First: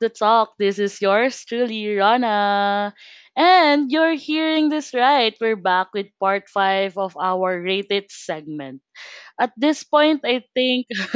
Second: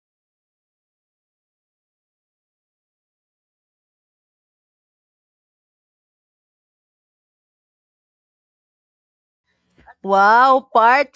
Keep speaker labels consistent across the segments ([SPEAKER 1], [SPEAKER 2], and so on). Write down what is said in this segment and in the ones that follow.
[SPEAKER 1] the Talk. This is yours truly, Rana. And you're hearing this right. We're back with part 5 of our rated segment. At this point, I
[SPEAKER 2] Wow,
[SPEAKER 1] think
[SPEAKER 2] part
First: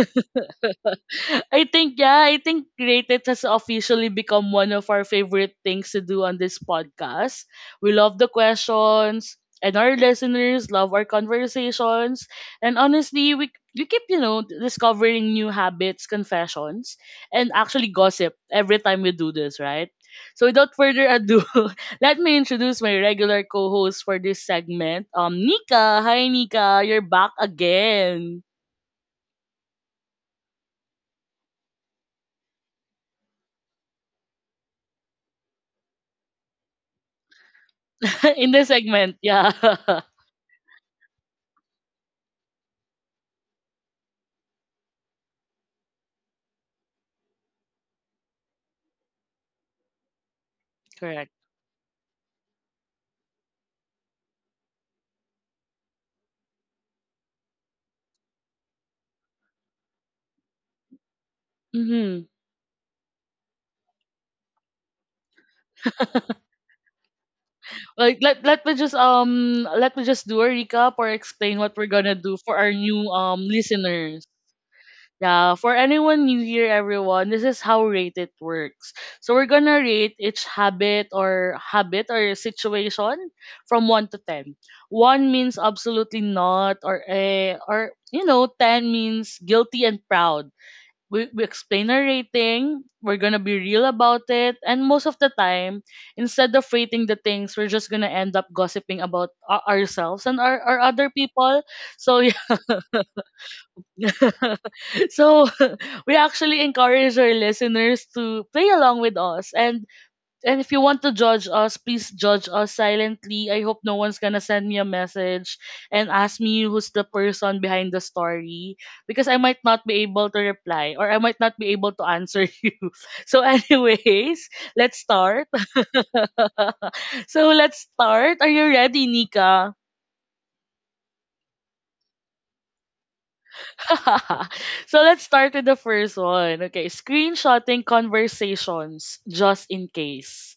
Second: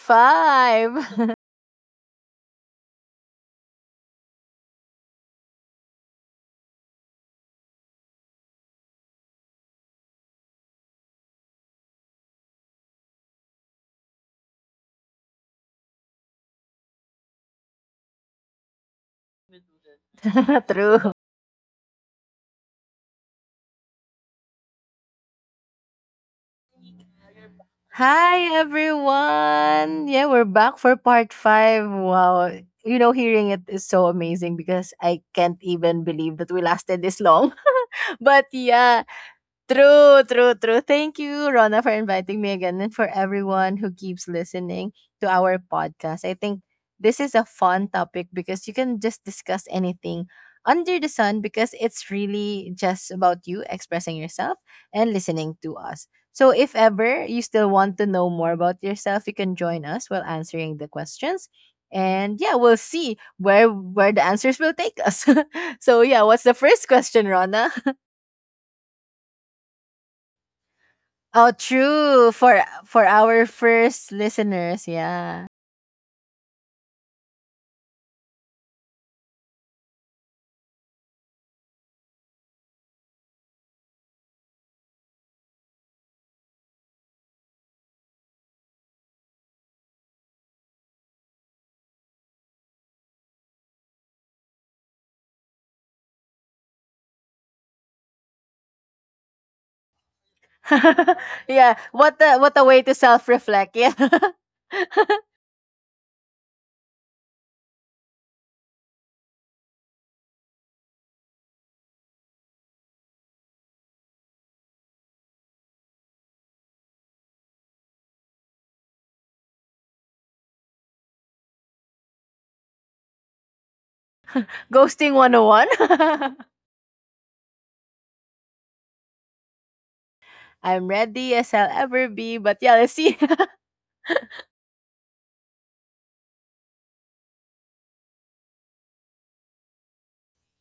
[SPEAKER 2] 5.
[SPEAKER 1] I think yeah, I think rated has officially become one of our favorite things to do on this podcast. We love the questions, and our listeners love our conversations, and honestly, we keep discovering new habits, confessions, and actually gossip every time we do this, right? So without further
[SPEAKER 2] True.
[SPEAKER 1] ado, let me introduce my regular co-host for this segment. Nika, hi Nika, you're back again
[SPEAKER 2] Hi everyone. Yeah, we're back for part 5. Wow. You know, hearing it is so amazing because I can't even believe that we lasted this long. But
[SPEAKER 1] in this
[SPEAKER 2] yeah,
[SPEAKER 1] segment. Yeah.
[SPEAKER 2] true, true, true. Thank you, Rona, for inviting me again and for everyone who keeps listening to our podcast. I think this is a fun topic because you can just discuss anything under the
[SPEAKER 1] Correct.
[SPEAKER 2] sun because it's really just about you expressing yourself and listening to us. So if ever you still want to know more about yourself, you can join us while answering the questions.
[SPEAKER 1] Mm-hmm.
[SPEAKER 2] And yeah, we'll see where the answers will take us. So yeah, what's the first question, Rona?
[SPEAKER 1] Like, let me just do a recap or
[SPEAKER 2] Oh,
[SPEAKER 1] explain what we're gonna
[SPEAKER 2] true.
[SPEAKER 1] do for
[SPEAKER 2] For
[SPEAKER 1] our
[SPEAKER 2] for
[SPEAKER 1] new
[SPEAKER 2] our first
[SPEAKER 1] listeners.
[SPEAKER 2] listeners, yeah.
[SPEAKER 1] Yeah, for anyone new here, everyone, this is how rate it works. So we're gonna rate each habit or situation from one to ten. One means absolutely not, or eh, or you know, ten means guilty and proud. We explain our rating, we're gonna be real about it, and most of the time, instead of rating the things, we're just gonna end up gossiping about ourselves and our other people.
[SPEAKER 2] yeah,
[SPEAKER 1] So yeah,
[SPEAKER 2] what a way to self-reflect. Yeah.
[SPEAKER 1] so we actually encourage our listeners to play along with us, and if you want to judge us, please judge us silently. I hope no one's gonna send me a message and ask me who's the person behind the story, because I might not be able to reply, or I might not be able to answer you. So, anyways, let's
[SPEAKER 2] Ghosting
[SPEAKER 1] start.
[SPEAKER 2] 101.
[SPEAKER 1] so, let's start. Are you ready, Nika?
[SPEAKER 2] I'm ready as I'll ever be, but yeah, let's see.
[SPEAKER 1] Let's start with the first one. Okay, screenshotting conversations just in case.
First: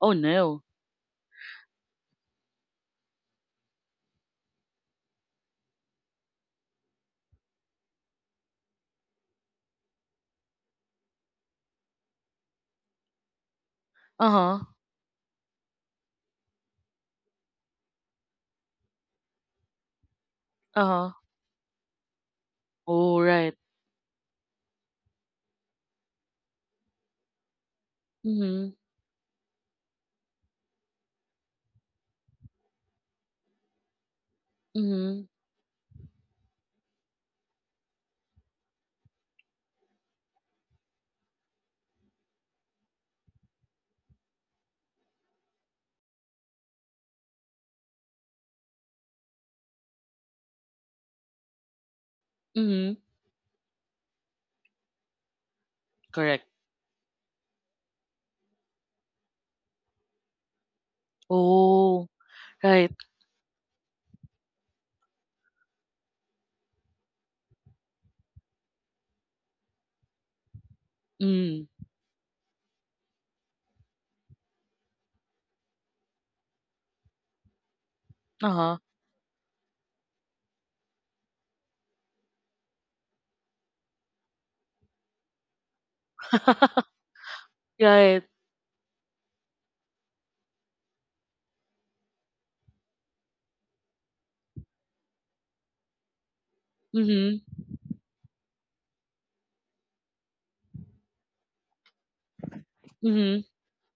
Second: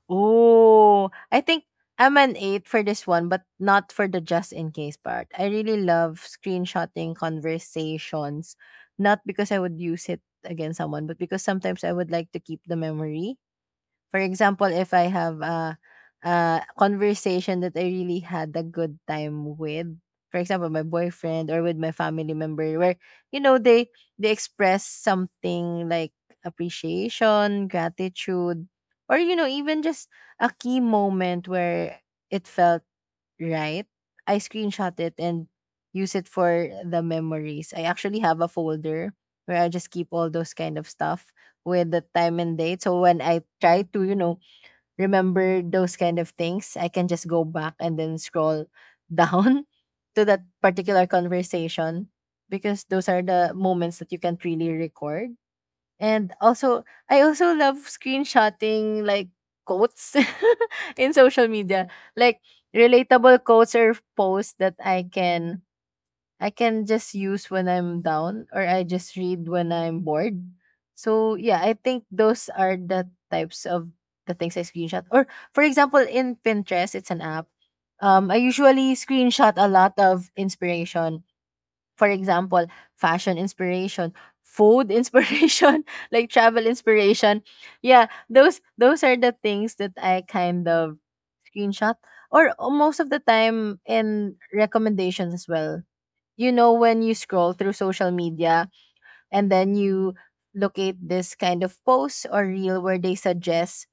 [SPEAKER 1] Oh no.
[SPEAKER 2] Oh, I think I'm an 8 for this one, but not for the just in case part. I really love screenshotting conversations, not because I would use it against someone, but because sometimes I would like to keep the memory. For
[SPEAKER 1] Uh huh.
[SPEAKER 2] example, if I have a conversation that I really had a good time with. For example,
[SPEAKER 1] Uh
[SPEAKER 2] my
[SPEAKER 1] huh.
[SPEAKER 2] boyfriend or with my family member, where
[SPEAKER 1] Oh,
[SPEAKER 2] you
[SPEAKER 1] right.
[SPEAKER 2] know they express something like appreciation, gratitude,
[SPEAKER 1] Mhm,
[SPEAKER 2] or you know even just a key moment where it felt right? I screenshot it
[SPEAKER 1] mhm,
[SPEAKER 2] and use it for the memories. I actually have a folder where I just keep all those kind of stuff with the time and date. So when I try to, you know, remember those kind of things, I can just go back and then scroll down to that particular conversation because
[SPEAKER 1] mhm.
[SPEAKER 2] those are the moments that you can't really record. And
[SPEAKER 1] Correct.
[SPEAKER 2] also, I also love screenshotting like quotes in social media,
[SPEAKER 1] Oh,
[SPEAKER 2] like
[SPEAKER 1] right.
[SPEAKER 2] relatable quotes or posts that I can just use when I'm down or I just read when I'm bored. So yeah,
[SPEAKER 1] Mm,
[SPEAKER 2] I think those are the types of the things I screenshot. Or for example, in Pinterest, it's an app. I
[SPEAKER 1] uh-huh.
[SPEAKER 2] usually screenshot a lot of inspiration. For example, fashion inspiration, food inspiration, like travel inspiration. Yeah,
[SPEAKER 1] Right.
[SPEAKER 2] those are the things that I kind of screenshot, or most of the time in recommendations as well. You know when you
[SPEAKER 1] Mhm,
[SPEAKER 2] scroll through social media and then you locate this kind of post or reel where they
[SPEAKER 1] mhm.
[SPEAKER 2] suggest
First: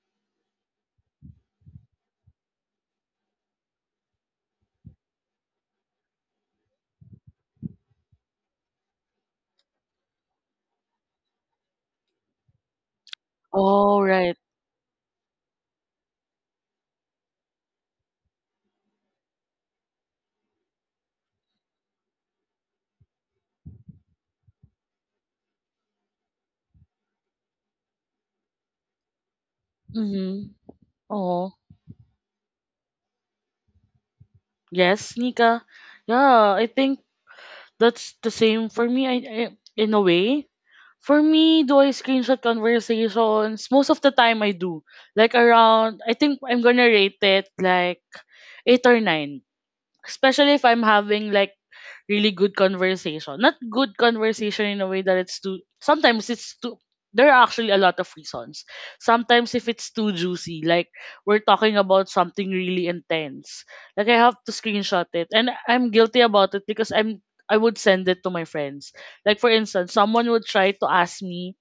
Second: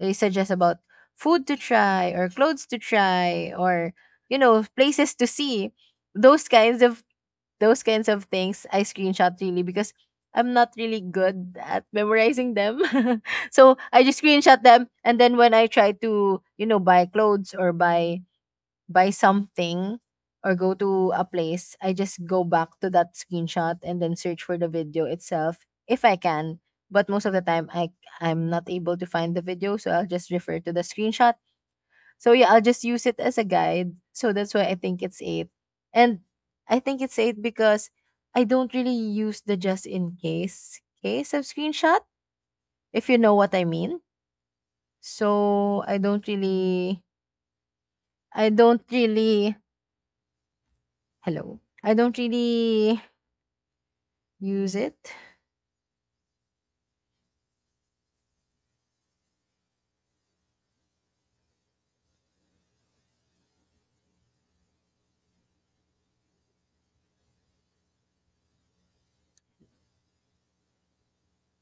[SPEAKER 2] they suggest about food to try or clothes to try or you know places to see, those kinds of those kinds of things I screenshot really because I'm not really good at memorizing them. So
[SPEAKER 1] Oh,
[SPEAKER 2] I just
[SPEAKER 1] right.
[SPEAKER 2] screenshot them, and then when I try to, you know, buy clothes or buy something or go to a place, I just go back to that screenshot and then search for the video itself if I can. But most of the time I'm not able to find the video, so I'll just
[SPEAKER 1] Mhm.
[SPEAKER 2] refer to the screenshot.
[SPEAKER 1] Oh,
[SPEAKER 2] So yeah, I'll just use it as a guide. So that's why I think
[SPEAKER 1] yes,
[SPEAKER 2] it's eight.
[SPEAKER 1] Nika.
[SPEAKER 2] And
[SPEAKER 1] Yeah, I
[SPEAKER 2] I
[SPEAKER 1] think
[SPEAKER 2] think it's eight because
[SPEAKER 1] that's the
[SPEAKER 2] I
[SPEAKER 1] same
[SPEAKER 2] don't
[SPEAKER 1] for
[SPEAKER 2] really
[SPEAKER 1] me. I,
[SPEAKER 2] use
[SPEAKER 1] I
[SPEAKER 2] the just
[SPEAKER 1] in a
[SPEAKER 2] in
[SPEAKER 1] way.
[SPEAKER 2] case
[SPEAKER 1] For
[SPEAKER 2] case of
[SPEAKER 1] me, do I
[SPEAKER 2] screenshot,
[SPEAKER 1] screenshot
[SPEAKER 2] if you know what I
[SPEAKER 1] conversations? Most of
[SPEAKER 2] mean.
[SPEAKER 1] the time, I do. Like
[SPEAKER 2] So I
[SPEAKER 1] around, I
[SPEAKER 2] don't
[SPEAKER 1] think I'm gonna
[SPEAKER 2] really
[SPEAKER 1] rate it like
[SPEAKER 2] I don't
[SPEAKER 1] eight or nine.
[SPEAKER 2] really
[SPEAKER 1] Especially if I'm having like
[SPEAKER 2] hello. I don't
[SPEAKER 1] really good
[SPEAKER 2] really
[SPEAKER 1] conversation. Not good conversation
[SPEAKER 2] use
[SPEAKER 1] in a way
[SPEAKER 2] it.
[SPEAKER 1] that it's too sometimes it's too there are actually a lot of reasons. Sometimes if it's too juicy, like we're talking about something really intense. Like I have to screenshot it, and I'm guilty about it, because I would send it to my friends. Like, for instance, someone would try to ask me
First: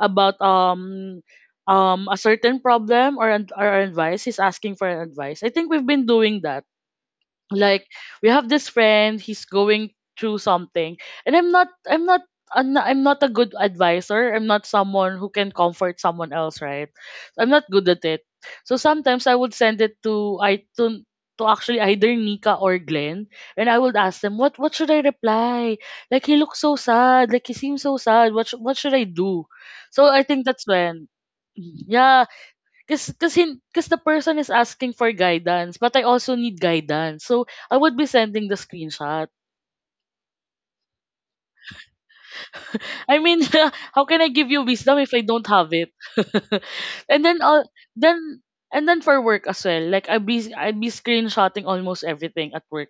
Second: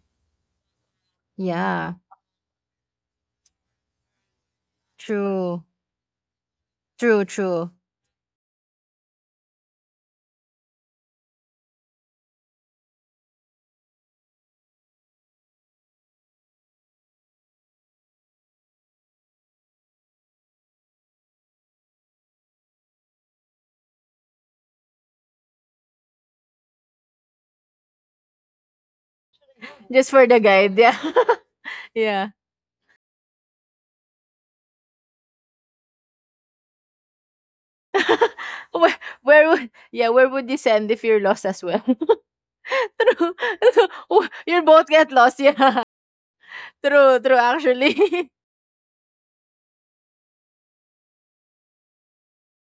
[SPEAKER 1] about
[SPEAKER 2] Yeah.
[SPEAKER 1] a certain problem or advice. He's asking for an advice. I
[SPEAKER 2] True.
[SPEAKER 1] think we've been doing that.
[SPEAKER 2] True, true.
[SPEAKER 1] Like, we have this friend, he's going through something, and I'm not a good advisor, I'm not someone who can comfort someone else, right? I'm not good at it. So sometimes I would send it to, to actually either Nika or Glenn, and I would ask them, what should I reply. Like, he looks so sad, like, he seems so sad. What what should I do? So
[SPEAKER 2] Just
[SPEAKER 1] I
[SPEAKER 2] for
[SPEAKER 1] think
[SPEAKER 2] the
[SPEAKER 1] that's
[SPEAKER 2] guide,
[SPEAKER 1] when.
[SPEAKER 2] yeah.
[SPEAKER 1] Yeah.
[SPEAKER 2] yeah.
[SPEAKER 1] Cause the person is asking for guidance, but I also need guidance. So I would be sending the
[SPEAKER 2] Where,
[SPEAKER 1] screenshot.
[SPEAKER 2] where would yeah, where would you send if you're lost as well?
[SPEAKER 1] I mean,
[SPEAKER 2] True.
[SPEAKER 1] how can I
[SPEAKER 2] Wo
[SPEAKER 1] give you
[SPEAKER 2] you'll
[SPEAKER 1] wisdom
[SPEAKER 2] both
[SPEAKER 1] if I
[SPEAKER 2] get
[SPEAKER 1] don't
[SPEAKER 2] lost,
[SPEAKER 1] have it?
[SPEAKER 2] yeah.
[SPEAKER 1] And
[SPEAKER 2] True,
[SPEAKER 1] then,
[SPEAKER 2] true,
[SPEAKER 1] then,
[SPEAKER 2] actually.
[SPEAKER 1] and then for work as well. Like, I'd be screenshotting almost everything at work.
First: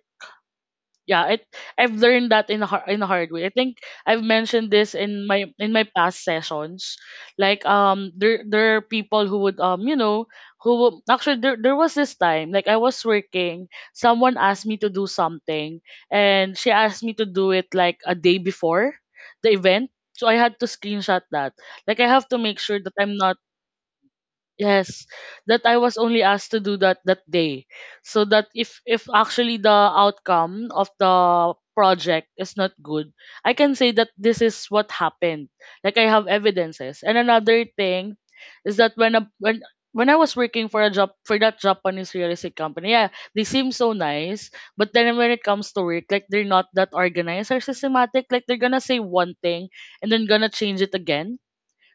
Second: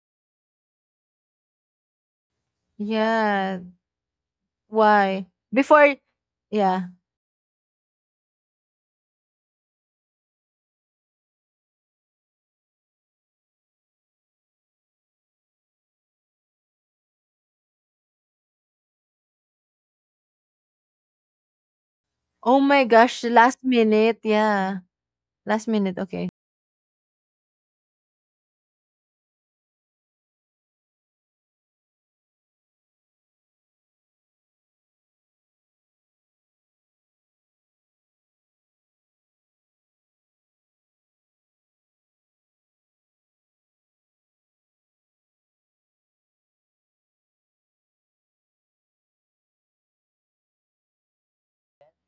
[SPEAKER 1] Yeah, it I've learned that in a hard way, I
[SPEAKER 2] Yeah.
[SPEAKER 1] think. I've mentioned this in
[SPEAKER 2] Why?
[SPEAKER 1] my
[SPEAKER 2] Before
[SPEAKER 1] past
[SPEAKER 2] yeah.
[SPEAKER 1] sessions. Like, there are people who would, actually, there was this time, like, I was working, someone asked me to do something, and she asked me to do it like a day before the event, so I had to screenshot that. Like, I have to
[SPEAKER 2] Oh
[SPEAKER 1] make sure
[SPEAKER 2] my
[SPEAKER 1] that
[SPEAKER 2] gosh,
[SPEAKER 1] I'm not
[SPEAKER 2] last minute, yeah.
[SPEAKER 1] yes,
[SPEAKER 2] Last
[SPEAKER 1] that I
[SPEAKER 2] minute,
[SPEAKER 1] was
[SPEAKER 2] okay.
[SPEAKER 1] only asked to do that that day. So that if actually the outcome of the project is not good, I can say that this is what happened. Like, I have evidences. And another thing is that when when I was working for a job for that Japanese real estate company, yeah, they seem so nice, but then when it comes to work, like, they're not that organized or systematic. Like, they're gonna say one thing and then gonna change it again.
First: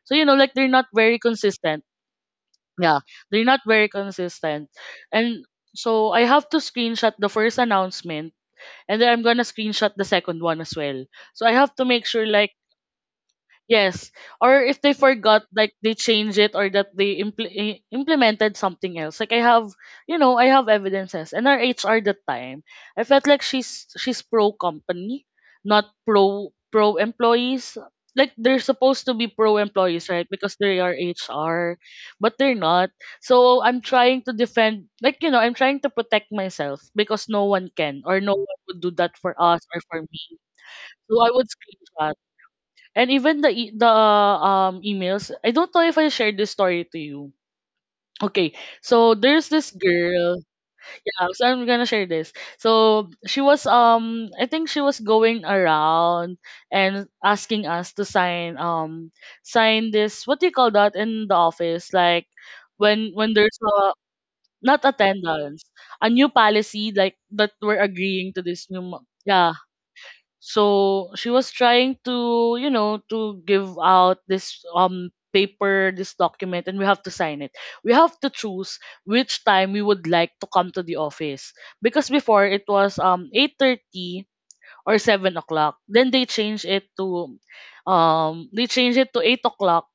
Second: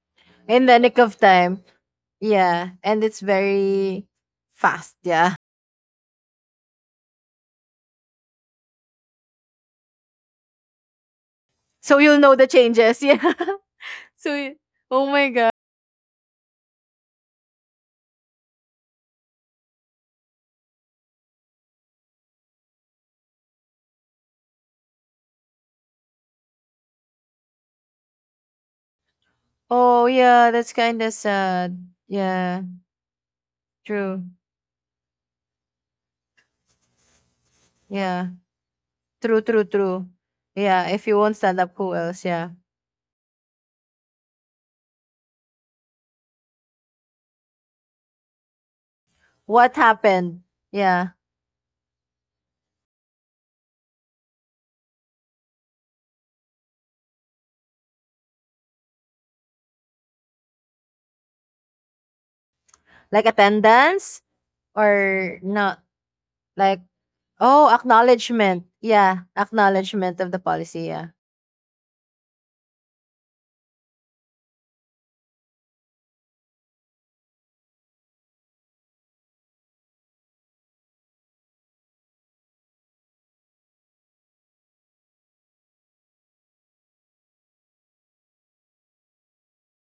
[SPEAKER 1] So, you know, like,
[SPEAKER 2] In
[SPEAKER 1] they're
[SPEAKER 2] the
[SPEAKER 1] not
[SPEAKER 2] nick
[SPEAKER 1] very
[SPEAKER 2] of time.
[SPEAKER 1] consistent.
[SPEAKER 2] Yeah.
[SPEAKER 1] Yeah,
[SPEAKER 2] And it's
[SPEAKER 1] they're not very
[SPEAKER 2] very
[SPEAKER 1] consistent.
[SPEAKER 2] fast, yeah.
[SPEAKER 1] And so I have to screenshot the first announcement, and then I'm gonna screenshot the second one as well. So I have to
[SPEAKER 2] So
[SPEAKER 1] make
[SPEAKER 2] you'll
[SPEAKER 1] sure,
[SPEAKER 2] know the
[SPEAKER 1] like —
[SPEAKER 2] changes, yeah.
[SPEAKER 1] yes,
[SPEAKER 2] So y
[SPEAKER 1] or if they
[SPEAKER 2] oh my
[SPEAKER 1] forgot,
[SPEAKER 2] god.
[SPEAKER 1] like, they change it or that they implemented something else. Like, I have evidences. And our HR that time, I felt like she's pro company, not pro employees. Like, they're supposed to be pro
[SPEAKER 2] Oh
[SPEAKER 1] employees, right?
[SPEAKER 2] yeah,
[SPEAKER 1] Because
[SPEAKER 2] that's
[SPEAKER 1] they are
[SPEAKER 2] kinda sad.
[SPEAKER 1] HR, but they're
[SPEAKER 2] Yeah.
[SPEAKER 1] not. So I'm trying
[SPEAKER 2] True.
[SPEAKER 1] to defend, like, I'm trying to protect myself, because no one can, or
[SPEAKER 2] Yeah.
[SPEAKER 1] no one would do that for
[SPEAKER 2] True, true,
[SPEAKER 1] us or for
[SPEAKER 2] true.
[SPEAKER 1] me.
[SPEAKER 2] Yeah, if you
[SPEAKER 1] So I
[SPEAKER 2] won't
[SPEAKER 1] would
[SPEAKER 2] stand up, who
[SPEAKER 1] screenshot.
[SPEAKER 2] else? Yeah.
[SPEAKER 1] And even the emails, I don't know if I shared this story to you. Okay, so there's this
[SPEAKER 2] What
[SPEAKER 1] girl.
[SPEAKER 2] happened? Yeah.
[SPEAKER 1] Yeah, so I'm gonna share this. So she was I think she was going around and asking us to sign, this — what do you call that in the office, like, when
[SPEAKER 2] Like
[SPEAKER 1] there's a —
[SPEAKER 2] attendance
[SPEAKER 1] not
[SPEAKER 2] or
[SPEAKER 1] attendance,
[SPEAKER 2] not?
[SPEAKER 1] a new
[SPEAKER 2] Like,
[SPEAKER 1] policy, like, that
[SPEAKER 2] oh,
[SPEAKER 1] we're agreeing to
[SPEAKER 2] acknowledgement.
[SPEAKER 1] this new
[SPEAKER 2] Yeah.
[SPEAKER 1] yeah.
[SPEAKER 2] Acknowledgement of the policy.
[SPEAKER 1] So
[SPEAKER 2] Yeah.
[SPEAKER 1] she was trying to, to give out this paper, this document, and we have to sign it. We have to choose which time we would like to come to the office. Because before, it was 8:30 or 7:00. Then they changed it to 8:00.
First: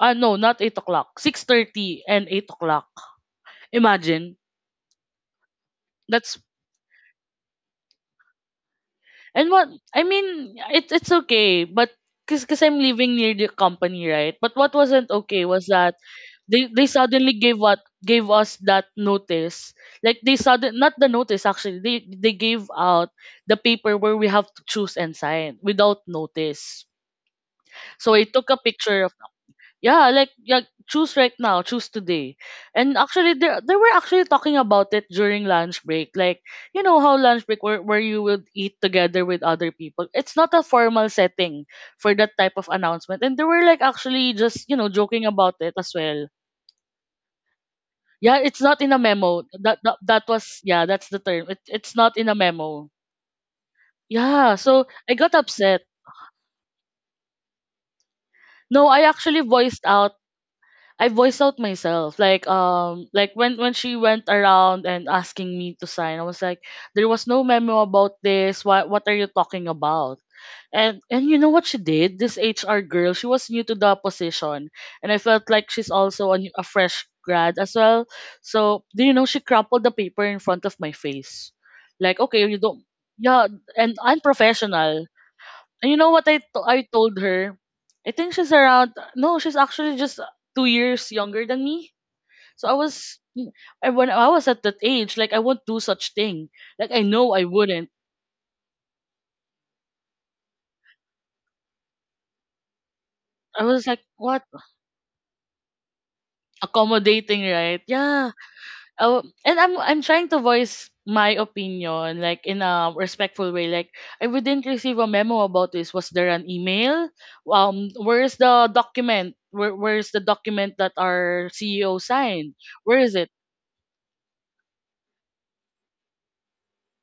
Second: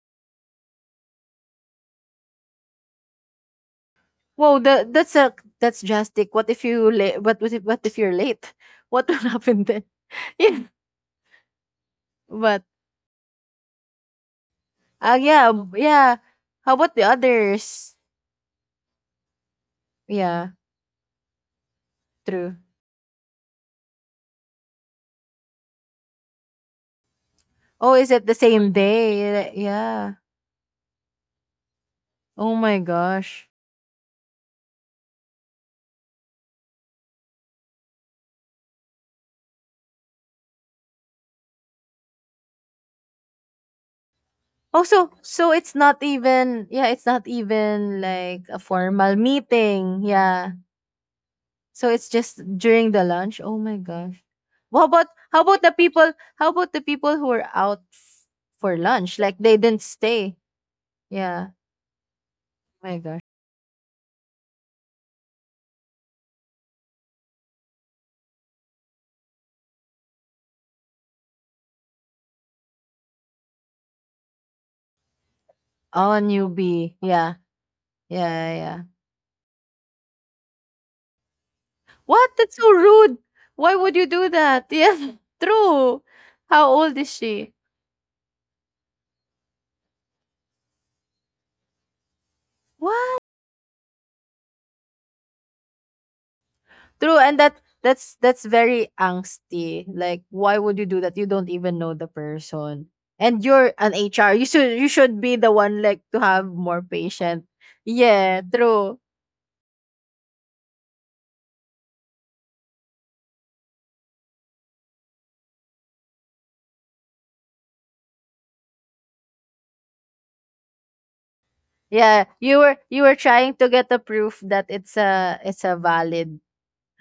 [SPEAKER 1] Ah no, not 8:00. 6:30 and 8:00. Imagine.
[SPEAKER 2] Whoa, the, that's a that's drastic.
[SPEAKER 1] That's —
[SPEAKER 2] What if you late? What if you're late? What will
[SPEAKER 1] and
[SPEAKER 2] happen
[SPEAKER 1] what,
[SPEAKER 2] then?
[SPEAKER 1] I mean,
[SPEAKER 2] Yeah.
[SPEAKER 1] it's okay, but because cause 'cause
[SPEAKER 2] But
[SPEAKER 1] I'm living near the company, right? But what wasn't okay
[SPEAKER 2] yeah,
[SPEAKER 1] was that
[SPEAKER 2] yeah. How
[SPEAKER 1] they
[SPEAKER 2] about the
[SPEAKER 1] suddenly gave, what
[SPEAKER 2] others?
[SPEAKER 1] gave us that notice. Like, they
[SPEAKER 2] Yeah,
[SPEAKER 1] sudden not the notice, actually. They
[SPEAKER 2] true.
[SPEAKER 1] gave out the paper where we have to choose and sign without notice.
[SPEAKER 2] Oh, is
[SPEAKER 1] So I
[SPEAKER 2] it the
[SPEAKER 1] took a
[SPEAKER 2] same
[SPEAKER 1] picture of —
[SPEAKER 2] day?
[SPEAKER 1] yeah,
[SPEAKER 2] Yeah.
[SPEAKER 1] like, yeah, choose right now, choose today.
[SPEAKER 2] Oh my
[SPEAKER 1] And actually
[SPEAKER 2] gosh.
[SPEAKER 1] there they were actually talking about it during lunch break. Like, you know how lunch break, where, you would eat together with other people. It's not a formal setting for that type of announcement. And they were, like, actually just, you
[SPEAKER 2] Oh,
[SPEAKER 1] know,
[SPEAKER 2] so
[SPEAKER 1] joking
[SPEAKER 2] so
[SPEAKER 1] about
[SPEAKER 2] it's
[SPEAKER 1] it as
[SPEAKER 2] not
[SPEAKER 1] well.
[SPEAKER 2] even yeah, it's not even
[SPEAKER 1] Yeah,
[SPEAKER 2] like a
[SPEAKER 1] it's not in a
[SPEAKER 2] formal
[SPEAKER 1] memo. That that,
[SPEAKER 2] meeting.
[SPEAKER 1] that
[SPEAKER 2] Yeah.
[SPEAKER 1] was — yeah, that's the term.
[SPEAKER 2] So
[SPEAKER 1] It's
[SPEAKER 2] it's
[SPEAKER 1] not in a
[SPEAKER 2] just
[SPEAKER 1] memo.
[SPEAKER 2] during the lunch. Oh my gosh.
[SPEAKER 1] Yeah,
[SPEAKER 2] Well,
[SPEAKER 1] so I got
[SPEAKER 2] how about the
[SPEAKER 1] upset.
[SPEAKER 2] people how about the people who were out f- for
[SPEAKER 1] No, I
[SPEAKER 2] lunch? Like
[SPEAKER 1] actually
[SPEAKER 2] they didn't stay.
[SPEAKER 1] voiced
[SPEAKER 2] Yeah.
[SPEAKER 1] out myself. Like,
[SPEAKER 2] Oh my gosh.
[SPEAKER 1] like, when she went around and asking me to sign, I was like, there was no memo about this. What are you talking about? And you know what she did? This HR girl, she was new to the position. And I felt like she's
[SPEAKER 2] Oh, a
[SPEAKER 1] also a, a
[SPEAKER 2] newbie.
[SPEAKER 1] fresh
[SPEAKER 2] Yeah.
[SPEAKER 1] grad as well.
[SPEAKER 2] Yeah, yeah, yeah.
[SPEAKER 1] So do you know she crumpled the paper in front of my face? Like,
[SPEAKER 2] What?
[SPEAKER 1] okay,
[SPEAKER 2] That's
[SPEAKER 1] you
[SPEAKER 2] so
[SPEAKER 1] don't —
[SPEAKER 2] rude.
[SPEAKER 1] yeah,
[SPEAKER 2] Why would
[SPEAKER 1] and
[SPEAKER 2] you do that?
[SPEAKER 1] unprofessional.
[SPEAKER 2] Yeah.
[SPEAKER 1] And you
[SPEAKER 2] True.
[SPEAKER 1] know what
[SPEAKER 2] How
[SPEAKER 1] I
[SPEAKER 2] old is
[SPEAKER 1] told
[SPEAKER 2] she?
[SPEAKER 1] her? I think she's around — no, she's actually just 2 years younger than me. So I was — I when I was at that age, like, I won't do such thing. Like, I
[SPEAKER 2] True,
[SPEAKER 1] know
[SPEAKER 2] and
[SPEAKER 1] I
[SPEAKER 2] that
[SPEAKER 1] wouldn't.
[SPEAKER 2] that's that's very angsty. Like, why would you do that? You don't even know the person, and
[SPEAKER 1] I
[SPEAKER 2] you're
[SPEAKER 1] was
[SPEAKER 2] an
[SPEAKER 1] like,
[SPEAKER 2] HR.
[SPEAKER 1] what?
[SPEAKER 2] You should be the one like to have more
[SPEAKER 1] Accommodating,
[SPEAKER 2] patience.
[SPEAKER 1] right? Yeah.
[SPEAKER 2] Yeah, true.
[SPEAKER 1] And I'm trying to voice my opinion, like, in a respectful way. Like, I didn't receive a memo about this. Was there an email? Where's the document? Where's the document that our CEO
[SPEAKER 2] Yeah,
[SPEAKER 1] signed?
[SPEAKER 2] you were
[SPEAKER 1] Where
[SPEAKER 2] you
[SPEAKER 1] is
[SPEAKER 2] were
[SPEAKER 1] it?
[SPEAKER 2] trying to get a proof that it's a valid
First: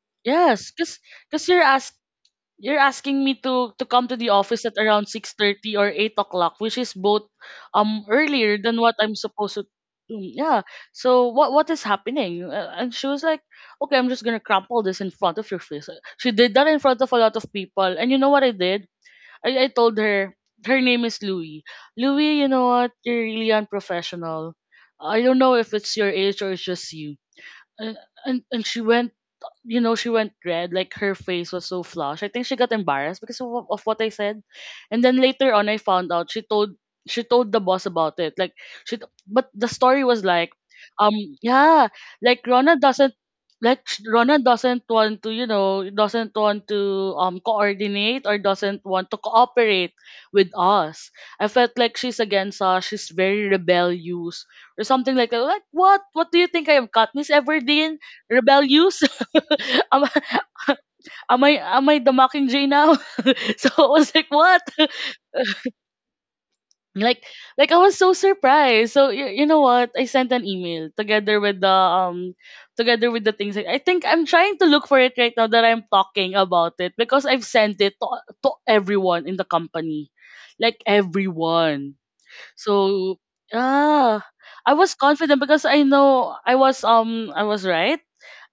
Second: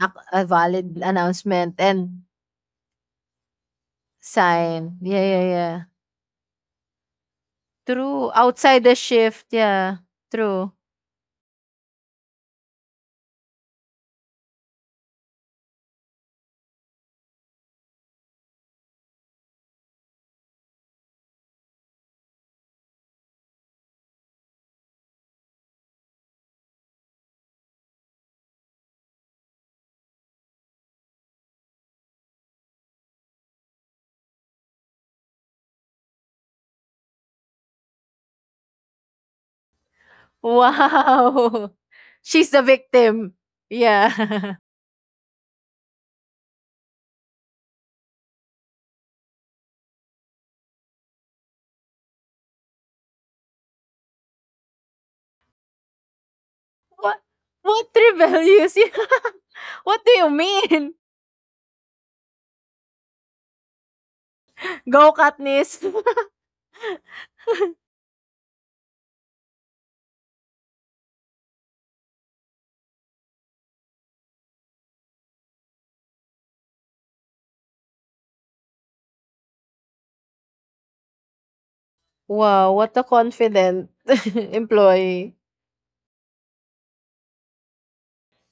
[SPEAKER 2] ac- a
[SPEAKER 1] Yes,
[SPEAKER 2] valid
[SPEAKER 1] cause cause you're
[SPEAKER 2] announcement
[SPEAKER 1] ask
[SPEAKER 2] and
[SPEAKER 1] you're asking me to come to the office at
[SPEAKER 2] sign.
[SPEAKER 1] around
[SPEAKER 2] Yeah,
[SPEAKER 1] six
[SPEAKER 2] yeah,
[SPEAKER 1] thirty
[SPEAKER 2] yeah.
[SPEAKER 1] or eight o'clock, which is both
[SPEAKER 2] True.
[SPEAKER 1] earlier than
[SPEAKER 2] Outside
[SPEAKER 1] what
[SPEAKER 2] the
[SPEAKER 1] I'm
[SPEAKER 2] shift.
[SPEAKER 1] supposed to
[SPEAKER 2] Yeah,
[SPEAKER 1] do. Yeah.
[SPEAKER 2] true.
[SPEAKER 1] So what is happening? And she was like, "Okay, I'm just gonna crumple this in front of your face." She did that in front of a lot of people, and you know what I did? I told her — her name is Louie. Louie, you know what? You're really unprofessional. I don't know if it's your age or it's just you. And and she went, red. Like, her face was so flushed. I think she got embarrassed because of what I said. And then later on, I found out she told the boss about it. Like but the story was like, um,
[SPEAKER 2] Wow.
[SPEAKER 1] yeah, like
[SPEAKER 2] She's the
[SPEAKER 1] Rona doesn't
[SPEAKER 2] victim.
[SPEAKER 1] Rona
[SPEAKER 2] Yeah.
[SPEAKER 1] doesn't want to, doesn't want to coordinate or doesn't want to cooperate with us. I felt like she's against us. She's very rebellious or something like that. Like what? What do you think I am,
[SPEAKER 2] What
[SPEAKER 1] Katniss
[SPEAKER 2] what
[SPEAKER 1] Everdeen?
[SPEAKER 2] rebellious?
[SPEAKER 1] Rebellious? am
[SPEAKER 2] What
[SPEAKER 1] I
[SPEAKER 2] do you mean?
[SPEAKER 1] am I am I the Mockingjay now? So I was like, what?
[SPEAKER 2] Go, Katniss.
[SPEAKER 1] like like I was so surprised. So you know what? I sent an email together with the things. I think I'm trying to look for it right now that I'm talking about it because I've sent it to everyone in the company. Like everyone.
[SPEAKER 2] wow, what a
[SPEAKER 1] So
[SPEAKER 2] confident
[SPEAKER 1] ah I was
[SPEAKER 2] employee.
[SPEAKER 1] confident because I know I was right.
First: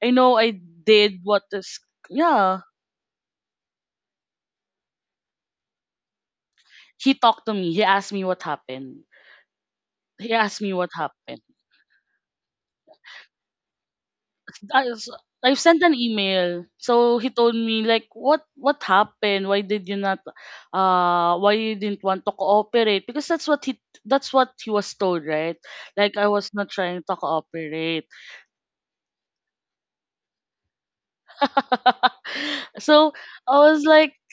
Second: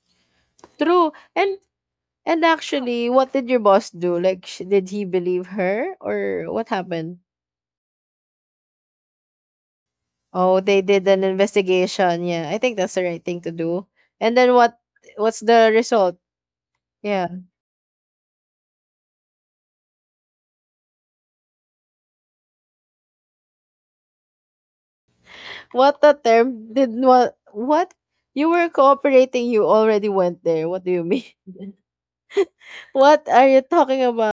[SPEAKER 1] I know I
[SPEAKER 2] True.
[SPEAKER 1] did what
[SPEAKER 2] And
[SPEAKER 1] is
[SPEAKER 2] and
[SPEAKER 1] yeah
[SPEAKER 2] actually, what did your boss do? Like, sh- did he believe her or what
[SPEAKER 1] he
[SPEAKER 2] happened?
[SPEAKER 1] talked to me. He asked me what happened. He
[SPEAKER 2] Oh,
[SPEAKER 1] asked me
[SPEAKER 2] they
[SPEAKER 1] what
[SPEAKER 2] did an
[SPEAKER 1] happened.
[SPEAKER 2] investigation. Yeah, I think that's the right thing to do. And then what?
[SPEAKER 1] i I, s-
[SPEAKER 2] What's
[SPEAKER 1] I
[SPEAKER 2] the
[SPEAKER 1] sent an
[SPEAKER 2] result?
[SPEAKER 1] email. So
[SPEAKER 2] Yeah.
[SPEAKER 1] he told me like what happened? Why did you not why you didn't want to cooperate? Because that's what he was told, right?
[SPEAKER 2] What the
[SPEAKER 1] Like I was
[SPEAKER 2] term
[SPEAKER 1] not
[SPEAKER 2] did
[SPEAKER 1] trying to
[SPEAKER 2] what? What?
[SPEAKER 1] cooperate.
[SPEAKER 2] You were cooperating. You already went there. What do you mean?
[SPEAKER 1] So
[SPEAKER 2] What are you
[SPEAKER 1] I was
[SPEAKER 2] talking
[SPEAKER 1] like
[SPEAKER 2] about?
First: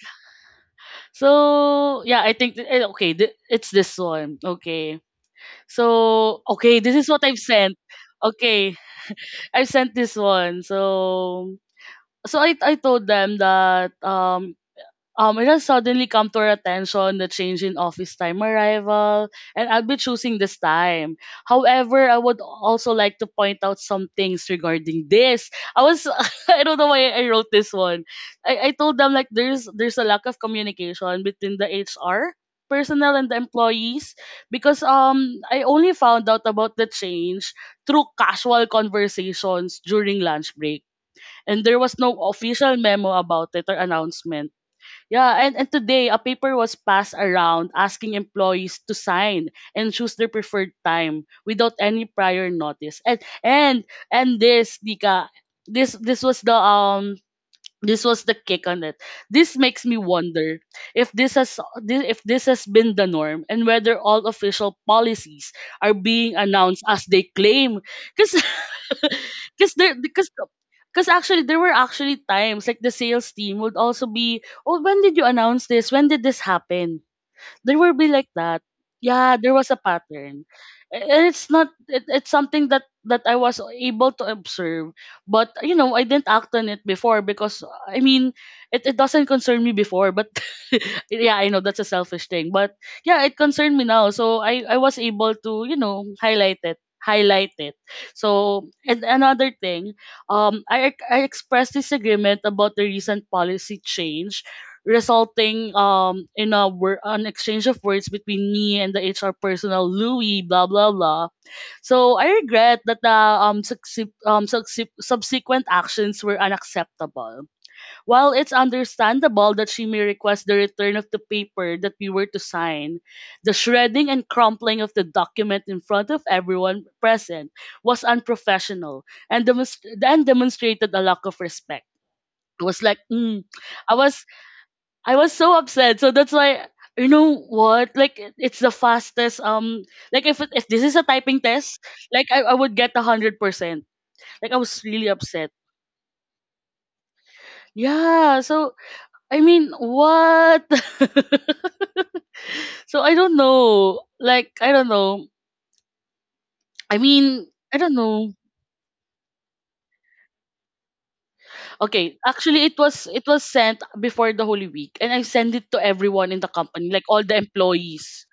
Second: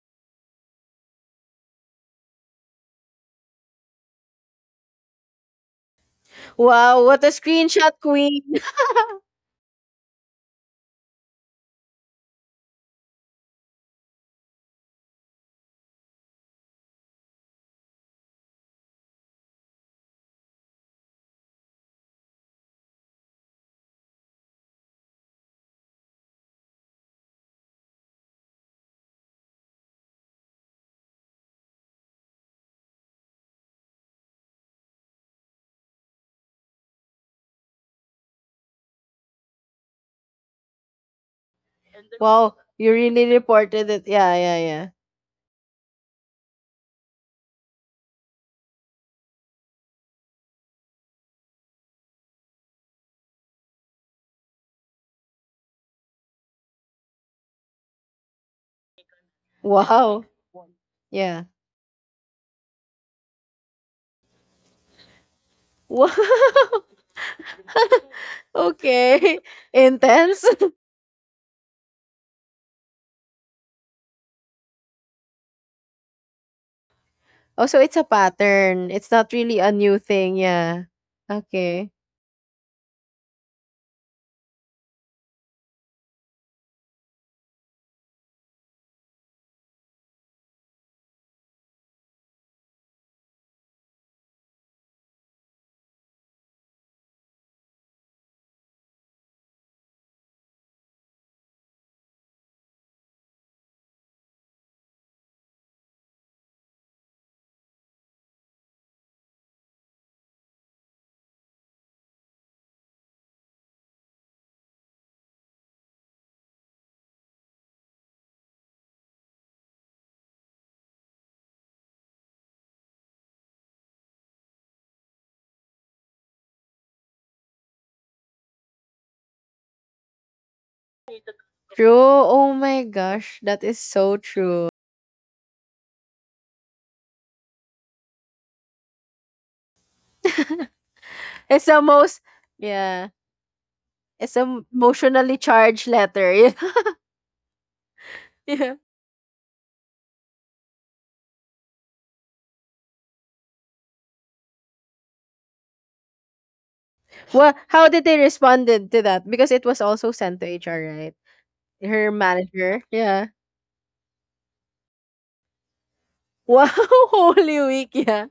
[SPEAKER 1] yeah, I think okay, it's this one. Okay. So okay, this
[SPEAKER 2] Wow,
[SPEAKER 1] is
[SPEAKER 2] what
[SPEAKER 1] what
[SPEAKER 2] a
[SPEAKER 1] I've sent.
[SPEAKER 2] screenshot queen.
[SPEAKER 1] Okay, I've sent this one. So I told them that it has suddenly come to our attention the change in office time arrival, and I'll be choosing this time. However, I would also like to point out some things regarding this. I was I don't know why I wrote this one. I told them like there's a lack of communication between the HR personnel and the employees because I only found out about the change through casual conversations during lunch break, and there was no
[SPEAKER 2] Wow,
[SPEAKER 1] official
[SPEAKER 2] you
[SPEAKER 1] memo
[SPEAKER 2] really
[SPEAKER 1] about it or
[SPEAKER 2] reported it. Yeah,
[SPEAKER 1] announcement.
[SPEAKER 2] yeah, yeah.
[SPEAKER 1] Yeah, and today a paper was passed around asking employees to sign and choose their preferred time without any prior notice. And this, Dika, this this was the um this was the kick on it. This makes me
[SPEAKER 2] Wow.
[SPEAKER 1] wonder
[SPEAKER 2] Yeah.
[SPEAKER 1] if this has been the norm and whether all official policies are
[SPEAKER 2] Wow.
[SPEAKER 1] being announced as they claim. Because
[SPEAKER 2] Okay.
[SPEAKER 1] Because there, because
[SPEAKER 2] Intense.
[SPEAKER 1] because actually there were actually times like the sales team would also be, oh, when did you announce this? When did this happen?
[SPEAKER 2] Oh,
[SPEAKER 1] There
[SPEAKER 2] so
[SPEAKER 1] will
[SPEAKER 2] it's a
[SPEAKER 1] be like that.
[SPEAKER 2] pattern. It's not
[SPEAKER 1] Yeah, there
[SPEAKER 2] really
[SPEAKER 1] was
[SPEAKER 2] a
[SPEAKER 1] a
[SPEAKER 2] new thing.
[SPEAKER 1] pattern.
[SPEAKER 2] Yeah.
[SPEAKER 1] And it's not
[SPEAKER 2] Okay.
[SPEAKER 1] it, it's something that I was able to observe, but you know, I didn't act on it before because I mean, it doesn't concern me before, but yeah, I know that's a selfish thing, but yeah, it concerned me now. So I was able to, you know, highlight it, highlight it. So and another thing, I expressed disagreement about the recent policy change resulting in a an exchange of words between me and the HR personnel Louis blah blah blah. So I regret that the subsequent actions were unacceptable. While it's understandable that she may request the return of the paper that we were to sign, the shredding and crumpling of the document in front of everyone present was unprofessional and, demonstrated a lack of respect.
[SPEAKER 2] True. Oh
[SPEAKER 1] It
[SPEAKER 2] my
[SPEAKER 1] was like,
[SPEAKER 2] gosh. That is
[SPEAKER 1] I
[SPEAKER 2] so
[SPEAKER 1] was
[SPEAKER 2] true.
[SPEAKER 1] I was so upset. So that's why, you know what? Like it's the fastest. Like if this is a typing
[SPEAKER 2] It's
[SPEAKER 1] test,
[SPEAKER 2] the most,
[SPEAKER 1] like I would get a
[SPEAKER 2] yeah.
[SPEAKER 1] hundred percent.
[SPEAKER 2] It's
[SPEAKER 1] Like I
[SPEAKER 2] an
[SPEAKER 1] was really
[SPEAKER 2] emotionally
[SPEAKER 1] upset.
[SPEAKER 2] charged letter.
[SPEAKER 1] Yeah.
[SPEAKER 2] Yeah. Yeah.
[SPEAKER 1] So I mean, what? So I don't know. Like I don't know. I mean,
[SPEAKER 2] Well,
[SPEAKER 1] I
[SPEAKER 2] how
[SPEAKER 1] don't
[SPEAKER 2] did they
[SPEAKER 1] know.
[SPEAKER 2] responded to that? Because it was also sent to HR, right? Her
[SPEAKER 1] Okay, actually,
[SPEAKER 2] manager.
[SPEAKER 1] it
[SPEAKER 2] Yeah.
[SPEAKER 1] was sent before the Holy Week, and I sent it to everyone in the
[SPEAKER 2] Wow,
[SPEAKER 1] company, like all the
[SPEAKER 2] Holy Week,
[SPEAKER 1] employees.
[SPEAKER 2] yeah.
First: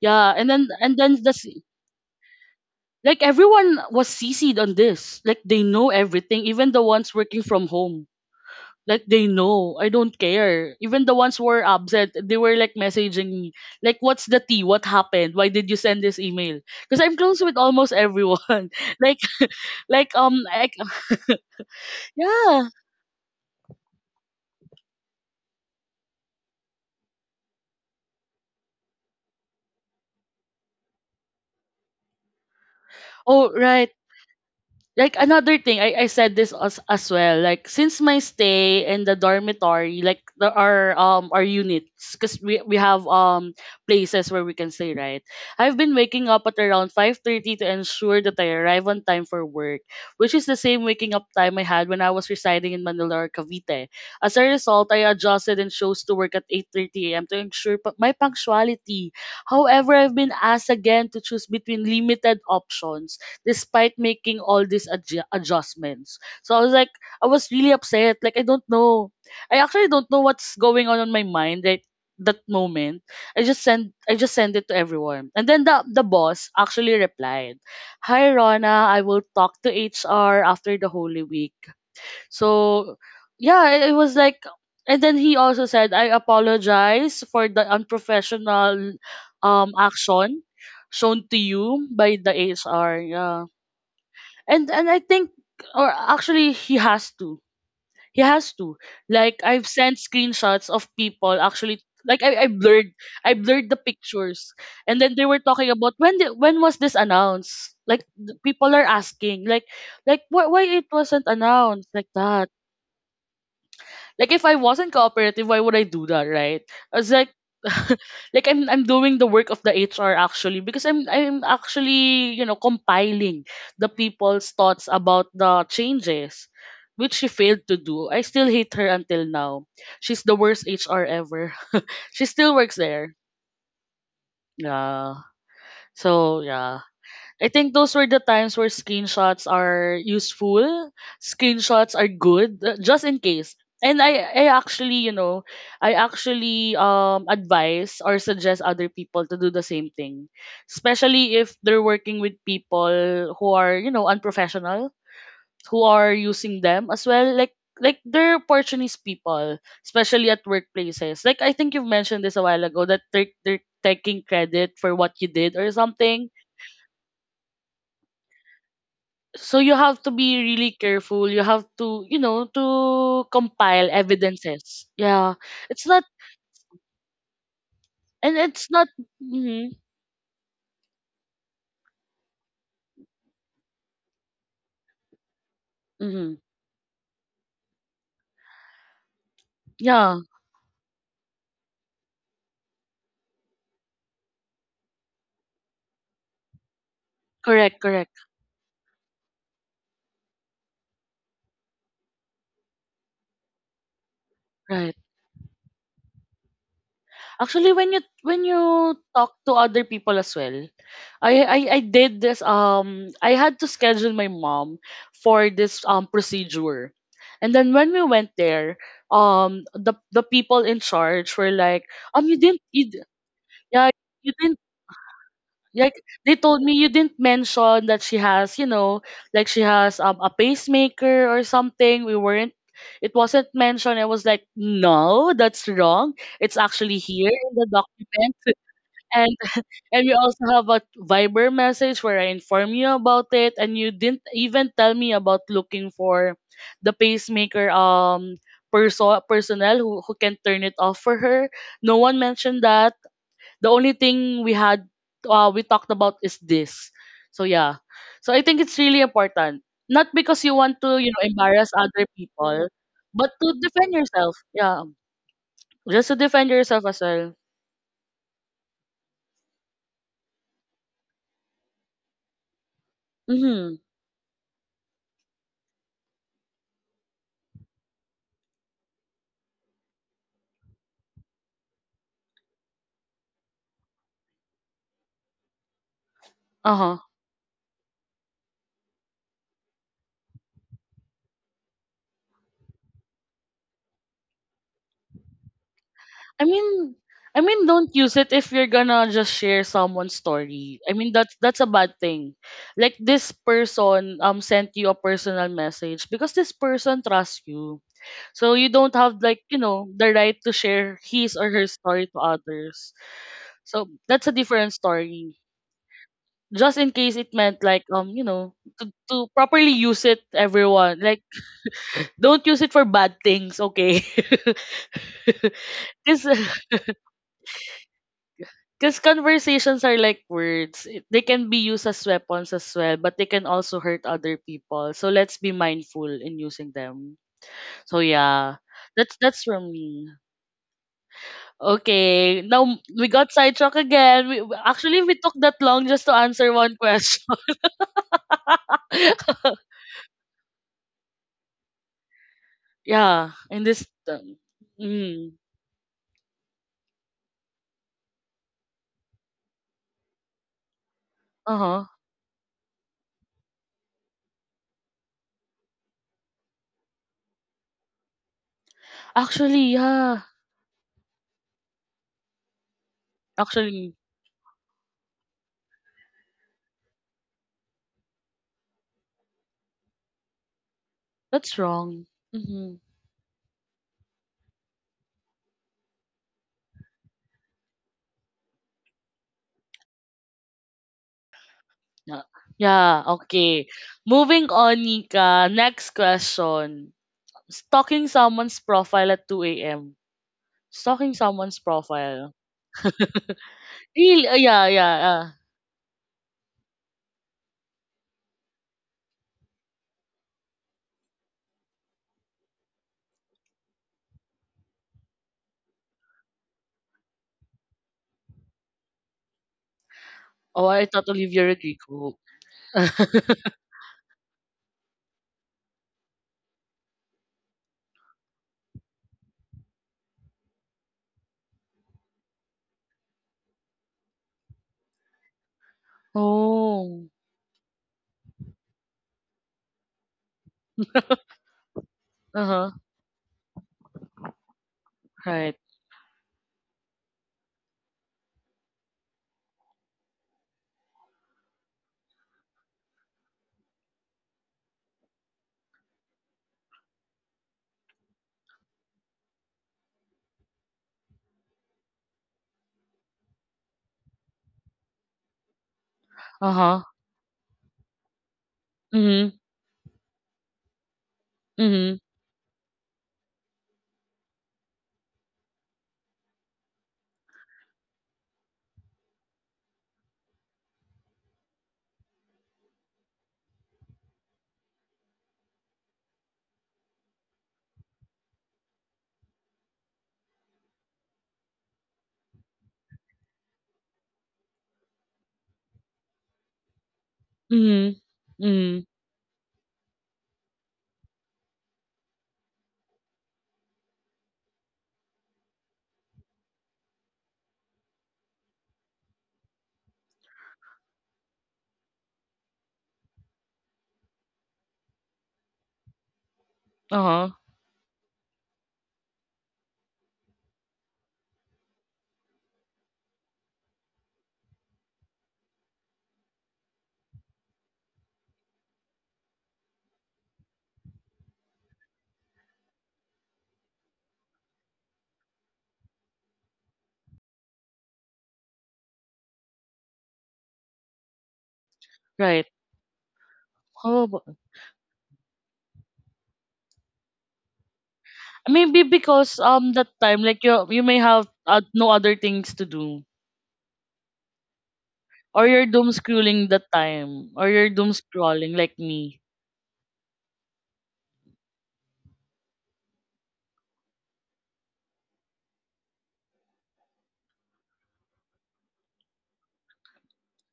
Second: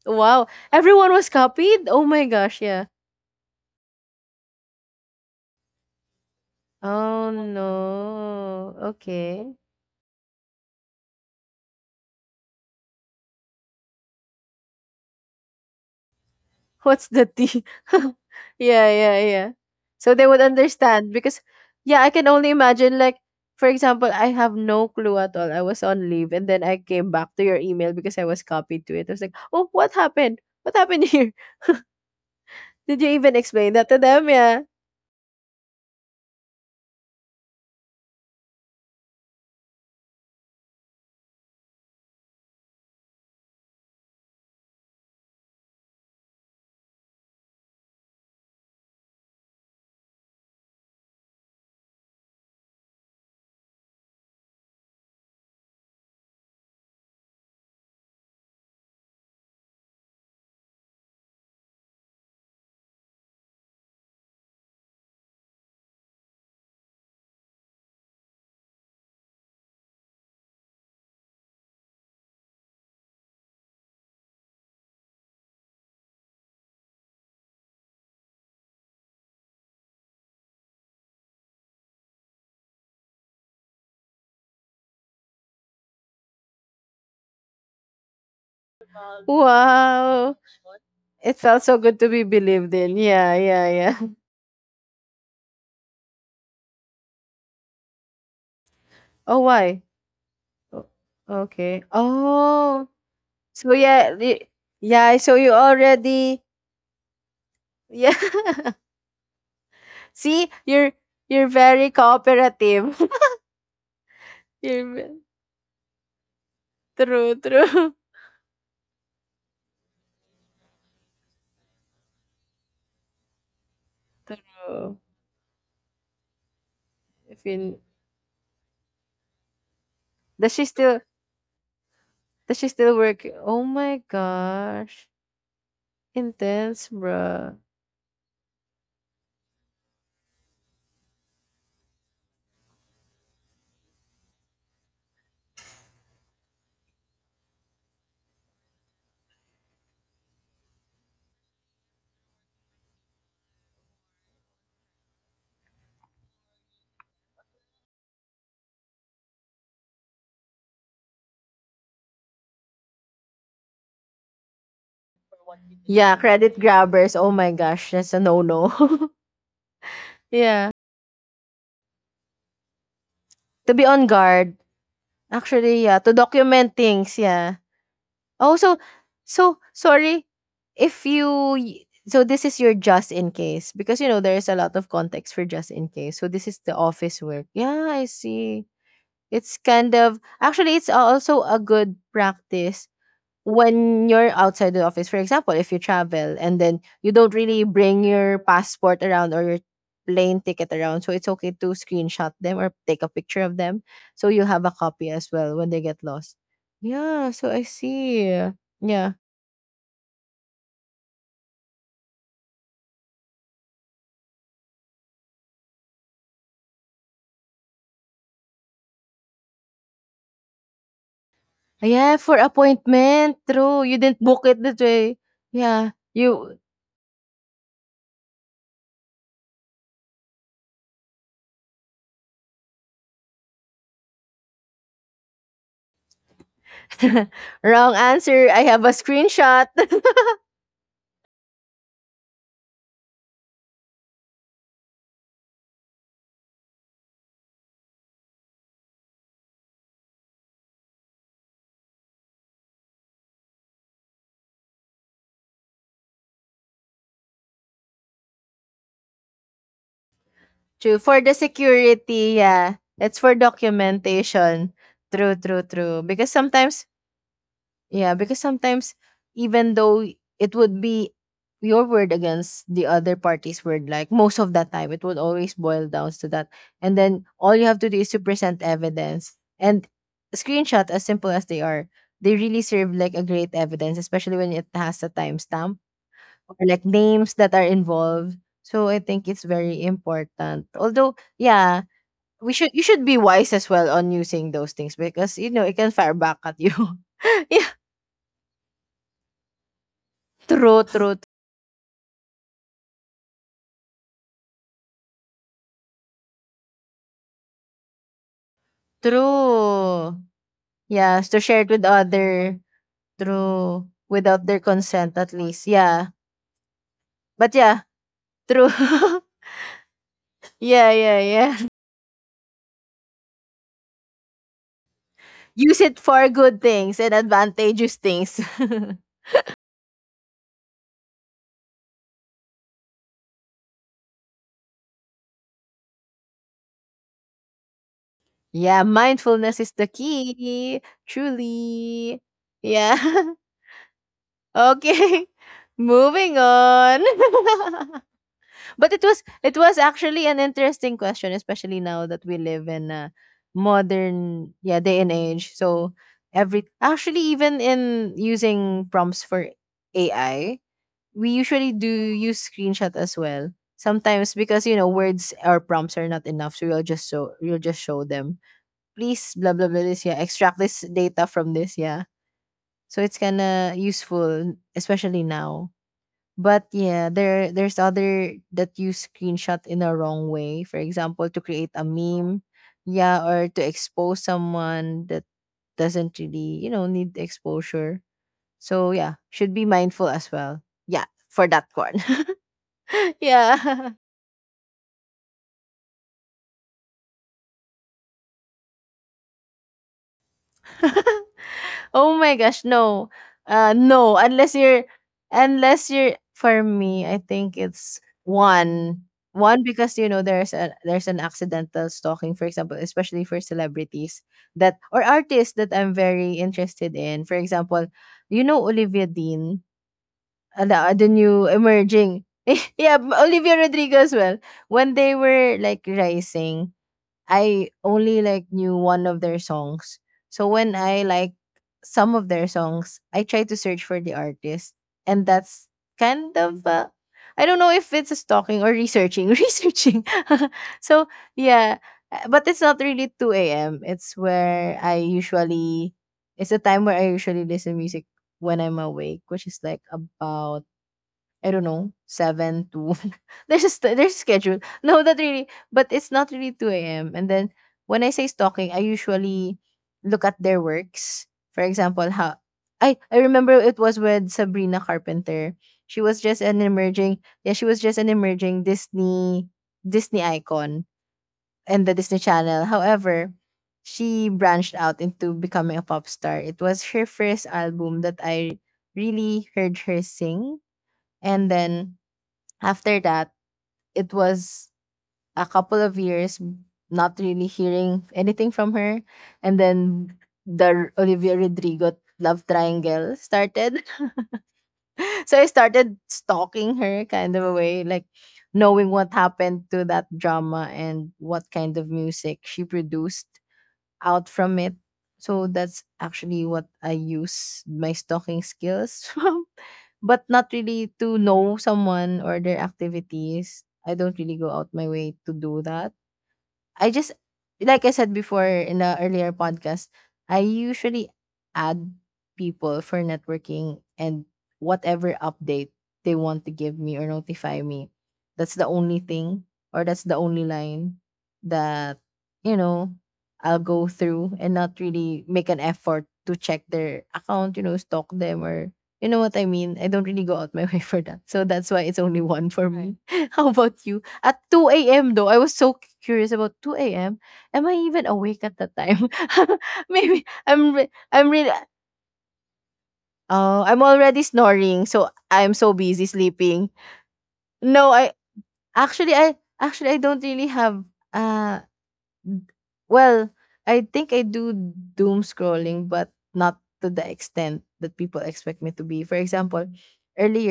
[SPEAKER 1] Yeah,
[SPEAKER 2] Wow,
[SPEAKER 1] and
[SPEAKER 2] everyone
[SPEAKER 1] then
[SPEAKER 2] was
[SPEAKER 1] the
[SPEAKER 2] copied? Oh my gosh, yeah.
[SPEAKER 1] like everyone was CC'd on this. Like they know everything, even the ones
[SPEAKER 2] Oh
[SPEAKER 1] working from home.
[SPEAKER 2] no.
[SPEAKER 1] Like they
[SPEAKER 2] Okay.
[SPEAKER 1] know. I don't care. Even the ones who were absent, they were like messaging me. Like, what's the tea? What happened? Why did you send this email? Because
[SPEAKER 2] What's
[SPEAKER 1] I'm
[SPEAKER 2] the
[SPEAKER 1] close with
[SPEAKER 2] tea?
[SPEAKER 1] almost everyone.
[SPEAKER 2] yeah, yeah,
[SPEAKER 1] like
[SPEAKER 2] yeah.
[SPEAKER 1] like
[SPEAKER 2] So they
[SPEAKER 1] um
[SPEAKER 2] would
[SPEAKER 1] I,
[SPEAKER 2] understand because yeah, I can only
[SPEAKER 1] yeah.
[SPEAKER 2] imagine like for example, I have no clue at all. I was on leave and then I came back to your email because I was copied to it. I was like, "Oh, what happened? What happened here? Did you even
[SPEAKER 1] Oh
[SPEAKER 2] explain that
[SPEAKER 1] right.
[SPEAKER 2] to them?" Yeah.
[SPEAKER 1] Like another thing I said this as well like since my stay in the dormitory like our units because we have places where we can stay, right? I've been waking up at around 5:30 to ensure that I arrive on time for work, which is the same waking up time I had when I was residing in Manila or Cavite. As a result, I adjusted and chose to work at 8:30 a.m. to ensure my punctuality. However, I've been asked again to choose between limited options despite making all these adjustments. So I was like, I was really upset. Like, I don't know. I actually don't know what's going on in my mind right that moment. I just send it to everyone. And then the boss actually replied, "Hi Rona, I will talk to HR after the Holy Week." So, yeah, it was like, and then he also said, "I apologize for the unprofessional
[SPEAKER 2] Wow.
[SPEAKER 1] action shown to
[SPEAKER 2] It felt so
[SPEAKER 1] you
[SPEAKER 2] good to
[SPEAKER 1] by
[SPEAKER 2] be
[SPEAKER 1] the
[SPEAKER 2] believed in.
[SPEAKER 1] HR."
[SPEAKER 2] Yeah,
[SPEAKER 1] Yeah,
[SPEAKER 2] yeah, yeah.
[SPEAKER 1] and I think, or actually he has to. He has to.
[SPEAKER 2] Oh,
[SPEAKER 1] Like I've
[SPEAKER 2] why?
[SPEAKER 1] sent screenshots
[SPEAKER 2] O
[SPEAKER 1] of people
[SPEAKER 2] okay.
[SPEAKER 1] actually like I
[SPEAKER 2] Oh,
[SPEAKER 1] blurred, I blurred
[SPEAKER 2] so
[SPEAKER 1] the
[SPEAKER 2] yeah, y
[SPEAKER 1] pictures, and
[SPEAKER 2] yeah,
[SPEAKER 1] then they
[SPEAKER 2] so
[SPEAKER 1] were
[SPEAKER 2] you
[SPEAKER 1] talking about
[SPEAKER 2] already
[SPEAKER 1] when was this announced? Like
[SPEAKER 2] yeah.
[SPEAKER 1] people are asking like
[SPEAKER 2] See,
[SPEAKER 1] why it
[SPEAKER 2] you're
[SPEAKER 1] wasn't
[SPEAKER 2] you're very
[SPEAKER 1] announced like that.
[SPEAKER 2] cooperative.
[SPEAKER 1] Like if I
[SPEAKER 2] You're
[SPEAKER 1] wasn't
[SPEAKER 2] ve
[SPEAKER 1] cooperative, why would I do that, right? I was
[SPEAKER 2] true,
[SPEAKER 1] like
[SPEAKER 2] true,
[SPEAKER 1] like I'm doing the work of the HR actually because I'm actually, you know, compiling the people's thoughts
[SPEAKER 2] true.
[SPEAKER 1] about the changes, which she
[SPEAKER 2] I
[SPEAKER 1] failed
[SPEAKER 2] feel
[SPEAKER 1] to do. I still hate her until now. She's the
[SPEAKER 2] does she
[SPEAKER 1] worst
[SPEAKER 2] still
[SPEAKER 1] HR ever. She still
[SPEAKER 2] does she
[SPEAKER 1] works
[SPEAKER 2] still
[SPEAKER 1] there.
[SPEAKER 2] work? Oh my gosh,
[SPEAKER 1] Yeah. So, yeah.
[SPEAKER 2] intense,
[SPEAKER 1] I
[SPEAKER 2] bruh.
[SPEAKER 1] think those were the times where screenshots are useful. Screenshots are good, just in case. And I actually, you know, I actually advise or suggest other people to do the same thing, especially if they're working with people who are, you know, unprofessional, who are using them as well. Like they're opportunist people, especially at workplaces. Like I think you've mentioned this a while ago that they're taking credit for what you did or
[SPEAKER 2] Yeah,
[SPEAKER 1] something.
[SPEAKER 2] credit grabbers, oh my gosh, that's a no-no.
[SPEAKER 1] So you have to be
[SPEAKER 2] Yeah,
[SPEAKER 1] really careful. You have to, you know, to
[SPEAKER 2] to be
[SPEAKER 1] compile
[SPEAKER 2] on guard.
[SPEAKER 1] evidences, yeah.
[SPEAKER 2] Actually,
[SPEAKER 1] it's
[SPEAKER 2] yeah,
[SPEAKER 1] not
[SPEAKER 2] to document things, yeah.
[SPEAKER 1] and
[SPEAKER 2] Oh,
[SPEAKER 1] it's
[SPEAKER 2] so
[SPEAKER 1] not.
[SPEAKER 2] so
[SPEAKER 1] Mm-hmm.
[SPEAKER 2] sorry if you y- so this is your just in case because you know there is a lot of context for just in case. So
[SPEAKER 1] Mm-hmm.
[SPEAKER 2] this is the office work. Yeah, I see. It's kind of
[SPEAKER 1] Yeah.
[SPEAKER 2] actually it's also a good practice when you're outside the office. For example, if you travel and then you don't really
[SPEAKER 1] Correct,
[SPEAKER 2] bring
[SPEAKER 1] correct.
[SPEAKER 2] your passport around or your plane ticket around, so it's okay to screenshot them or take a picture of them so you have a
[SPEAKER 1] Right.
[SPEAKER 2] copy as well when they get lost. Yeah, so I
[SPEAKER 1] Actually,
[SPEAKER 2] see.
[SPEAKER 1] when you
[SPEAKER 2] Yeah.
[SPEAKER 1] talk to other people as well, I did this, I had to schedule my mom for this procedure, and then when we went there, the people in charge were like,
[SPEAKER 2] Yeah, for
[SPEAKER 1] you didn't you, d-
[SPEAKER 2] appointment. True.
[SPEAKER 1] yeah,
[SPEAKER 2] You didn't
[SPEAKER 1] you
[SPEAKER 2] book it
[SPEAKER 1] didn't.
[SPEAKER 2] that way. Yeah.
[SPEAKER 1] Like they
[SPEAKER 2] You
[SPEAKER 1] told me you didn't mention that she has, you know, like she has a pacemaker or something. We weren't it wasn't mentioned. I was like, no, that's wrong. It's actually here in the
[SPEAKER 2] wrong
[SPEAKER 1] document.
[SPEAKER 2] answer. I have a
[SPEAKER 1] And
[SPEAKER 2] screenshot.
[SPEAKER 1] and we also have a Viber message where I inform you about it and you didn't even tell me about looking for the pacemaker personnel who can turn it off for her. No one mentioned that. The only thing we had, we talked about is this. So yeah, so I think it's really important, not because you want
[SPEAKER 2] True.
[SPEAKER 1] to, you
[SPEAKER 2] For
[SPEAKER 1] know,
[SPEAKER 2] the
[SPEAKER 1] embarrass other
[SPEAKER 2] security,
[SPEAKER 1] people,
[SPEAKER 2] yeah. It's
[SPEAKER 1] but
[SPEAKER 2] for
[SPEAKER 1] to defend yourself,
[SPEAKER 2] documentation.
[SPEAKER 1] yeah,
[SPEAKER 2] True, true, true.
[SPEAKER 1] just to
[SPEAKER 2] Because
[SPEAKER 1] defend
[SPEAKER 2] sometimes,
[SPEAKER 1] yourself as well.
[SPEAKER 2] yeah, because sometimes even though it would be your word against the other party's
[SPEAKER 1] Mm-hmm.
[SPEAKER 2] word, like most of the time, it would always boil down to that. And then all you have to do is to present evidence. And screenshot, as simple as they are, they really serve like a great evidence, especially when it has a timestamp or like
[SPEAKER 1] Uh-huh.
[SPEAKER 2] names that are involved. So I think it's very important. Although yeah we should you should be wise as well on using those things because you know it can fire back
[SPEAKER 1] I
[SPEAKER 2] at you.
[SPEAKER 1] mean, I
[SPEAKER 2] yeah,
[SPEAKER 1] mean don't use it if you're gonna just share someone's story.
[SPEAKER 2] true,
[SPEAKER 1] I mean,
[SPEAKER 2] true,
[SPEAKER 1] that's a bad thing. Like this person sent you a personal message because this person trusts you. So you don't have like, you know,
[SPEAKER 2] true.
[SPEAKER 1] the right to share
[SPEAKER 2] Yes,
[SPEAKER 1] his
[SPEAKER 2] to
[SPEAKER 1] or
[SPEAKER 2] share
[SPEAKER 1] her
[SPEAKER 2] it with
[SPEAKER 1] story to
[SPEAKER 2] other
[SPEAKER 1] others.
[SPEAKER 2] true
[SPEAKER 1] So that's a
[SPEAKER 2] without their
[SPEAKER 1] different
[SPEAKER 2] consent at
[SPEAKER 1] story.
[SPEAKER 2] least. Yeah,
[SPEAKER 1] Just in case it
[SPEAKER 2] but
[SPEAKER 1] meant
[SPEAKER 2] yeah,
[SPEAKER 1] like you know,
[SPEAKER 2] true.
[SPEAKER 1] to properly use it,
[SPEAKER 2] yeah,
[SPEAKER 1] everyone.
[SPEAKER 2] yeah,
[SPEAKER 1] Like
[SPEAKER 2] yeah.
[SPEAKER 1] don't use it for bad things, okay?
[SPEAKER 2] Use it for
[SPEAKER 1] Cause,
[SPEAKER 2] good things and advantageous things.
[SPEAKER 1] cause conversations are like words. They can be used as weapons as well, but they can also hurt other people. So let's be mindful in using them. So yeah.
[SPEAKER 2] yeah,
[SPEAKER 1] That's
[SPEAKER 2] mindfulness is
[SPEAKER 1] from
[SPEAKER 2] the
[SPEAKER 1] me.
[SPEAKER 2] key. Truly.
[SPEAKER 1] Okay, now we
[SPEAKER 2] Yeah.
[SPEAKER 1] got sidetracked again. Actually, we
[SPEAKER 2] okay.
[SPEAKER 1] took that long just to
[SPEAKER 2] Moving
[SPEAKER 1] answer one
[SPEAKER 2] on.
[SPEAKER 1] question.
[SPEAKER 2] But it was it was actually an interesting question, especially now that we live in a
[SPEAKER 1] yeah, in this.
[SPEAKER 2] modern yeah day and
[SPEAKER 1] Mm,
[SPEAKER 2] age. So every actually even in using prompts for AI, we
[SPEAKER 1] uh
[SPEAKER 2] usually
[SPEAKER 1] huh.
[SPEAKER 2] do use screenshot as well. Sometimes because you know words or prompts are not enough, so you'll just show them. Please blah blah
[SPEAKER 1] Actually,
[SPEAKER 2] blah this, yeah,
[SPEAKER 1] yeah.
[SPEAKER 2] extract this data from this, yeah. So it's kinda
[SPEAKER 1] Actually,
[SPEAKER 2] useful, especially now. But yeah, there's other that use screenshot in a wrong way. For example, to
[SPEAKER 1] that's
[SPEAKER 2] create a
[SPEAKER 1] wrong.
[SPEAKER 2] meme,
[SPEAKER 1] Mm-hmm.
[SPEAKER 2] yeah, or to expose someone that doesn't really, need exposure. So yeah, should be mindful as well. Yeah, for that one.
[SPEAKER 1] Yeah. Yeah, okay.
[SPEAKER 2] yeah.
[SPEAKER 1] Moving on, Nika. Next question. Stalking someone's profile at 2 a.m. Stalking someone's
[SPEAKER 2] Oh
[SPEAKER 1] profile.
[SPEAKER 2] my gosh, no. No,
[SPEAKER 1] Really?
[SPEAKER 2] unless
[SPEAKER 1] Yeah,
[SPEAKER 2] you're
[SPEAKER 1] yeah.
[SPEAKER 2] unless you're for me, I think it's one. One, because there's an accidental stalking, for example, especially for celebrities that, or artists that I'm very interested in. For example, you know, Olivia Dean,
[SPEAKER 1] Oh, I thought
[SPEAKER 2] the new
[SPEAKER 1] Olivia Rodrigo.
[SPEAKER 2] emerging. Yeah, Olivia Rodrigo as well. When they were like rising, I only like knew one of their songs. So when I like some of their songs, I try to search for the artist, and that's kind of
[SPEAKER 1] oh.
[SPEAKER 2] I don't know if it's stalking or researching. Researching. So yeah,
[SPEAKER 1] Uh
[SPEAKER 2] but it's
[SPEAKER 1] huh.
[SPEAKER 2] not really two a.m. It's where I
[SPEAKER 1] Right.
[SPEAKER 2] usually, it's a time where I usually listen music when I'm awake, which is like about, I don't know, 7 to there's a schedule. No, not really, but it's not really 2 a.m. And then when I say stalking, I usually look at their works. For example, how I remember, it was with Sabrina Carpenter.
[SPEAKER 1] Uh-huh.
[SPEAKER 2] She was just an emerging
[SPEAKER 1] Mhm.
[SPEAKER 2] Disney icon in the
[SPEAKER 1] Mhm.
[SPEAKER 2] Disney Channel. However, she branched out into becoming a pop star. It was her first album that I really heard her sing. And then after that, it was a couple of years not really hearing anything from her. And then Olivia Rodrigo love triangle started. So I started stalking her kind of a way,
[SPEAKER 1] Mhm.
[SPEAKER 2] like
[SPEAKER 1] Mhm.
[SPEAKER 2] knowing what happened to that drama and what kind of music she produced out from it. So that's actually what I use my stalking skills but not really to know someone or their activities. I don't really go out my way to do that. I just,
[SPEAKER 1] Uh-huh.
[SPEAKER 2] like I said before in the earlier podcast, I usually add people for networking and whatever update they want to give me or notify me. That's the only thing, or that's the only line that, you know, I'll go through and not really make an effort to check their account, you know, stalk them, or you know what I mean. I don't really go out my way for that. So that's why it's only
[SPEAKER 1] Right.
[SPEAKER 2] one for right, me. How about you?
[SPEAKER 1] Oh,
[SPEAKER 2] At 2 AM, though, I was so curious about 2 AM? Am I even awake at that
[SPEAKER 1] maybe
[SPEAKER 2] time?
[SPEAKER 1] because that time like you may have,
[SPEAKER 2] I'm really,
[SPEAKER 1] no other things to do,
[SPEAKER 2] oh, I'm already snoring, so
[SPEAKER 1] or
[SPEAKER 2] I'm
[SPEAKER 1] you're
[SPEAKER 2] so
[SPEAKER 1] doom
[SPEAKER 2] busy
[SPEAKER 1] scrolling that
[SPEAKER 2] sleeping.
[SPEAKER 1] time, or you're doom
[SPEAKER 2] No, I
[SPEAKER 1] scrolling like
[SPEAKER 2] actually
[SPEAKER 1] me.
[SPEAKER 2] I actually I don't really have uh d- well, I think I do doom scrolling, but not to the extent that people expect me to be. For example,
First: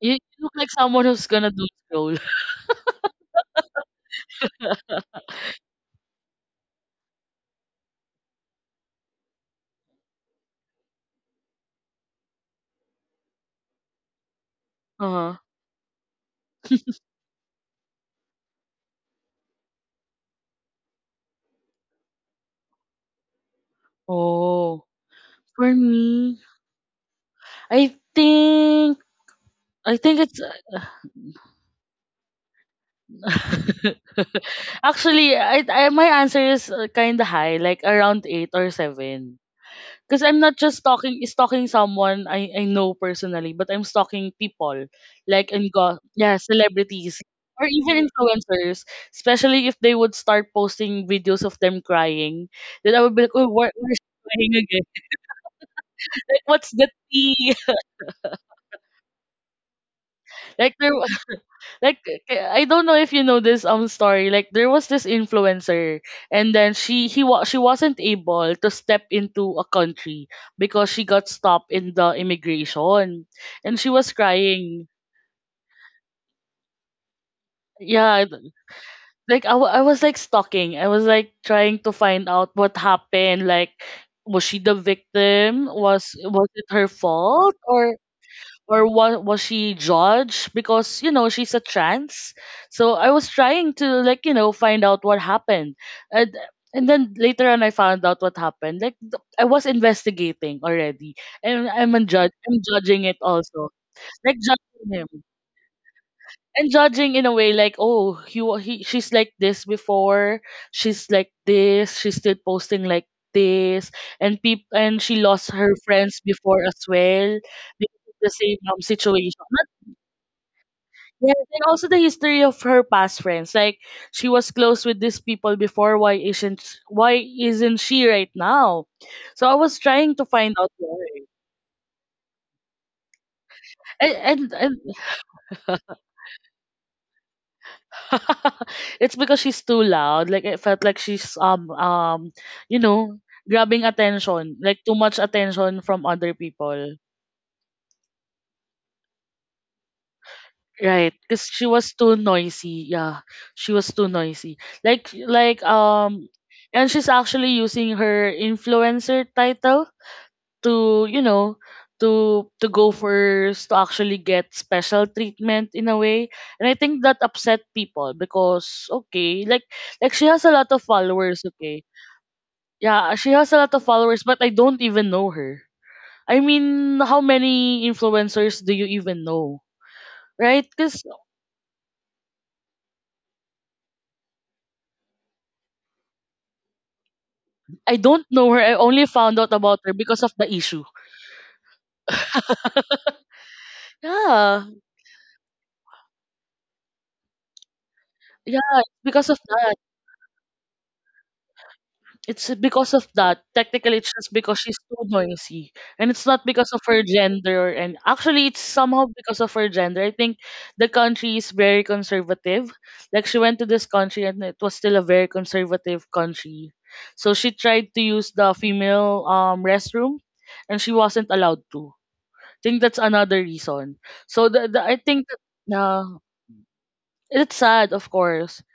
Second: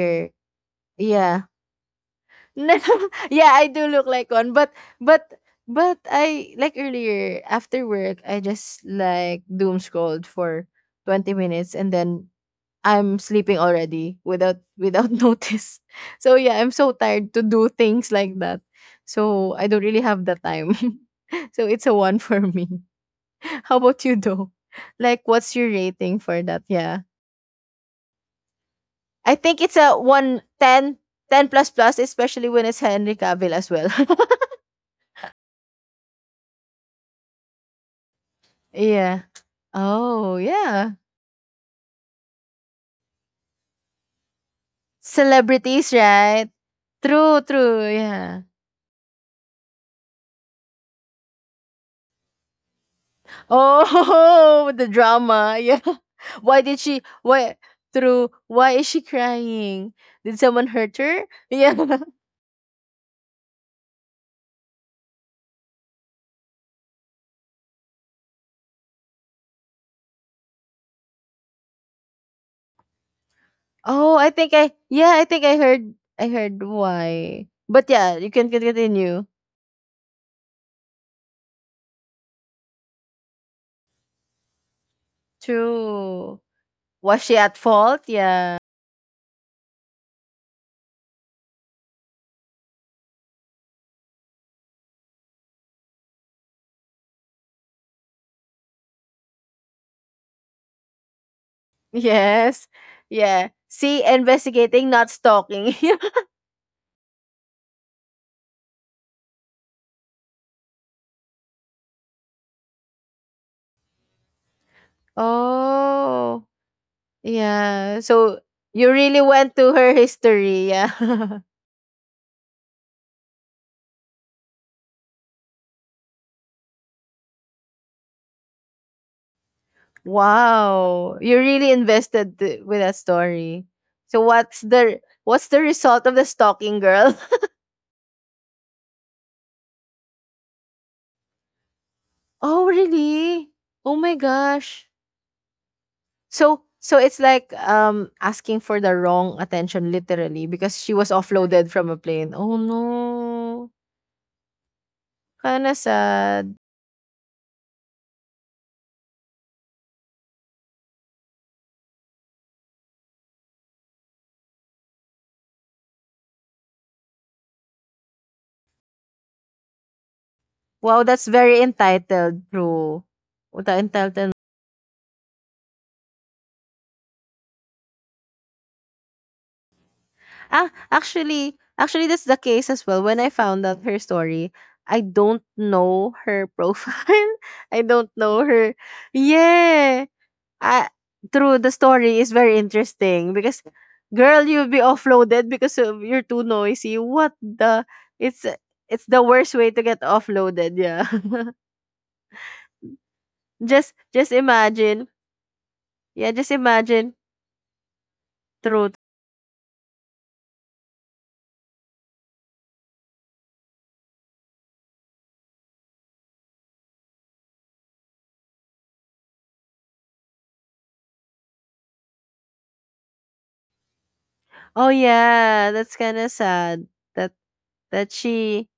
[SPEAKER 1] You look like someone who's
[SPEAKER 2] yeah.
[SPEAKER 1] gonna doom scroll.
[SPEAKER 2] No, yeah, I do look like one, but but but I like earlier after work, I just like doom scrolled for 20 minutes and then I'm sleeping already without
[SPEAKER 1] Uh-huh.
[SPEAKER 2] notice. So yeah, I'm so tired to do things like that. So I don't really have the time. So it's a one for me. How about you though?
[SPEAKER 1] Oh,
[SPEAKER 2] Like what's your
[SPEAKER 1] for
[SPEAKER 2] rating
[SPEAKER 1] me,
[SPEAKER 2] for that? Yeah.
[SPEAKER 1] I think
[SPEAKER 2] I think it's a
[SPEAKER 1] I think it's
[SPEAKER 2] one ten ten plus plus, especially when it's Henry Cavill as well.
[SPEAKER 1] Actually, I my answer is kind of high, like around 8 or
[SPEAKER 2] Yeah.
[SPEAKER 1] 7. Because
[SPEAKER 2] Oh,
[SPEAKER 1] I'm not just
[SPEAKER 2] yeah.
[SPEAKER 1] talking stalking someone I know personally, but I'm stalking people like and
[SPEAKER 2] Celebrities,
[SPEAKER 1] go yeah
[SPEAKER 2] right?
[SPEAKER 1] celebrities
[SPEAKER 2] True,
[SPEAKER 1] or
[SPEAKER 2] true,
[SPEAKER 1] even
[SPEAKER 2] yeah.
[SPEAKER 1] influencers, especially if they would start posting videos of them crying, then I would be like, oh, where's she crying
[SPEAKER 2] Oh,
[SPEAKER 1] again?
[SPEAKER 2] the drama, yeah.
[SPEAKER 1] Like,
[SPEAKER 2] Why
[SPEAKER 1] what's
[SPEAKER 2] did
[SPEAKER 1] the
[SPEAKER 2] she
[SPEAKER 1] tea?
[SPEAKER 2] why true, why is she crying? Did someone
[SPEAKER 1] like, there
[SPEAKER 2] hurt her? Yeah.
[SPEAKER 1] Like I don't know if you know this story. Like there was this influencer, and then she wasn't able to step into a country because she got stopped in the immigration, and she was
[SPEAKER 2] Oh, I think I,
[SPEAKER 1] crying.
[SPEAKER 2] yeah, I think I heard why. But yeah,
[SPEAKER 1] Yeah,
[SPEAKER 2] you can
[SPEAKER 1] th-
[SPEAKER 2] continue.
[SPEAKER 1] I was like stalking. I was like trying to find out what happened. Like, was she the victim?
[SPEAKER 2] True.
[SPEAKER 1] Was it her
[SPEAKER 2] Was she
[SPEAKER 1] fault?
[SPEAKER 2] at
[SPEAKER 1] Or
[SPEAKER 2] fault? Yeah.
[SPEAKER 1] was she judged because, you know, she's a trans. So I was trying to, like, you know, find out what happened, and and then later on I found out what happened. I was investigating already, and I'm a judge. I'm
[SPEAKER 2] Yes.
[SPEAKER 1] judging it
[SPEAKER 2] Yeah.
[SPEAKER 1] also,
[SPEAKER 2] See,
[SPEAKER 1] like
[SPEAKER 2] investigating,
[SPEAKER 1] judging him
[SPEAKER 2] not stalking.
[SPEAKER 1] and judging in a way like, oh he, wa- he she's like this before, she's like this, she's still posting like this. And and she lost her friends
[SPEAKER 2] Oh.
[SPEAKER 1] before as well
[SPEAKER 2] Yeah.
[SPEAKER 1] because of the
[SPEAKER 2] So
[SPEAKER 1] same
[SPEAKER 2] you really
[SPEAKER 1] situation.
[SPEAKER 2] went to her history. Yeah.
[SPEAKER 1] Yes, and also the history of her past friends. Like she was close with these people before. Why isn't she right now? So I was trying to find out
[SPEAKER 2] Wow.
[SPEAKER 1] why.
[SPEAKER 2] You really invested with that story.
[SPEAKER 1] And
[SPEAKER 2] So
[SPEAKER 1] and,
[SPEAKER 2] what's
[SPEAKER 1] and
[SPEAKER 2] the what's the result of the stalking, girl?
[SPEAKER 1] it's because she's too loud. Like it felt like she's
[SPEAKER 2] Oh
[SPEAKER 1] you know,
[SPEAKER 2] really?
[SPEAKER 1] grabbing
[SPEAKER 2] Oh my
[SPEAKER 1] attention, like
[SPEAKER 2] gosh.
[SPEAKER 1] too much attention from other
[SPEAKER 2] So, so
[SPEAKER 1] people.
[SPEAKER 2] it's like asking for the wrong attention literally, because she was
[SPEAKER 1] Right, because she
[SPEAKER 2] offloaded from
[SPEAKER 1] was
[SPEAKER 2] a
[SPEAKER 1] too
[SPEAKER 2] plane. Oh
[SPEAKER 1] noisy. Yeah,
[SPEAKER 2] no.
[SPEAKER 1] she was too noisy. Like like
[SPEAKER 2] Kinda
[SPEAKER 1] um,
[SPEAKER 2] sad.
[SPEAKER 1] and she's actually using her influencer title to, you know, to go first, to actually get special treatment in a way. And I think that upset people because, okay, like she has a lot of
[SPEAKER 2] Wow, that's
[SPEAKER 1] followers,
[SPEAKER 2] very
[SPEAKER 1] okay,
[SPEAKER 2] entitled, bro.
[SPEAKER 1] yeah, she has a
[SPEAKER 2] The
[SPEAKER 1] lot of followers,
[SPEAKER 2] entitled?
[SPEAKER 1] but I don't even know her. I mean, how many influencers do you even know, right?
[SPEAKER 2] Ah,
[SPEAKER 1] Because
[SPEAKER 2] actually that's the case as well. When I found out her story, I don't know her profile. I
[SPEAKER 1] I
[SPEAKER 2] don't
[SPEAKER 1] don't
[SPEAKER 2] know
[SPEAKER 1] know her.
[SPEAKER 2] her.
[SPEAKER 1] I only found out about her
[SPEAKER 2] Yeah.
[SPEAKER 1] because of the issue.
[SPEAKER 2] I, through the story, is very interesting because girl,
[SPEAKER 1] yeah
[SPEAKER 2] you'll be offloaded because of you're too noisy. What the, it's
[SPEAKER 1] yeah
[SPEAKER 2] it's the
[SPEAKER 1] because of
[SPEAKER 2] worst way
[SPEAKER 1] that.
[SPEAKER 2] to get offloaded, yeah.
[SPEAKER 1] It's because of that.
[SPEAKER 2] just
[SPEAKER 1] Technically, it's
[SPEAKER 2] just
[SPEAKER 1] just because she's too
[SPEAKER 2] imagine.
[SPEAKER 1] noisy. And it's
[SPEAKER 2] Yeah,
[SPEAKER 1] not
[SPEAKER 2] just
[SPEAKER 1] because of her
[SPEAKER 2] imagine
[SPEAKER 1] gender. And actually, it's
[SPEAKER 2] through.
[SPEAKER 1] somehow because of her gender. I think the country is very conservative. Like, she went to this country and it was still a very conservative country. So she tried to use the female restroom, and she wasn't allowed to. I think that's another reason. So
[SPEAKER 2] Oh
[SPEAKER 1] I think
[SPEAKER 2] yeah,
[SPEAKER 1] that
[SPEAKER 2] that's
[SPEAKER 1] uh,
[SPEAKER 2] kind of sad that,
[SPEAKER 1] it's sad, of
[SPEAKER 2] that
[SPEAKER 1] course.
[SPEAKER 2] she,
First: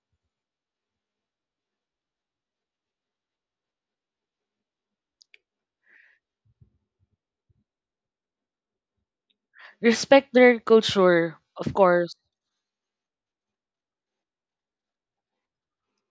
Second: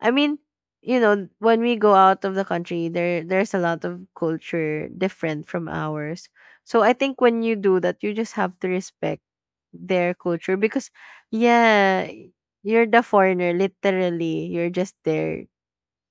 [SPEAKER 2] I mean, you know, when we go out of the country, there's a lot of culture different from ours. So I think when you do that, you just have to respect their
[SPEAKER 1] Respect
[SPEAKER 2] culture
[SPEAKER 1] their
[SPEAKER 2] because
[SPEAKER 1] culture, of
[SPEAKER 2] yeah,
[SPEAKER 1] course.
[SPEAKER 2] you're the foreigner literally. You're just there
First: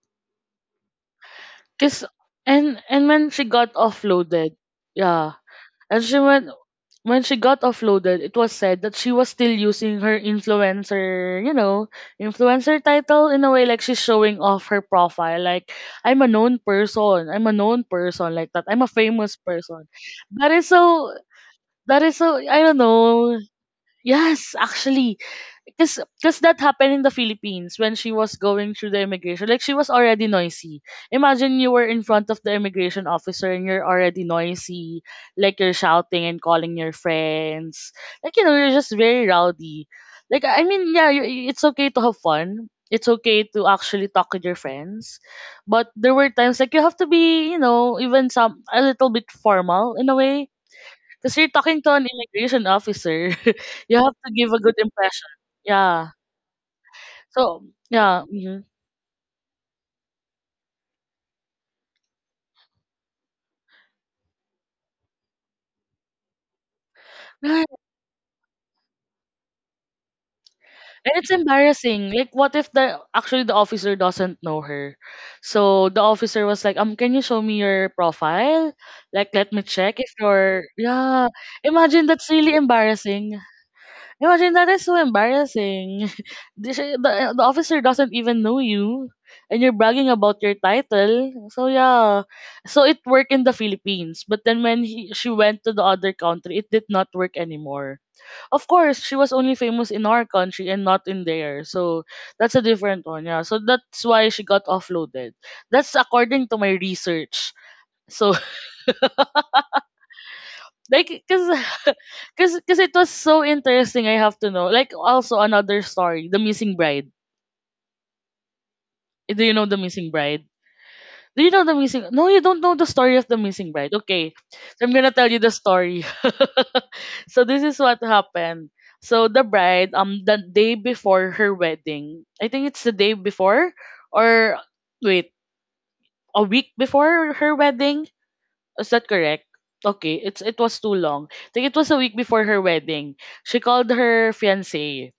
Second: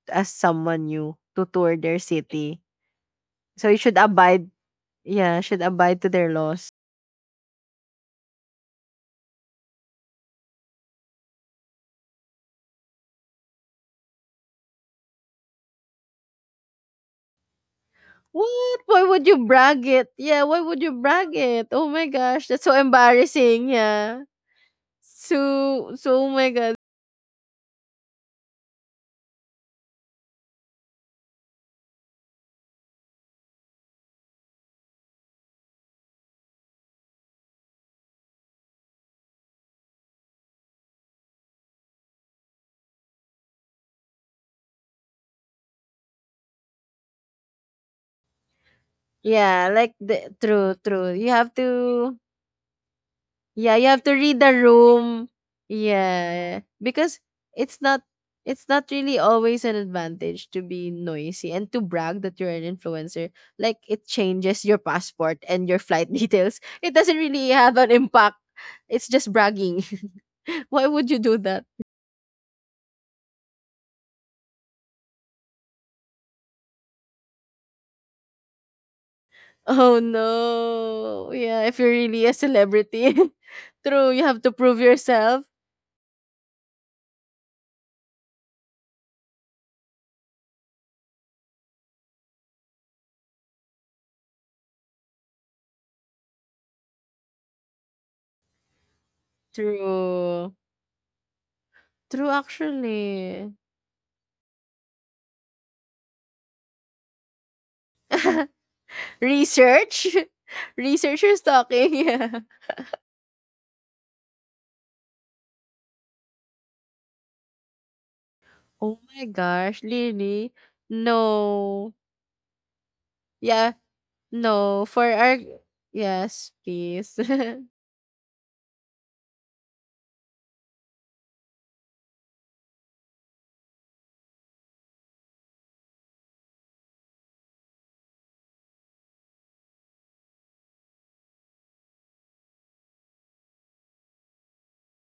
[SPEAKER 2] as someone new to tour their
[SPEAKER 1] Cause
[SPEAKER 2] city.
[SPEAKER 1] and when she
[SPEAKER 2] So
[SPEAKER 1] got
[SPEAKER 2] you should abide,
[SPEAKER 1] offloaded, yeah,
[SPEAKER 2] yeah, should abide
[SPEAKER 1] and
[SPEAKER 2] to
[SPEAKER 1] she
[SPEAKER 2] their
[SPEAKER 1] went
[SPEAKER 2] laws.
[SPEAKER 1] when she got offloaded, it was said that she was still using her influencer, you know, influencer title in a way, like she's showing off her profile, like, I'm a known person, I'm a known person, like that,
[SPEAKER 2] What?
[SPEAKER 1] I'm a
[SPEAKER 2] Why would
[SPEAKER 1] famous
[SPEAKER 2] you brag
[SPEAKER 1] person.
[SPEAKER 2] it? Yeah,
[SPEAKER 1] That
[SPEAKER 2] why
[SPEAKER 1] is
[SPEAKER 2] would you
[SPEAKER 1] so.
[SPEAKER 2] brag it? Oh
[SPEAKER 1] That
[SPEAKER 2] my
[SPEAKER 1] is so.
[SPEAKER 2] gosh, that's
[SPEAKER 1] I
[SPEAKER 2] so
[SPEAKER 1] don't know.
[SPEAKER 2] embarrassing. Yeah.
[SPEAKER 1] Yes, actually,
[SPEAKER 2] So,
[SPEAKER 1] because
[SPEAKER 2] so oh
[SPEAKER 1] because
[SPEAKER 2] my
[SPEAKER 1] that
[SPEAKER 2] god.
[SPEAKER 1] happened in the Philippines when she was going through the immigration. Like she was already noisy. Imagine you were in front of the immigration officer and you're already noisy, like you're shouting and calling your friends. Like, you know, you're just very rowdy. Like, I mean, yeah, you- it's okay to have fun. It's okay to actually talk with your friends, but there were times like you have to be, you know, even some a little bit
[SPEAKER 2] Yeah, like
[SPEAKER 1] formal in a
[SPEAKER 2] the
[SPEAKER 1] way.
[SPEAKER 2] true, true. You
[SPEAKER 1] Because you're
[SPEAKER 2] have
[SPEAKER 1] talking to an
[SPEAKER 2] to
[SPEAKER 1] immigration officer,
[SPEAKER 2] yeah, you
[SPEAKER 1] you
[SPEAKER 2] have to
[SPEAKER 1] have to
[SPEAKER 2] read the
[SPEAKER 1] give a good
[SPEAKER 2] room.
[SPEAKER 1] impression. Yeah
[SPEAKER 2] Yeah. Because
[SPEAKER 1] so,
[SPEAKER 2] it's not,
[SPEAKER 1] yeah, mhm.
[SPEAKER 2] it's not really always an advantage to be noisy and to brag that you're an influencer. Like it changes your passport and your flight details. It doesn't really
[SPEAKER 1] Right.
[SPEAKER 2] have an impact. It's just bragging. Why would
[SPEAKER 1] And
[SPEAKER 2] you
[SPEAKER 1] it's
[SPEAKER 2] do that?
[SPEAKER 1] embarrassing. Like, what if the actually the officer doesn't know her? So the officer was like, can you show me your profile? Like, let me
[SPEAKER 2] Oh
[SPEAKER 1] check if you're yeah.
[SPEAKER 2] no. Yeah, if you're
[SPEAKER 1] Imagine
[SPEAKER 2] really
[SPEAKER 1] that's
[SPEAKER 2] a
[SPEAKER 1] really
[SPEAKER 2] celebrity.
[SPEAKER 1] embarrassing.
[SPEAKER 2] True, you have to
[SPEAKER 1] Imagine that
[SPEAKER 2] prove
[SPEAKER 1] is so
[SPEAKER 2] yourself.
[SPEAKER 1] embarrassing. the, sh- the eh, The officer doesn't even know you, and you're bragging about your title. So yeah, so it worked in the Philippines, but then when she went to the other country, it did not work anymore. Of course, she was only famous in our
[SPEAKER 2] True.
[SPEAKER 1] country and not in there. So
[SPEAKER 2] True
[SPEAKER 1] that's a different one, yeah.
[SPEAKER 2] actually.
[SPEAKER 1] So that's why she got offloaded. That's according to my research. So
[SPEAKER 2] Research?
[SPEAKER 1] like
[SPEAKER 2] Researchers
[SPEAKER 1] cause,
[SPEAKER 2] talking. Yeah.
[SPEAKER 1] cause it was so interesting I have to know. Like, also another story, The Missing Bride.
[SPEAKER 2] Oh my
[SPEAKER 1] Do you know The
[SPEAKER 2] gosh,
[SPEAKER 1] Missing Bride?
[SPEAKER 2] really?
[SPEAKER 1] Do you know the
[SPEAKER 2] No.
[SPEAKER 1] missing? No, you don't know the story of the missing
[SPEAKER 2] Yeah,
[SPEAKER 1] bride. Okay, so
[SPEAKER 2] no.
[SPEAKER 1] I'm
[SPEAKER 2] For
[SPEAKER 1] gonna tell
[SPEAKER 2] our,
[SPEAKER 1] you the story.
[SPEAKER 2] yes, please.
[SPEAKER 1] So this is what happened. So the bride, the day before her wedding, I think it's the day before, or wait, a week before her wedding. Is that correct? Okay, it's it was too long. I think it was a week before her wedding. She called her fiance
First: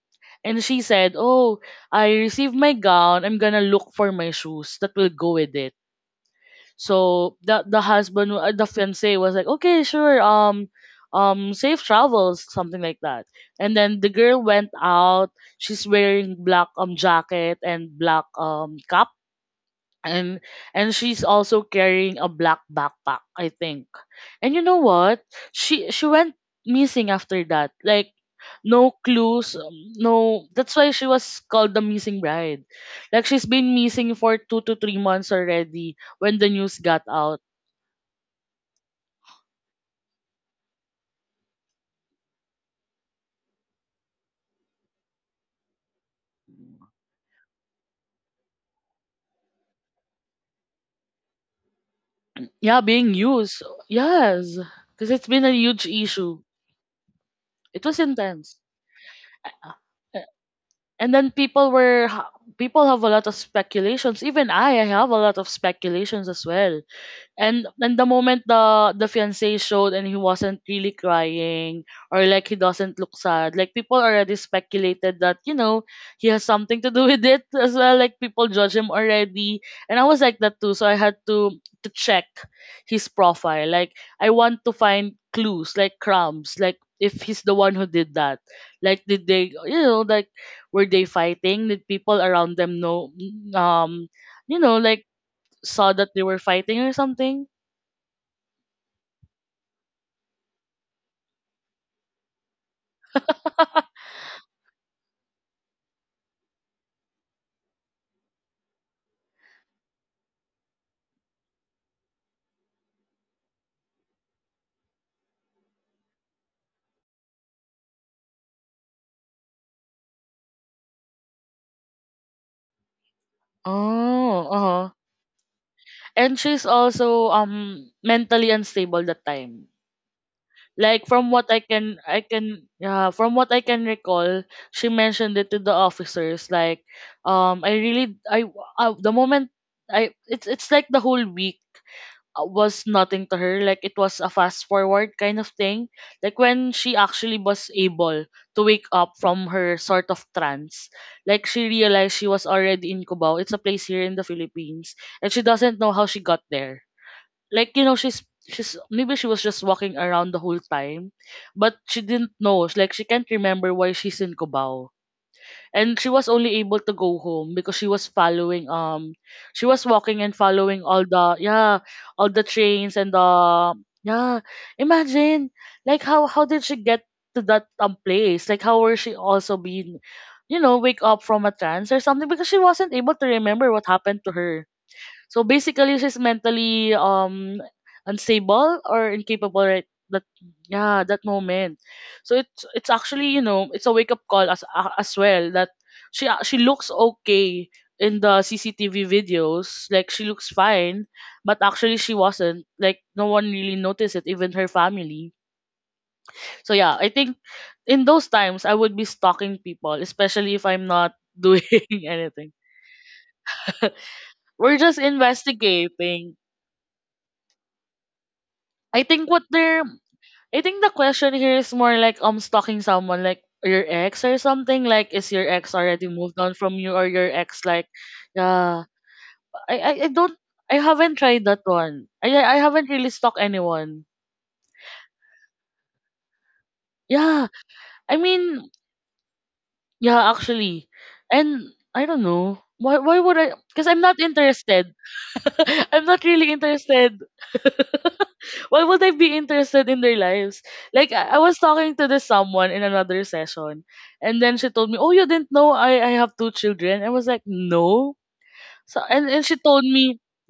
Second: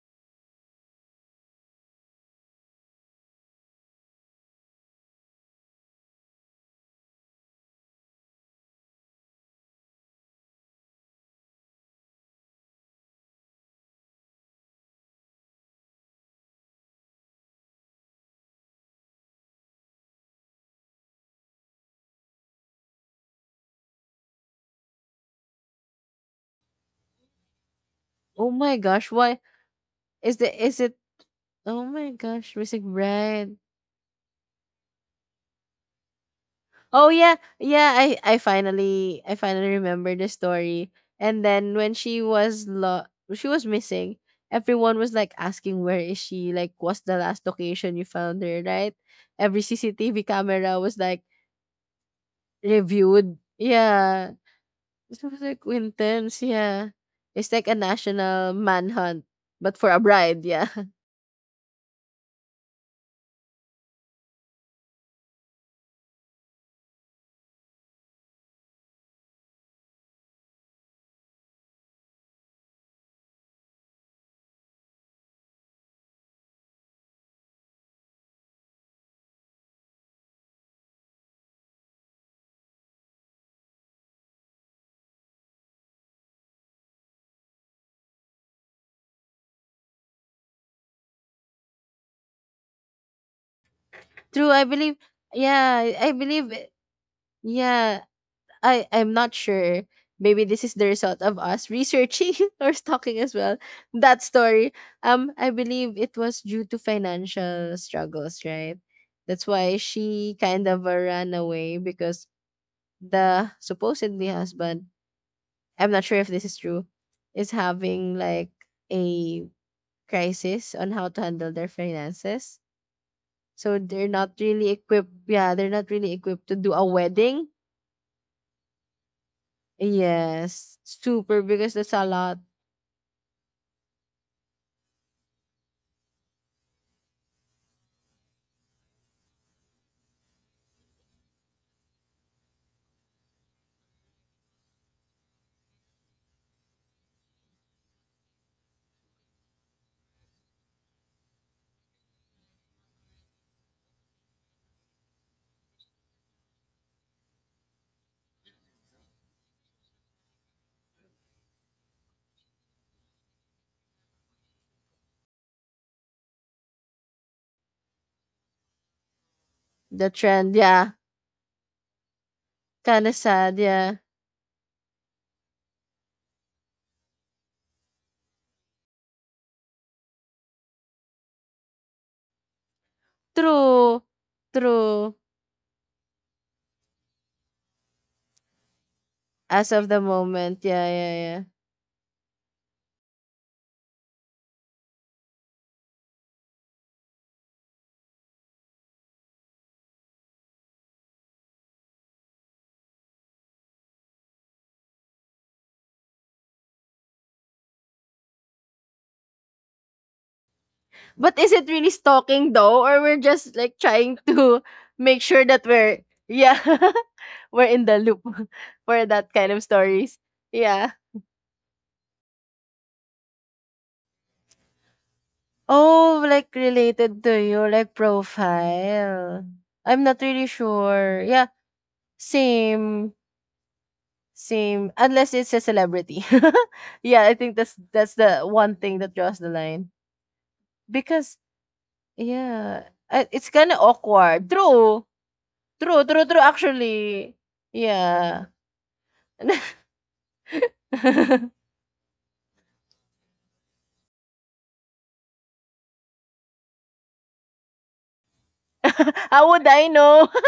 [SPEAKER 1] and she said, "Oh, I received my gown. I'm gonna look for my shoes that will go with it." So the husband, the fiance was like, okay, sure, safe travels, something like that. And then the girl went out. She's wearing black jacket and black cap, and and she's also carrying a black backpack, I think. And you know what? She went missing after that. Like
[SPEAKER 2] Oh my
[SPEAKER 1] no
[SPEAKER 2] gosh, why
[SPEAKER 1] clues,
[SPEAKER 2] is
[SPEAKER 1] no.
[SPEAKER 2] the
[SPEAKER 1] That's
[SPEAKER 2] is
[SPEAKER 1] why
[SPEAKER 2] it
[SPEAKER 1] she was called the
[SPEAKER 2] oh my
[SPEAKER 1] missing
[SPEAKER 2] gosh,
[SPEAKER 1] bride.
[SPEAKER 2] music
[SPEAKER 1] Like she's
[SPEAKER 2] brand.
[SPEAKER 1] been missing for 2 to 3 months already when the news got
[SPEAKER 2] Oh yeah,
[SPEAKER 1] out.
[SPEAKER 2] yeah. I finally remember the story. And then when she was she was missing, everyone was like asking where is she? Like what's the last location you found her? Right? Every CCTV camera was like
[SPEAKER 1] Yeah, being
[SPEAKER 2] reviewed.
[SPEAKER 1] used.
[SPEAKER 2] Yeah,
[SPEAKER 1] Yes, because
[SPEAKER 2] it
[SPEAKER 1] it's
[SPEAKER 2] was
[SPEAKER 1] been a
[SPEAKER 2] like
[SPEAKER 1] huge issue.
[SPEAKER 2] intense. Yeah, it's like a
[SPEAKER 1] It was
[SPEAKER 2] national
[SPEAKER 1] intense.
[SPEAKER 2] manhunt,
[SPEAKER 1] Uh, uh,
[SPEAKER 2] but for a bride. Yeah,
[SPEAKER 1] And then people have a lot of speculations. Even I have a lot of speculations as well. And the moment the fiance showed and he wasn't really crying or like he doesn't look sad, like people already speculated that, you know, he has something to do with it as well. Like people judge him already, and I was like that too. So I had to check his profile. Like I want to find clues, like crumbs, like if he's the one who did that. Like did they, you know, like were they fighting? Did people around them know,
[SPEAKER 2] true.
[SPEAKER 1] you
[SPEAKER 2] I
[SPEAKER 1] know,
[SPEAKER 2] believe.
[SPEAKER 1] like
[SPEAKER 2] Yeah,
[SPEAKER 1] saw
[SPEAKER 2] I
[SPEAKER 1] that
[SPEAKER 2] I
[SPEAKER 1] they were
[SPEAKER 2] believe.
[SPEAKER 1] fighting or something.
[SPEAKER 2] Yeah, I, I'm not sure. Maybe this is the result of us researching or stalking as well that story. I believe it was due to financial struggles, right? That's why she kind of ran away because the supposedly husband, I'm not sure if this is true, is having like a crisis on how to handle their finances. So they're not
[SPEAKER 1] Oh,
[SPEAKER 2] really
[SPEAKER 1] uh-huh.
[SPEAKER 2] equipped. Yeah, they're not really
[SPEAKER 1] And
[SPEAKER 2] equipped to
[SPEAKER 1] she's
[SPEAKER 2] do a
[SPEAKER 1] also
[SPEAKER 2] wedding.
[SPEAKER 1] mentally unstable that time.
[SPEAKER 2] Yes, super, because that's a lot.
[SPEAKER 1] From what I can recall, she mentioned it to the officers like um I really I, the moment I it's like the whole week was nothing to her. Like it was a fast forward kind of thing. Like when she actually was able to wake up from her sort of trance, like she realized she was already in Cubao. It's a place here in the Philippines, and she doesn't know how she got there. Like, you know, she's maybe she was just walking around the whole time, but she didn't know. Like she can't remember why she's in Cubao, and she was only able to go home because she was following she was
[SPEAKER 2] The
[SPEAKER 1] walking and
[SPEAKER 2] trend,
[SPEAKER 1] following
[SPEAKER 2] yeah.
[SPEAKER 1] all the yeah all the trains and
[SPEAKER 2] Kinda
[SPEAKER 1] the
[SPEAKER 2] sad, yeah.
[SPEAKER 1] yeah. Imagine, how did she get to that place? Like how were she also being, you know, wake up from a trance or something, because she wasn't able to remember what
[SPEAKER 2] True.
[SPEAKER 1] happened to her.
[SPEAKER 2] True.
[SPEAKER 1] So basically, she's mentally unstable or incapable,
[SPEAKER 2] As
[SPEAKER 1] right?
[SPEAKER 2] of the
[SPEAKER 1] That
[SPEAKER 2] moment. Yeah,
[SPEAKER 1] yeah,
[SPEAKER 2] yeah,
[SPEAKER 1] that
[SPEAKER 2] yeah.
[SPEAKER 1] moment. So it's actually, you know, it's a wake up call as well that she looks okay in the CCTV videos, like she looks fine, but actually she wasn't, like no one really noticed it, even her family. So yeah, I think in those times I would be stalking people, especially if I'm not
[SPEAKER 2] But is
[SPEAKER 1] doing
[SPEAKER 2] it really
[SPEAKER 1] anything.
[SPEAKER 2] stalking though? Or we're just like trying to
[SPEAKER 1] We're just
[SPEAKER 2] make sure that we're,
[SPEAKER 1] investigating.
[SPEAKER 2] yeah, we're in the loop
[SPEAKER 1] I
[SPEAKER 2] for
[SPEAKER 1] think
[SPEAKER 2] that
[SPEAKER 1] what
[SPEAKER 2] kind of
[SPEAKER 1] they're
[SPEAKER 2] stories.
[SPEAKER 1] I think the
[SPEAKER 2] Yeah.
[SPEAKER 1] question here is more like stalking someone like your ex or something, like is your ex already
[SPEAKER 2] Oh,
[SPEAKER 1] moved on
[SPEAKER 2] like
[SPEAKER 1] from you, or
[SPEAKER 2] related
[SPEAKER 1] your
[SPEAKER 2] to
[SPEAKER 1] ex
[SPEAKER 2] your
[SPEAKER 1] like
[SPEAKER 2] like
[SPEAKER 1] yeah
[SPEAKER 2] profile. I'm
[SPEAKER 1] I
[SPEAKER 2] not
[SPEAKER 1] don't
[SPEAKER 2] really
[SPEAKER 1] I haven't
[SPEAKER 2] sure.
[SPEAKER 1] tried
[SPEAKER 2] Yeah.
[SPEAKER 1] that one. I haven't really
[SPEAKER 2] Same.
[SPEAKER 1] stalked anyone.
[SPEAKER 2] Same. Unless it's a celebrity. Yeah, I
[SPEAKER 1] Yeah,
[SPEAKER 2] think that's
[SPEAKER 1] I
[SPEAKER 2] the
[SPEAKER 1] mean,
[SPEAKER 2] one thing that draws the line.
[SPEAKER 1] yeah, actually,
[SPEAKER 2] Because
[SPEAKER 1] and I don't know
[SPEAKER 2] yeah,
[SPEAKER 1] why, would
[SPEAKER 2] it's
[SPEAKER 1] I,
[SPEAKER 2] kinda
[SPEAKER 1] because I'm not
[SPEAKER 2] awkward.
[SPEAKER 1] interested.
[SPEAKER 2] True.
[SPEAKER 1] I'm
[SPEAKER 2] True,
[SPEAKER 1] not
[SPEAKER 2] true, true,
[SPEAKER 1] really interested.
[SPEAKER 2] actually. Yeah.
[SPEAKER 1] Why would I be interested in their lives? Like, I was talking to this someone in another session, and then she told me, "Oh, you didn't know I have 2 children." I was like, "No." So and
[SPEAKER 2] How
[SPEAKER 1] she
[SPEAKER 2] would
[SPEAKER 1] told
[SPEAKER 2] I
[SPEAKER 1] me.
[SPEAKER 2] know?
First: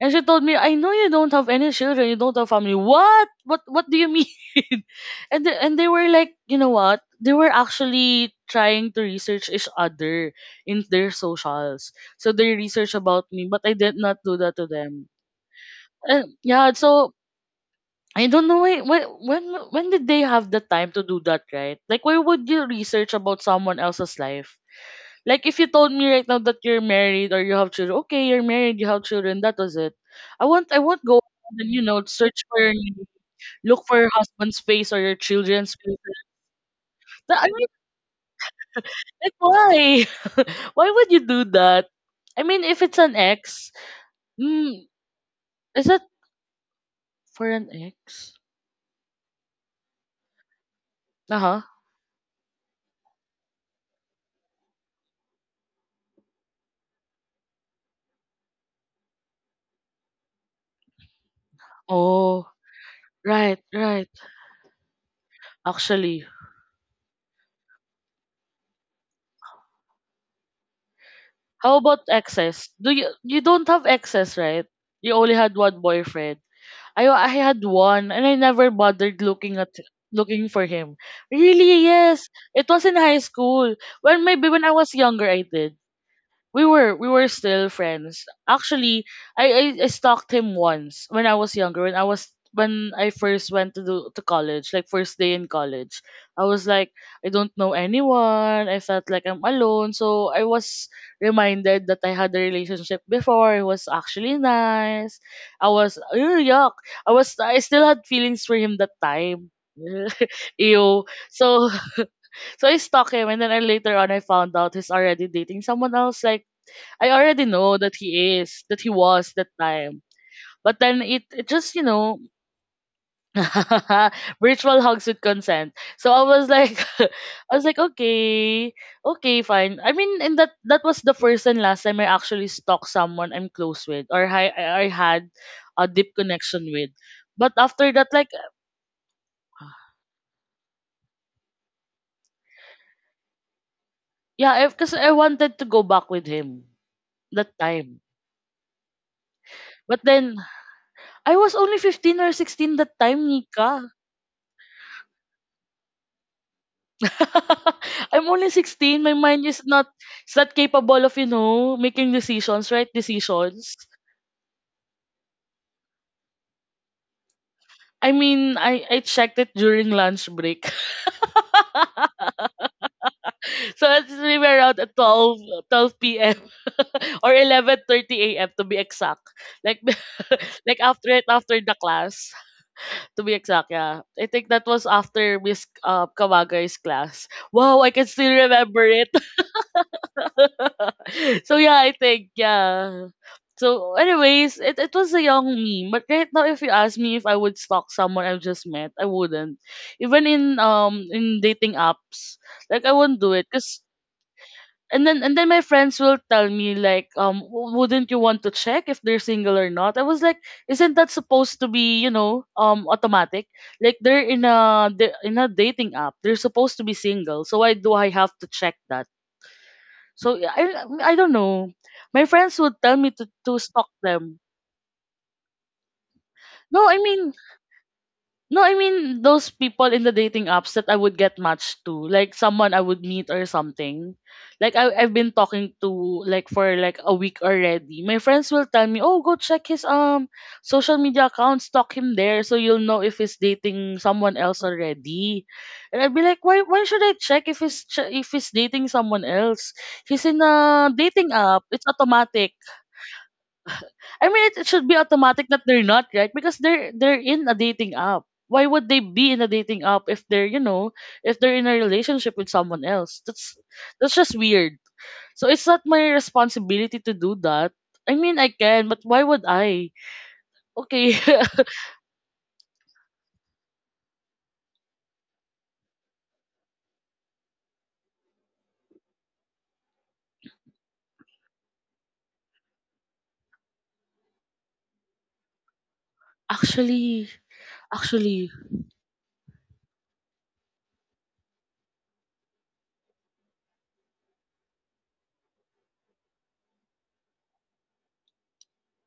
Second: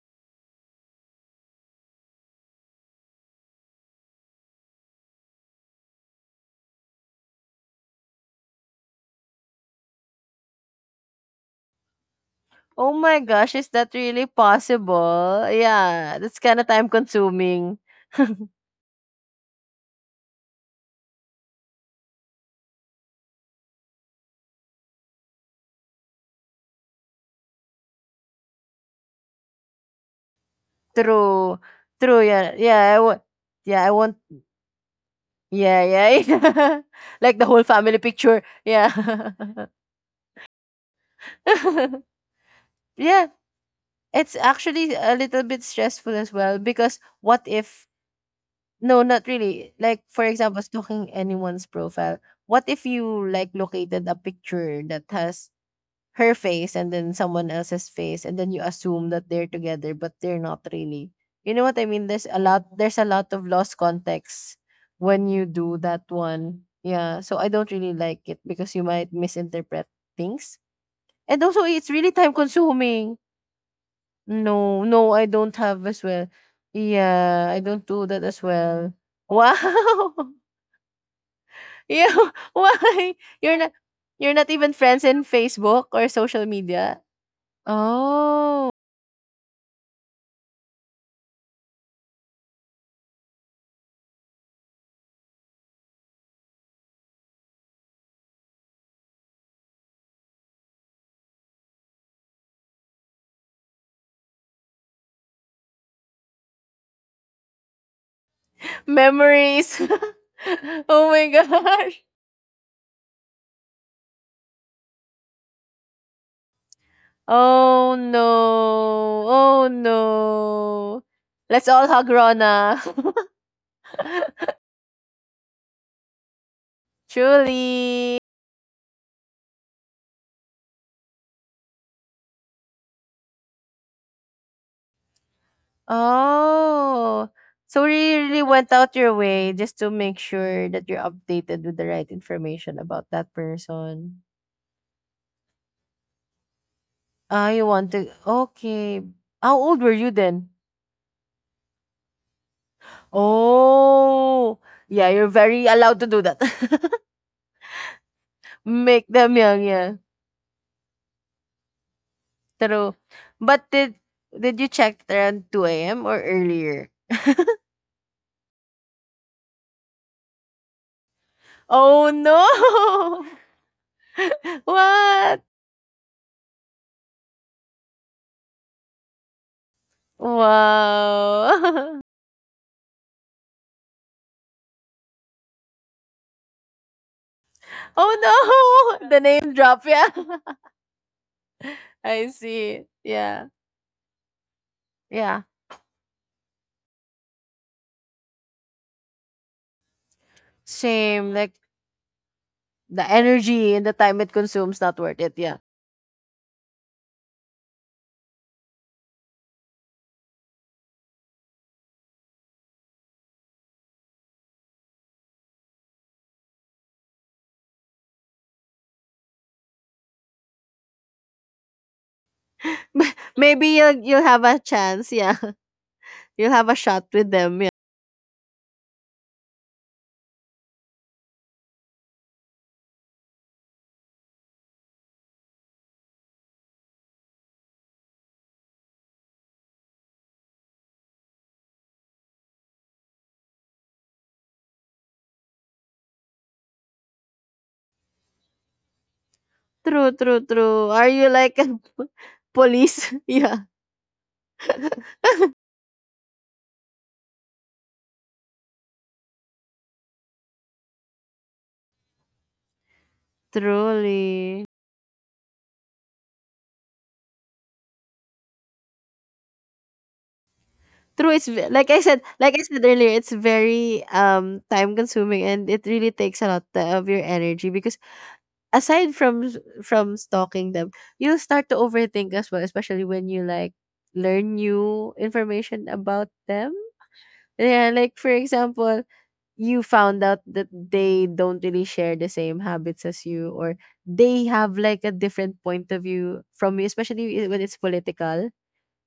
[SPEAKER 1] And she told me, I know you don't have any children, you don't have family. What? What do you mean? and The, and they were like, you know what? They were actually trying to research each other in their socials. So they
[SPEAKER 2] Oh
[SPEAKER 1] researched
[SPEAKER 2] my
[SPEAKER 1] about me,
[SPEAKER 2] gosh,
[SPEAKER 1] but
[SPEAKER 2] is
[SPEAKER 1] I
[SPEAKER 2] that
[SPEAKER 1] did not
[SPEAKER 2] really
[SPEAKER 1] do that to them.
[SPEAKER 2] possible? Yeah,
[SPEAKER 1] And
[SPEAKER 2] that's kinda
[SPEAKER 1] yeah,
[SPEAKER 2] time
[SPEAKER 1] so
[SPEAKER 2] consuming.
[SPEAKER 1] I don't know why, when did they have the time to do that, right? Like why would you research about someone else's life? Like if you told me right now that you're married or you have children, okay, you're married, you have children, that was it. I won't go and
[SPEAKER 2] True.
[SPEAKER 1] then,
[SPEAKER 2] True,
[SPEAKER 1] search
[SPEAKER 2] yeah.
[SPEAKER 1] for your
[SPEAKER 2] Yeah, I want,
[SPEAKER 1] look
[SPEAKER 2] yeah, I
[SPEAKER 1] for your
[SPEAKER 2] want,
[SPEAKER 1] husband's face or your children's
[SPEAKER 2] yeah, yeah,
[SPEAKER 1] face.
[SPEAKER 2] yeah. Like
[SPEAKER 1] I
[SPEAKER 2] the whole
[SPEAKER 1] mean,
[SPEAKER 2] family picture. Yeah.
[SPEAKER 1] like why? Why would you do that? I mean, if it's an
[SPEAKER 2] Yeah.
[SPEAKER 1] ex,
[SPEAKER 2] It's
[SPEAKER 1] mm,
[SPEAKER 2] actually a little bit
[SPEAKER 1] is that
[SPEAKER 2] stressful as well, because what
[SPEAKER 1] for an
[SPEAKER 2] if,
[SPEAKER 1] ex?
[SPEAKER 2] No, not really. Like, for example, stalking
[SPEAKER 1] Uh huh.
[SPEAKER 2] anyone's profile. What if you like located a picture that has her face and then someone else's face, and then you assume that they're together, but they're not really. You know what I mean? There's a
[SPEAKER 1] Oh,
[SPEAKER 2] lot. There's a lot of
[SPEAKER 1] right,
[SPEAKER 2] lost
[SPEAKER 1] right.
[SPEAKER 2] context when you do that
[SPEAKER 1] Actually,
[SPEAKER 2] one. Yeah. So I don't really like it because you might misinterpret things, and also
[SPEAKER 1] How
[SPEAKER 2] it's
[SPEAKER 1] about
[SPEAKER 2] really time
[SPEAKER 1] exes? Do you
[SPEAKER 2] consuming.
[SPEAKER 1] you don't have exes, right?
[SPEAKER 2] No,
[SPEAKER 1] You
[SPEAKER 2] no, I
[SPEAKER 1] only had
[SPEAKER 2] don't
[SPEAKER 1] one
[SPEAKER 2] have as well.
[SPEAKER 1] boyfriend. I
[SPEAKER 2] Yeah,
[SPEAKER 1] had
[SPEAKER 2] I don't
[SPEAKER 1] one
[SPEAKER 2] do
[SPEAKER 1] and
[SPEAKER 2] that
[SPEAKER 1] I
[SPEAKER 2] as
[SPEAKER 1] never
[SPEAKER 2] well.
[SPEAKER 1] bothered
[SPEAKER 2] Wow.
[SPEAKER 1] looking for him. Really?
[SPEAKER 2] Yeah,
[SPEAKER 1] Yes. It was in
[SPEAKER 2] why?
[SPEAKER 1] high
[SPEAKER 2] You're not,
[SPEAKER 1] school. When
[SPEAKER 2] you're
[SPEAKER 1] maybe
[SPEAKER 2] not
[SPEAKER 1] when I
[SPEAKER 2] even
[SPEAKER 1] was
[SPEAKER 2] friends in
[SPEAKER 1] younger I did.
[SPEAKER 2] Facebook or social
[SPEAKER 1] we were
[SPEAKER 2] media?
[SPEAKER 1] we were still friends.
[SPEAKER 2] Oh,
[SPEAKER 1] Actually, I stalked him once when I was younger. When I first went to college, like first day in college, I was like, I don't know anyone. I felt like I'm alone. So I was reminded that I had a relationship before. It was actually nice. I was, "Ew, yuck. I still had feelings for him that time."
[SPEAKER 2] memories.
[SPEAKER 1] Ew.
[SPEAKER 2] Oh my
[SPEAKER 1] So
[SPEAKER 2] gosh.
[SPEAKER 1] so I stalked him, and then later on I found out he's already dating someone else. Like I already know that
[SPEAKER 2] Oh no.
[SPEAKER 1] that he was that
[SPEAKER 2] Oh
[SPEAKER 1] time. But then
[SPEAKER 2] no.
[SPEAKER 1] it
[SPEAKER 2] Let's
[SPEAKER 1] just, you
[SPEAKER 2] all hug
[SPEAKER 1] know,
[SPEAKER 2] Rona.
[SPEAKER 1] virtual hugs with consent. So I was like, I was like,
[SPEAKER 2] Truly.
[SPEAKER 1] okay, fine. I mean, and that was the first and last time I actually stalked someone I'm close with, or I had a deep connection with.
[SPEAKER 2] Oh.
[SPEAKER 1] But
[SPEAKER 2] So
[SPEAKER 1] after that,
[SPEAKER 2] you
[SPEAKER 1] like,
[SPEAKER 2] really went out your way just to make sure that you're updated with the right information about that person.
[SPEAKER 1] yeah, because I wanted to go back with him
[SPEAKER 2] Ah,
[SPEAKER 1] that
[SPEAKER 2] you want
[SPEAKER 1] time.
[SPEAKER 2] to, okay. How old were
[SPEAKER 1] But
[SPEAKER 2] you
[SPEAKER 1] then
[SPEAKER 2] then?
[SPEAKER 1] I was only 15 or 16 that time, Nika.
[SPEAKER 2] Oh, yeah, you're very allowed to do that.
[SPEAKER 1] I'm only 16.
[SPEAKER 2] Make
[SPEAKER 1] My
[SPEAKER 2] them
[SPEAKER 1] mind is
[SPEAKER 2] young,
[SPEAKER 1] not
[SPEAKER 2] yeah.
[SPEAKER 1] capable of, you know, making decisions, right
[SPEAKER 2] True. But
[SPEAKER 1] decisions.
[SPEAKER 2] did you check around 2 a.m. or earlier?
[SPEAKER 1] I mean, I checked it during lunch break.
[SPEAKER 2] Oh no.
[SPEAKER 1] So it's maybe around at
[SPEAKER 2] What?
[SPEAKER 1] 12 p.m. or 11:30 a.m. to be exact. Like like after the
[SPEAKER 2] Wow.
[SPEAKER 1] class, to be exact, yeah. I think that was after Miss Kawagai's class. Wow, I can still remember
[SPEAKER 2] Oh no.
[SPEAKER 1] it.
[SPEAKER 2] The name drop, yeah.
[SPEAKER 1] So yeah, I
[SPEAKER 2] I
[SPEAKER 1] think
[SPEAKER 2] see.
[SPEAKER 1] yeah.
[SPEAKER 2] Yeah.
[SPEAKER 1] So anyways, it was a
[SPEAKER 2] Yeah.
[SPEAKER 1] young me. But right now if you ask me if I would stalk someone I've just met, I wouldn't. Even in um
[SPEAKER 2] Same,
[SPEAKER 1] in
[SPEAKER 2] like
[SPEAKER 1] dating apps, like I
[SPEAKER 2] the
[SPEAKER 1] wouldn't do it
[SPEAKER 2] energy
[SPEAKER 1] cuz
[SPEAKER 2] and the time it consumes not
[SPEAKER 1] and
[SPEAKER 2] worth
[SPEAKER 1] then
[SPEAKER 2] it,
[SPEAKER 1] and then
[SPEAKER 2] yeah.
[SPEAKER 1] my friends will tell me, like, "W- wouldn't you want to check if they're single or not?" I was like, isn't that supposed to be, you know, automatic? Like they're in a dating app. They're supposed to be single. So why do I have to check that? So yeah, I don't know. My friends would tell me to
[SPEAKER 2] Maybe
[SPEAKER 1] stalk
[SPEAKER 2] you'll
[SPEAKER 1] them.
[SPEAKER 2] have a chance, yeah. You'll have a
[SPEAKER 1] No, I
[SPEAKER 2] shot with
[SPEAKER 1] mean
[SPEAKER 2] them.
[SPEAKER 1] no, I mean those people in the dating apps that I would get matched to, like someone I would meet or something. Like I've been talking to, like, for like a week already. My friends will tell me, "Oh, go check his social media account, stalk him there so you'll know if he's dating someone else already." And I'd be like, "Why should I check if he's dating someone else?
[SPEAKER 2] True,
[SPEAKER 1] He's in
[SPEAKER 2] true, true.
[SPEAKER 1] a
[SPEAKER 2] Are you
[SPEAKER 1] dating
[SPEAKER 2] like
[SPEAKER 1] app.
[SPEAKER 2] a
[SPEAKER 1] It's automatic."
[SPEAKER 2] police? Yeah,
[SPEAKER 1] I mean, it should be automatic that they're not, right? Because they're in a dating app. Why would they be in a dating app if they're, you know, if they're in a relationship with someone else? That's just
[SPEAKER 2] truly.
[SPEAKER 1] weird. So it's not my responsibility to do that. I mean, I can, but why would I? Okay,
[SPEAKER 2] True, it's like I said earlier, it's very time consuming, and it really takes a lot of your energy, because aside from from stalking them, you start to overthink as well, especially when you like learn new information about them.
[SPEAKER 1] actually,
[SPEAKER 2] Yeah, like for
[SPEAKER 1] actually,
[SPEAKER 2] example, you found out that they don't really share the same habits as you, or they have like a different point of view from you, especially when it's political.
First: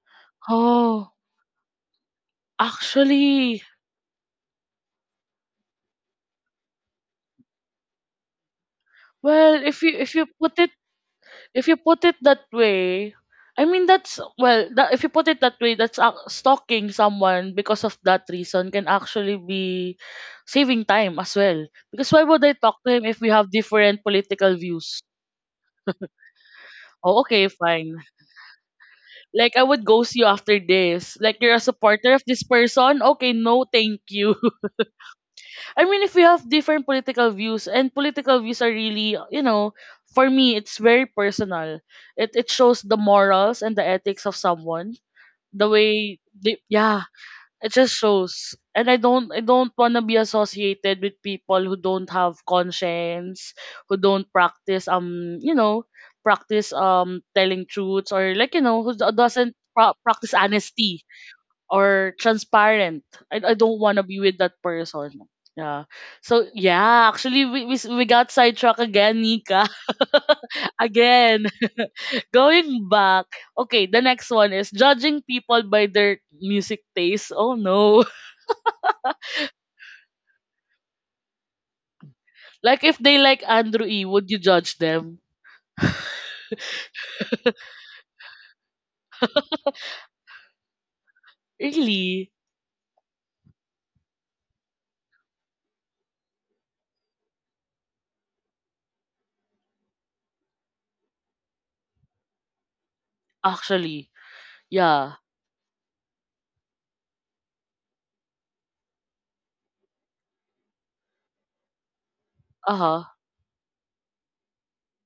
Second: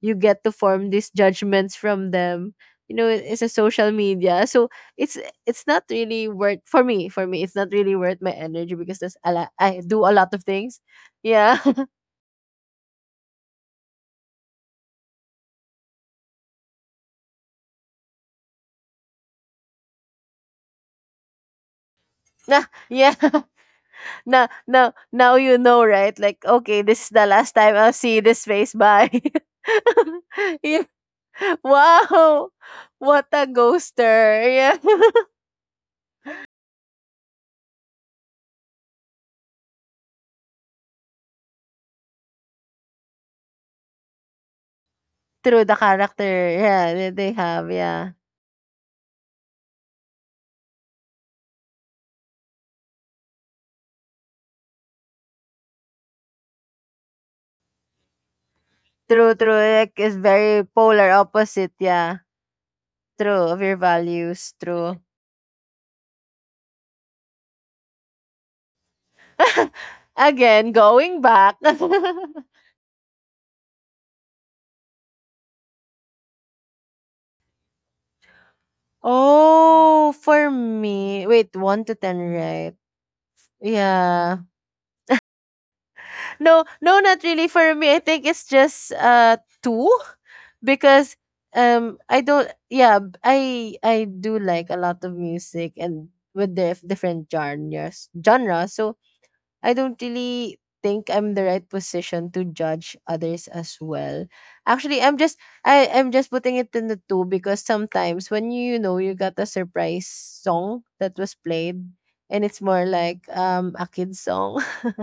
[SPEAKER 2] You get to form these
[SPEAKER 1] oh,
[SPEAKER 2] judgments from them. You know, it's a
[SPEAKER 1] actually,
[SPEAKER 2] social media, so it's it's not really worth, for me it's not really worth my energy, because there's a lot,
[SPEAKER 1] well,
[SPEAKER 2] I do a lot of things. Yeah.
[SPEAKER 1] if you put it that way, I mean if you put it that way, that's stalking someone because of that reason can actually be saving time as well. Because why would I
[SPEAKER 2] Nah,
[SPEAKER 1] talk to him
[SPEAKER 2] yeah.
[SPEAKER 1] if we have different
[SPEAKER 2] now
[SPEAKER 1] political
[SPEAKER 2] now
[SPEAKER 1] views?
[SPEAKER 2] now you know, right? Like, okay, this is
[SPEAKER 1] Oh,
[SPEAKER 2] the
[SPEAKER 1] okay,
[SPEAKER 2] last time
[SPEAKER 1] fine.
[SPEAKER 2] I'll see this face, bye.
[SPEAKER 1] Like I would ghost you after
[SPEAKER 2] Yeah.
[SPEAKER 1] this. Like you're a supporter of this
[SPEAKER 2] Wow!
[SPEAKER 1] person.
[SPEAKER 2] What
[SPEAKER 1] Okay,
[SPEAKER 2] a
[SPEAKER 1] no, thank you.
[SPEAKER 2] ghoster. Yeah.
[SPEAKER 1] I mean, if we have different political views, and political views are really, you know, for me, it's very personal. It shows the morals and the ethics of someone,
[SPEAKER 2] Through
[SPEAKER 1] the
[SPEAKER 2] the
[SPEAKER 1] way
[SPEAKER 2] character.
[SPEAKER 1] they,
[SPEAKER 2] Yeah,
[SPEAKER 1] yeah,
[SPEAKER 2] that they
[SPEAKER 1] it
[SPEAKER 2] have.
[SPEAKER 1] just
[SPEAKER 2] Yeah.
[SPEAKER 1] shows, and I don't want to be associated with people who don't have conscience, who don't practice, you know, practice telling truths, or, like, you know, who
[SPEAKER 2] True,
[SPEAKER 1] doesn't
[SPEAKER 2] true. Like, it's
[SPEAKER 1] practice
[SPEAKER 2] very
[SPEAKER 1] honesty
[SPEAKER 2] polar opposite.
[SPEAKER 1] or
[SPEAKER 2] Yeah.
[SPEAKER 1] transparent.
[SPEAKER 2] True.
[SPEAKER 1] I
[SPEAKER 2] Of your
[SPEAKER 1] don't want to be with that
[SPEAKER 2] values. True.
[SPEAKER 1] person. Yeah, so yeah, actually, we got sidetracked again, Nika.
[SPEAKER 2] Again, going
[SPEAKER 1] Again,
[SPEAKER 2] back.
[SPEAKER 1] going back, okay, the next one is judging people by their music taste. Oh no.
[SPEAKER 2] Oh, for me. Wait, 1 to 10, right?
[SPEAKER 1] Like if they like Andrew E, would you
[SPEAKER 2] Yeah.
[SPEAKER 1] judge them?
[SPEAKER 2] No, no, not really for me. I think it's just two, because I
[SPEAKER 1] Really?
[SPEAKER 2] don't, yeah, I do like a lot of music and with the different genres genre. So I don't really think I'm the right position to judge others as
[SPEAKER 1] Actually,
[SPEAKER 2] well. Actually,
[SPEAKER 1] yeah.
[SPEAKER 2] I'm just, I'm just putting it in the two, because sometimes when you know you got a surprise song that was played, and it's more
[SPEAKER 1] Uh-huh.
[SPEAKER 2] like a kid's song.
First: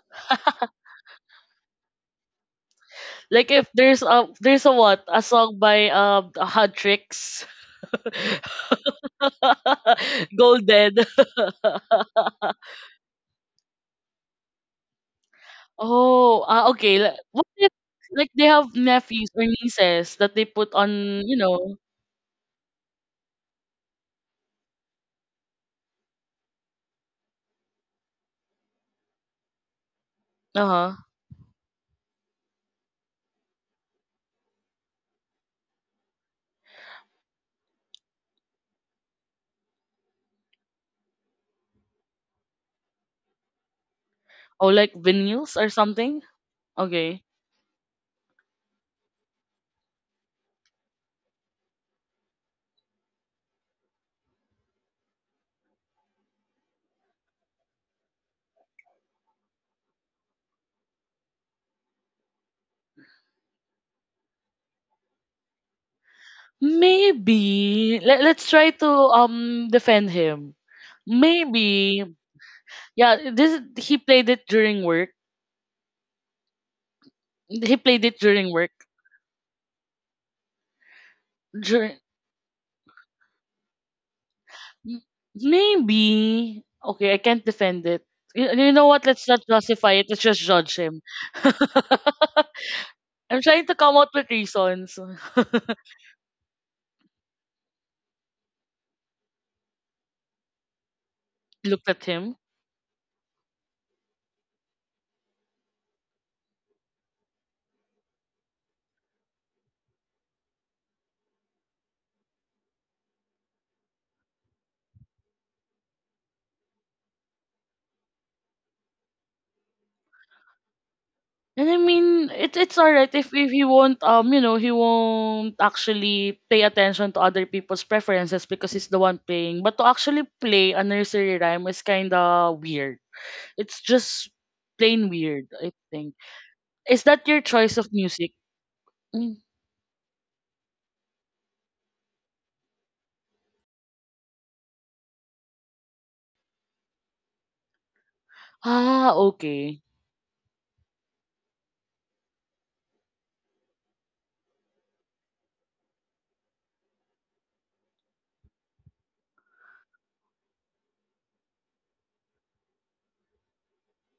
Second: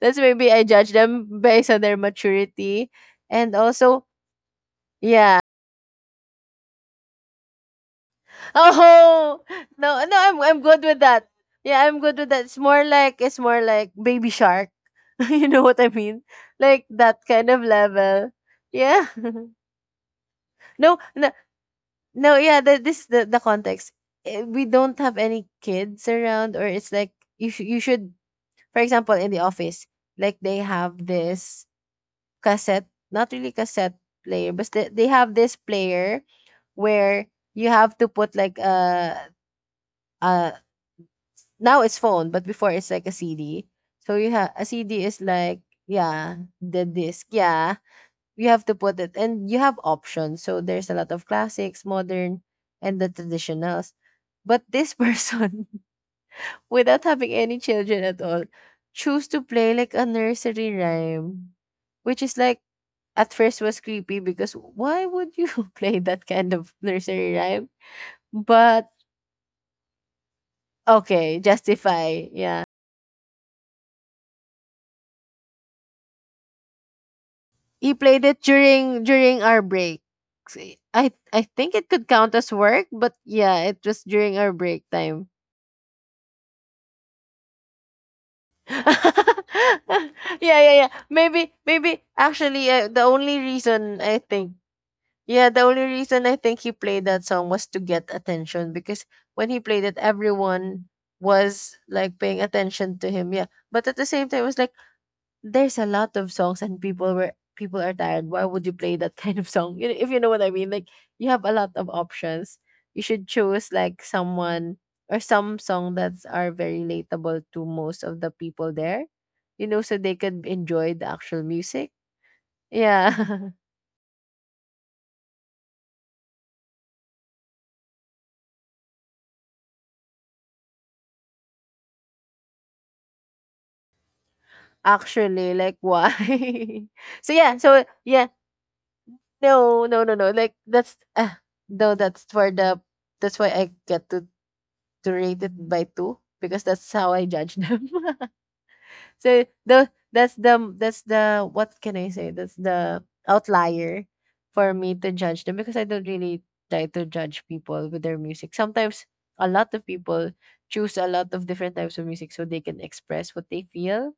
[SPEAKER 2] That's, maybe I judge them based on their maturity.
[SPEAKER 1] Like
[SPEAKER 2] And
[SPEAKER 1] if there's
[SPEAKER 2] also,
[SPEAKER 1] a what? A
[SPEAKER 2] yeah.
[SPEAKER 1] song by Huntrix.
[SPEAKER 2] Oh no, no, I'm good
[SPEAKER 1] Golden.
[SPEAKER 2] with that. Yeah, I'm good with that. It's more like, it's more like baby shark. You know what I mean?
[SPEAKER 1] Oh, ah,
[SPEAKER 2] Like
[SPEAKER 1] okay. Like,
[SPEAKER 2] that
[SPEAKER 1] what
[SPEAKER 2] kind of
[SPEAKER 1] if like
[SPEAKER 2] level.
[SPEAKER 1] they have
[SPEAKER 2] Yeah.
[SPEAKER 1] nephews or nieces that they put
[SPEAKER 2] No,
[SPEAKER 1] on,
[SPEAKER 2] no,
[SPEAKER 1] you know,
[SPEAKER 2] no, yeah, the context. Eh, we don't have any kids around, or it's like, you should, for example, in the office, like they
[SPEAKER 1] uh-huh.
[SPEAKER 2] have this cassette, not really cassette player, but they have this player where you have to put like a uh now it's phone, but before it's like a CD. So you have a
[SPEAKER 1] Oh, like
[SPEAKER 2] CD, is
[SPEAKER 1] vinyls
[SPEAKER 2] like,
[SPEAKER 1] or something?
[SPEAKER 2] yeah, the
[SPEAKER 1] Okay.
[SPEAKER 2] disc, yeah. You have to put it and you have options. So there's a lot of classics, modern, and the traditionals. But this person, without having any children at all, choose to play like a nursery rhyme, which is like, at first was creepy, because why would you play that kind of nursery rhyme?
[SPEAKER 1] Maybe. Let's try
[SPEAKER 2] But
[SPEAKER 1] to defend him.
[SPEAKER 2] okay,
[SPEAKER 1] Maybe.
[SPEAKER 2] justify. Yeah.
[SPEAKER 1] Yeah, this he played it during work. He
[SPEAKER 2] He
[SPEAKER 1] played it
[SPEAKER 2] played it
[SPEAKER 1] during work.
[SPEAKER 2] during our break. I think it
[SPEAKER 1] Dur-
[SPEAKER 2] could count as work, but yeah, it was during our break
[SPEAKER 1] m-
[SPEAKER 2] time.
[SPEAKER 1] maybe. Okay, I can't defend it. You know what? Let's not justify
[SPEAKER 2] Yeah,
[SPEAKER 1] it. Let's just
[SPEAKER 2] yeah,
[SPEAKER 1] judge
[SPEAKER 2] yeah.
[SPEAKER 1] him.
[SPEAKER 2] Maybe maybe actually the only
[SPEAKER 1] I'm trying to come
[SPEAKER 2] reason
[SPEAKER 1] out
[SPEAKER 2] I
[SPEAKER 1] with
[SPEAKER 2] think,
[SPEAKER 1] reasons.
[SPEAKER 2] yeah, the only reason I think he played that song was to get attention, because when he played it, everyone was
[SPEAKER 1] Looked at
[SPEAKER 2] like
[SPEAKER 1] him.
[SPEAKER 2] paying attention to him. Yeah. But at the same time, it was like, there's a lot of songs and people are tired. Why would you play that kind of song? You know? If you know what I mean. Like, you have a lot of options. You should choose like someone or some song that's are very relatable to most of the people there. You know, so they could enjoy the actual
[SPEAKER 1] And I
[SPEAKER 2] music.
[SPEAKER 1] mean, it's
[SPEAKER 2] Yeah.
[SPEAKER 1] alright if he won't you know he won't actually pay attention to other people's preferences because he's the one playing. But to actually play a nursery rhyme is kind of weird. It's just plain
[SPEAKER 2] Actually,
[SPEAKER 1] weird,
[SPEAKER 2] like,
[SPEAKER 1] I
[SPEAKER 2] why?
[SPEAKER 1] think. Is that
[SPEAKER 2] So
[SPEAKER 1] your
[SPEAKER 2] yeah,
[SPEAKER 1] choice
[SPEAKER 2] so
[SPEAKER 1] of
[SPEAKER 2] yeah,
[SPEAKER 1] music? Mm.
[SPEAKER 2] no, no, no, no. Like, that's no, that's for the that's why I get to rate it by two, because that's how I judge them.
[SPEAKER 1] Ah,
[SPEAKER 2] So,
[SPEAKER 1] okay.
[SPEAKER 2] the that's the, what can I say? That's the outlier for me to judge them, because I don't really try to judge people with their music. Sometimes a lot of people choose a lot of different types of music so they can express what they feel,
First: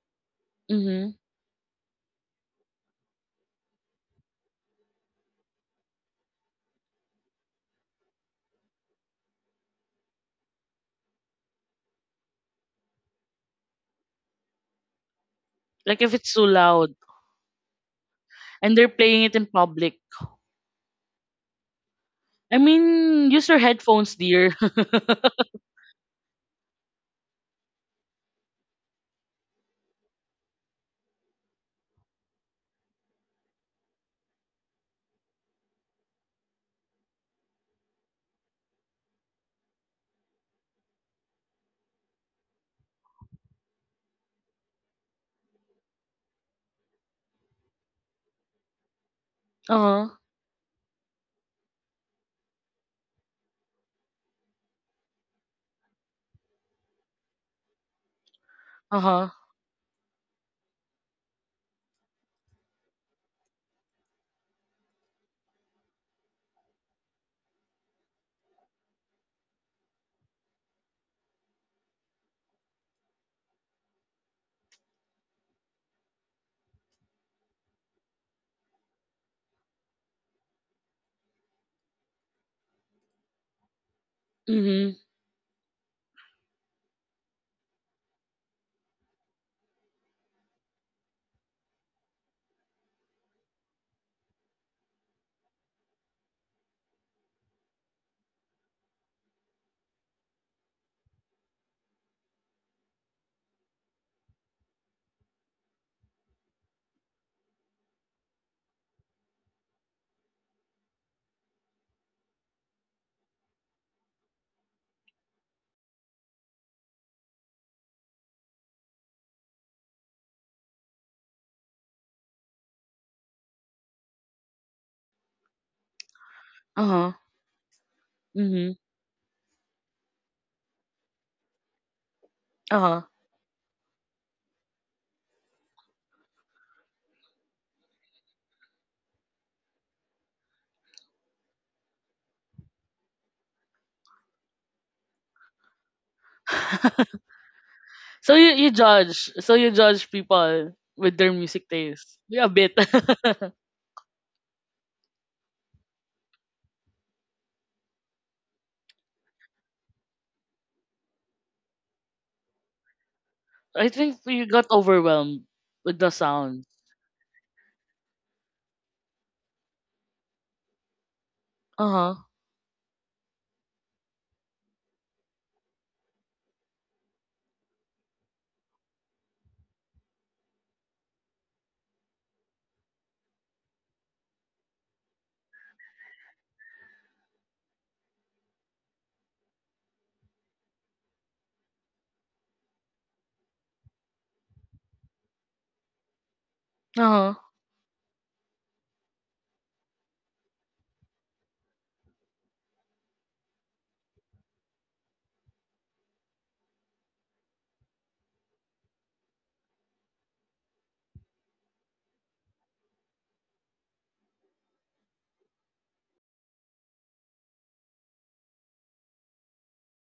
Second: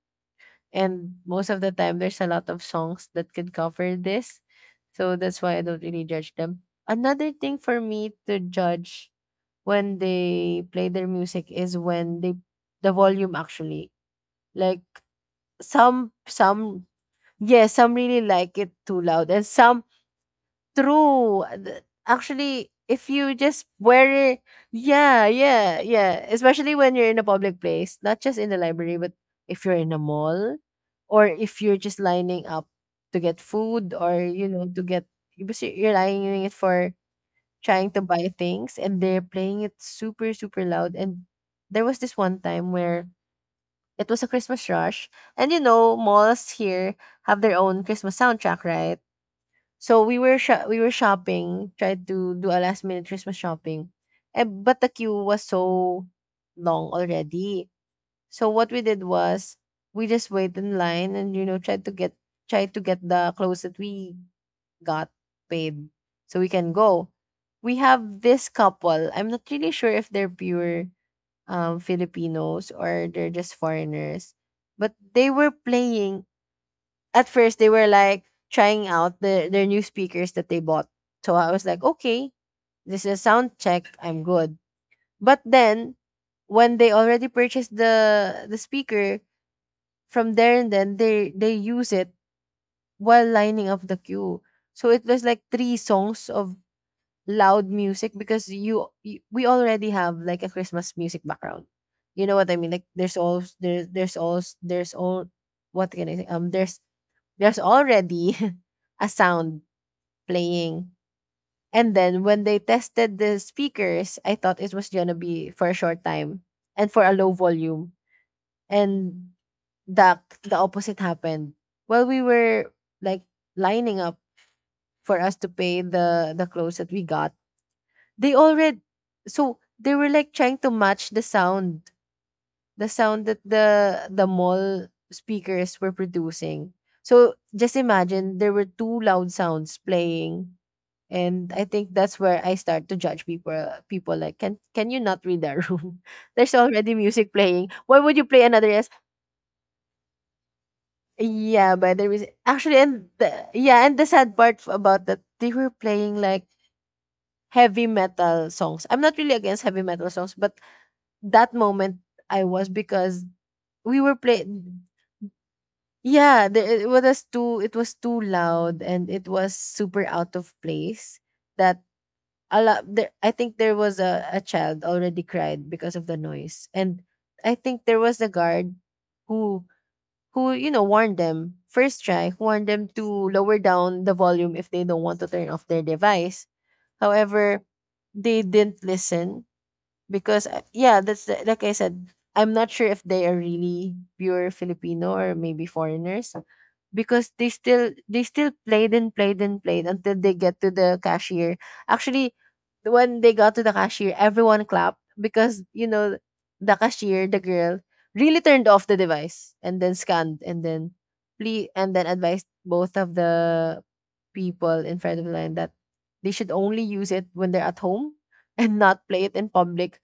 [SPEAKER 1] Mm-hmm.
[SPEAKER 2] and most of the time, there's a lot of songs that can cover this. So that's why I don't really judge them. Another thing for me to judge when they play their music is when they, the volume actually. Like,
[SPEAKER 1] Like if it's too
[SPEAKER 2] some
[SPEAKER 1] loud
[SPEAKER 2] yeah, some really like it
[SPEAKER 1] and they're
[SPEAKER 2] too
[SPEAKER 1] playing
[SPEAKER 2] loud,
[SPEAKER 1] it
[SPEAKER 2] and
[SPEAKER 1] in
[SPEAKER 2] some,
[SPEAKER 1] public.
[SPEAKER 2] true.
[SPEAKER 1] I
[SPEAKER 2] Actually, if
[SPEAKER 1] mean,
[SPEAKER 2] you
[SPEAKER 1] use your
[SPEAKER 2] just wear
[SPEAKER 1] headphones,
[SPEAKER 2] it,
[SPEAKER 1] dear. Uh
[SPEAKER 2] yeah, yeah, yeah. Especially when you're in a public place, not just in the library, but if you're in a mall, or if you're just lining up to get food, or, you know, to get, because you're lining it for trying to buy things, and they're playing it super, super loud. And there was this one time where it was a Christmas rush. And, you know, malls here have their own Christmas soundtrack, right? So
[SPEAKER 1] huh.
[SPEAKER 2] we were shopping, tried to do a last minute Christmas shopping, eh, but the queue was so long already. So what we
[SPEAKER 1] Uh
[SPEAKER 2] did
[SPEAKER 1] huh.
[SPEAKER 2] was, we just wait in line and you know, tried to get, tried to get the clothes that we got, paid, so we can go. We have this couple. I'm not really sure if they're pure Filipinos or they're just foreigners, but they were playing, at first they were like trying out their new speakers that they bought. So I was like, okay, this is a sound check, I'm good.
[SPEAKER 1] Mm hmm.
[SPEAKER 2] But then when they already purchased the speaker, from there, and then they use it while lining up the queue. So it was like three songs of loud music, because you, we already have like a Christmas music background. You know what I mean? Like, there's all, what can I say? There's already a sound playing. And then when they tested the speakers, I thought it was gonna be for a short time and for a low volume. And the opposite happened. While we were like lining up for us to pay the clothes
[SPEAKER 1] Uh
[SPEAKER 2] that we
[SPEAKER 1] huh.
[SPEAKER 2] got, they
[SPEAKER 1] Mm
[SPEAKER 2] already, so they were like trying to match
[SPEAKER 1] hmm.
[SPEAKER 2] the
[SPEAKER 1] Uh
[SPEAKER 2] sound that the mall speakers were producing. So just imagine there were two loud sounds playing, and I think that's where I start to judge people, people like, can you not read that room? There's already
[SPEAKER 1] huh.
[SPEAKER 2] music playing. Why would you
[SPEAKER 1] So
[SPEAKER 2] play
[SPEAKER 1] you
[SPEAKER 2] another,
[SPEAKER 1] you
[SPEAKER 2] yes?
[SPEAKER 1] judge. So you judge people with their music
[SPEAKER 2] Yeah, by the
[SPEAKER 1] taste.
[SPEAKER 2] reason
[SPEAKER 1] Yeah, a
[SPEAKER 2] actually,
[SPEAKER 1] bit.
[SPEAKER 2] and the, yeah, and the sad part about that, they were playing like heavy metal songs. I'm not really against heavy metal songs, but that moment I was, because
[SPEAKER 1] I
[SPEAKER 2] we were
[SPEAKER 1] think we got
[SPEAKER 2] playing.
[SPEAKER 1] overwhelmed with the
[SPEAKER 2] Yeah, the,
[SPEAKER 1] sound.
[SPEAKER 2] it was too, it was too loud and it was super out of place. That
[SPEAKER 1] Uh-huh.
[SPEAKER 2] a lot. There, I think there was a child already cried because of the noise, and I think there was a guard who, you know, warned them first, try warned them to lower down the volume if they don't want to turn off their device. However, they didn't listen, because yeah, that's the, like I said, I'm not sure if they are really pure Filipino or maybe foreigners, because
[SPEAKER 1] Uh-huh.
[SPEAKER 2] they still played and played and played until they get to the cashier, actually, when they got to the cashier everyone clapped, because you know, the cashier, the girl really turned off the device, and then scanned, and then plea, and then advised both of the people in front of the line that they should only use it when they're at home, and not play it in public,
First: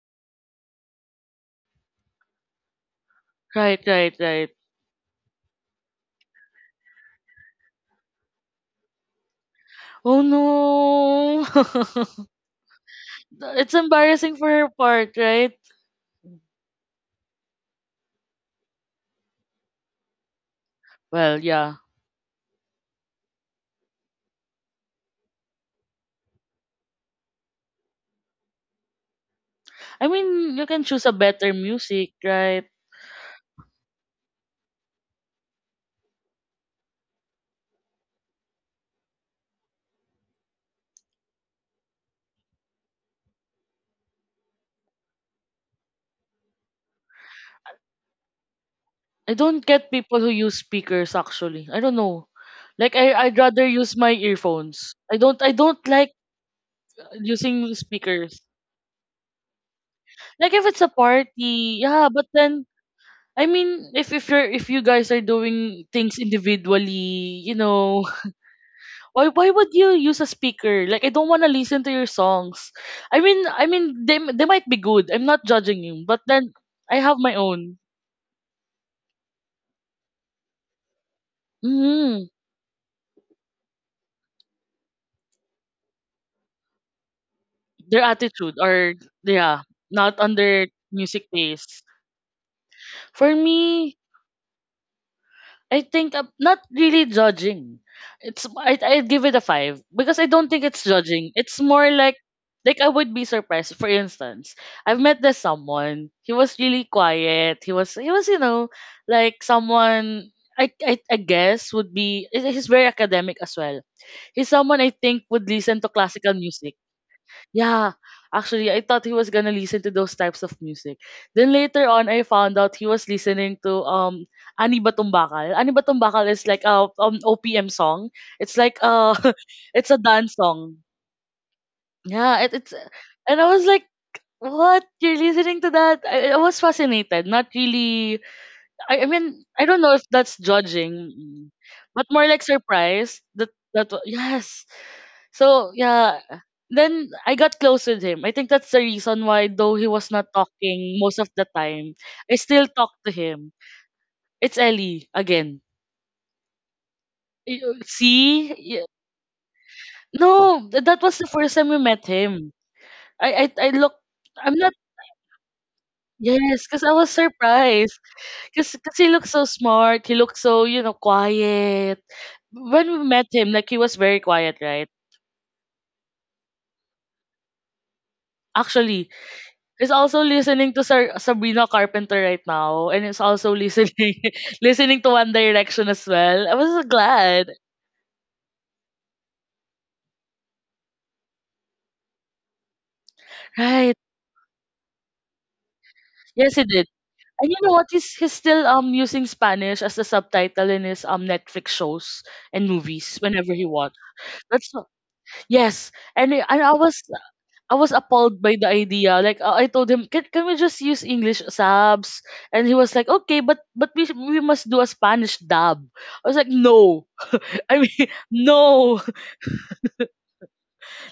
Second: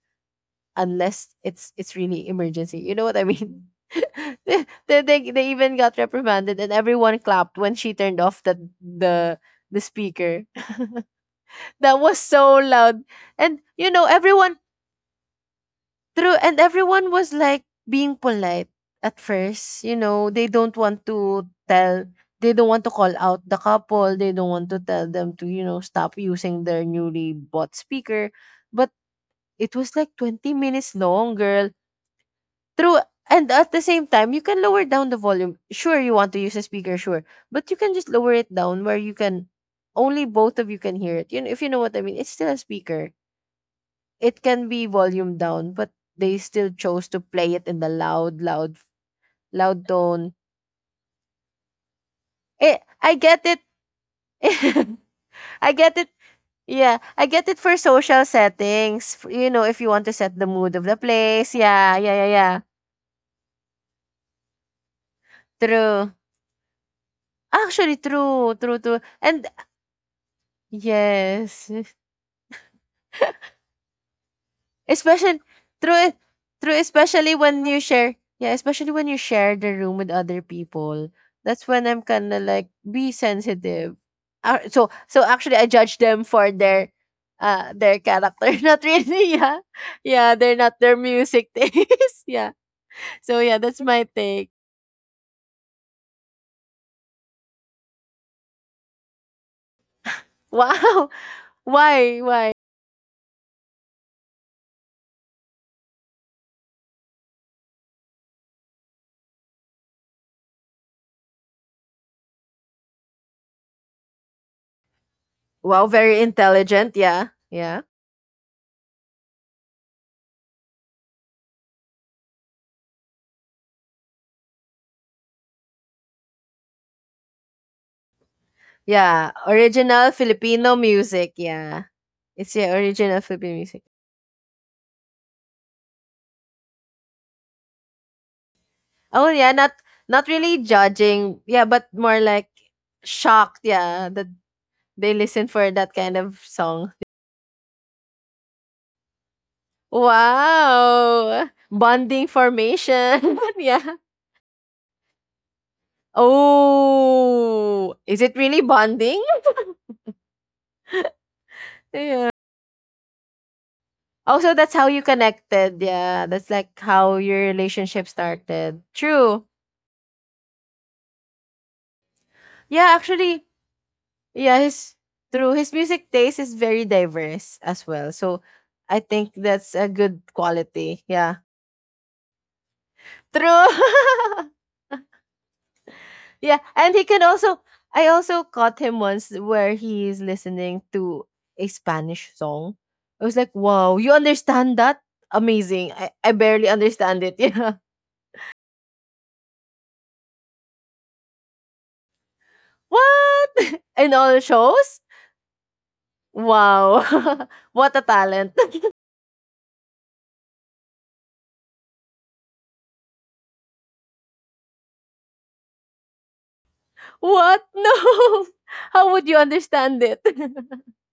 [SPEAKER 2] unless it's, it's really emergency. You know what I mean?
[SPEAKER 1] Right, right, right.
[SPEAKER 2] They even got reprimanded, and everyone clapped when she turned off the
[SPEAKER 1] Oh
[SPEAKER 2] speaker. That
[SPEAKER 1] no.
[SPEAKER 2] was so loud. And
[SPEAKER 1] It's
[SPEAKER 2] you know,
[SPEAKER 1] embarrassing for
[SPEAKER 2] everyone
[SPEAKER 1] her part, right?
[SPEAKER 2] through, and everyone was like being polite at first. You know, they don't want
[SPEAKER 1] Well,
[SPEAKER 2] to
[SPEAKER 1] yeah.
[SPEAKER 2] tell, they don't want to call out the couple. They don't want to tell them to, you know, stop using their newly bought speaker. But it was
[SPEAKER 1] I
[SPEAKER 2] like 20
[SPEAKER 1] mean, you can
[SPEAKER 2] minutes
[SPEAKER 1] choose a
[SPEAKER 2] long,
[SPEAKER 1] better
[SPEAKER 2] girl.
[SPEAKER 1] music, right?
[SPEAKER 2] True, and at the same time, you can lower down the volume. Sure, you want to use a speaker, sure, but you can just lower it down where you can, only both of you can hear it. You know, if you know what I mean, it's still a speaker. It can be volume down, but they still chose to play it in the loud, loud,
[SPEAKER 1] I don't
[SPEAKER 2] loud
[SPEAKER 1] get people who
[SPEAKER 2] tone.
[SPEAKER 1] use speakers actually. I don't know.
[SPEAKER 2] Eh,
[SPEAKER 1] Like
[SPEAKER 2] I
[SPEAKER 1] I'd
[SPEAKER 2] get it.
[SPEAKER 1] rather use my earphones. I
[SPEAKER 2] I
[SPEAKER 1] don't
[SPEAKER 2] get it.
[SPEAKER 1] like
[SPEAKER 2] Yeah, I get it
[SPEAKER 1] using
[SPEAKER 2] for social
[SPEAKER 1] speakers.
[SPEAKER 2] settings. You know, if you want to set the
[SPEAKER 1] Like if
[SPEAKER 2] mood
[SPEAKER 1] it's
[SPEAKER 2] of
[SPEAKER 1] a
[SPEAKER 2] the place.
[SPEAKER 1] party,
[SPEAKER 2] Yeah,
[SPEAKER 1] yeah,
[SPEAKER 2] yeah,
[SPEAKER 1] but
[SPEAKER 2] yeah, yeah.
[SPEAKER 1] then I mean if you're if you guys are doing
[SPEAKER 2] True.
[SPEAKER 1] things individually, you
[SPEAKER 2] Actually,
[SPEAKER 1] know,
[SPEAKER 2] true, true, true.
[SPEAKER 1] why
[SPEAKER 2] And
[SPEAKER 1] why would you use a speaker? Like I don't want to
[SPEAKER 2] yes.
[SPEAKER 1] listen to your songs. I mean they might be good. I'm
[SPEAKER 2] Especially,
[SPEAKER 1] not judging you,
[SPEAKER 2] through
[SPEAKER 1] but then
[SPEAKER 2] through
[SPEAKER 1] I have
[SPEAKER 2] especially
[SPEAKER 1] my
[SPEAKER 2] when
[SPEAKER 1] own.
[SPEAKER 2] you share, yeah, especially when you share the room with other people. That's when I'm
[SPEAKER 1] Mhm.
[SPEAKER 2] kinda like be sensitive. Ah, so, so actually I judge them for their
[SPEAKER 1] Their
[SPEAKER 2] character.
[SPEAKER 1] attitude
[SPEAKER 2] Not
[SPEAKER 1] or
[SPEAKER 2] really, yeah.
[SPEAKER 1] yeah, not
[SPEAKER 2] Yeah, they're
[SPEAKER 1] under
[SPEAKER 2] not their
[SPEAKER 1] music
[SPEAKER 2] music
[SPEAKER 1] taste.
[SPEAKER 2] taste. Yeah.
[SPEAKER 1] For
[SPEAKER 2] So yeah, that's
[SPEAKER 1] me,
[SPEAKER 2] my take.
[SPEAKER 1] I think I'm not really judging. It's I'd give it a five because I don't think it's
[SPEAKER 2] Wow.
[SPEAKER 1] judging. It's more like
[SPEAKER 2] Why? Why?
[SPEAKER 1] like I would be surprised. For instance, I've met this someone. He was really quiet. He was, you know, like someone I guess would be he's very academic as well. He's someone I think would listen
[SPEAKER 2] Wow,
[SPEAKER 1] to
[SPEAKER 2] very
[SPEAKER 1] classical music,
[SPEAKER 2] intelligent, yeah. Yeah.
[SPEAKER 1] yeah. Actually, I thought he was gonna listen to those types of music. Then later on, I found out he was listening to Ani Batumbakal. Ani Batumbakal is like a OPM song. It's like
[SPEAKER 2] Yeah.
[SPEAKER 1] it's a
[SPEAKER 2] Original
[SPEAKER 1] dance
[SPEAKER 2] Filipino
[SPEAKER 1] song.
[SPEAKER 2] music, yeah.
[SPEAKER 1] Yeah,
[SPEAKER 2] It's yeah,
[SPEAKER 1] it's
[SPEAKER 2] original
[SPEAKER 1] and I
[SPEAKER 2] Filipino
[SPEAKER 1] was
[SPEAKER 2] music.
[SPEAKER 1] like, what, you're listening to that? I was fascinated. Not really. I
[SPEAKER 2] Oh,
[SPEAKER 1] mean,
[SPEAKER 2] yeah,
[SPEAKER 1] I
[SPEAKER 2] not
[SPEAKER 1] don't know if
[SPEAKER 2] not
[SPEAKER 1] that's
[SPEAKER 2] really
[SPEAKER 1] judging,
[SPEAKER 2] judging, yeah, but
[SPEAKER 1] but
[SPEAKER 2] more
[SPEAKER 1] more like
[SPEAKER 2] like
[SPEAKER 1] surprised that
[SPEAKER 2] shocked, yeah, that
[SPEAKER 1] yes.
[SPEAKER 2] they listen for
[SPEAKER 1] So
[SPEAKER 2] that kind
[SPEAKER 1] yeah,
[SPEAKER 2] of song.
[SPEAKER 1] then I got close with him. I think that's the reason why, though he was not talking most of the
[SPEAKER 2] Wow!
[SPEAKER 1] time,
[SPEAKER 2] Bonding
[SPEAKER 1] I still talk to
[SPEAKER 2] formation,
[SPEAKER 1] him.
[SPEAKER 2] yeah.
[SPEAKER 1] It's Ellie again. You-
[SPEAKER 2] Oh, is it
[SPEAKER 1] See,
[SPEAKER 2] really
[SPEAKER 1] Y-
[SPEAKER 2] bonding?
[SPEAKER 1] no, that was the first time we met
[SPEAKER 2] Yeah.
[SPEAKER 1] him. I look.
[SPEAKER 2] Also,
[SPEAKER 1] I'm
[SPEAKER 2] that's
[SPEAKER 1] not.
[SPEAKER 2] how you connected. Yeah, that's
[SPEAKER 1] Yes,
[SPEAKER 2] like
[SPEAKER 1] because I was
[SPEAKER 2] how your
[SPEAKER 1] surprised.
[SPEAKER 2] relationship
[SPEAKER 1] Because
[SPEAKER 2] started.
[SPEAKER 1] he looked
[SPEAKER 2] True.
[SPEAKER 1] so smart. He looked so, you know, quiet. When
[SPEAKER 2] Yeah,
[SPEAKER 1] we met
[SPEAKER 2] actually,
[SPEAKER 1] him, like he was very quiet,
[SPEAKER 2] yeah,
[SPEAKER 1] right?
[SPEAKER 2] his true. His music taste is very diverse as well. So I
[SPEAKER 1] Actually,
[SPEAKER 2] think that's a
[SPEAKER 1] is also
[SPEAKER 2] good
[SPEAKER 1] listening to
[SPEAKER 2] quality. Yeah.
[SPEAKER 1] Sabrina Carpenter right now, and is also
[SPEAKER 2] True.
[SPEAKER 1] listening listening to One Direction as well. I
[SPEAKER 2] yeah.
[SPEAKER 1] was so
[SPEAKER 2] And he can
[SPEAKER 1] glad.
[SPEAKER 2] also I also caught him once where he is listening to a Spanish song. I was like,
[SPEAKER 1] Right.
[SPEAKER 2] wow, you understand that? Amazing. I
[SPEAKER 1] Yes, he
[SPEAKER 2] barely
[SPEAKER 1] did.
[SPEAKER 2] understand it.
[SPEAKER 1] And you know
[SPEAKER 2] Yeah.
[SPEAKER 1] what? He's still using Spanish as the subtitle in his Netflix shows and movies
[SPEAKER 2] What?
[SPEAKER 1] whenever he wants.
[SPEAKER 2] In all
[SPEAKER 1] That's so-
[SPEAKER 2] shows?
[SPEAKER 1] yes. And
[SPEAKER 2] Wow.
[SPEAKER 1] I was
[SPEAKER 2] what a
[SPEAKER 1] appalled
[SPEAKER 2] talent.
[SPEAKER 1] by the idea. Like I told him, can we just use English subs? And he was like, okay, but we must do a Spanish dub. I was like, no.
[SPEAKER 2] What?
[SPEAKER 1] I mean,
[SPEAKER 2] No.
[SPEAKER 1] no.
[SPEAKER 2] How would you understand it?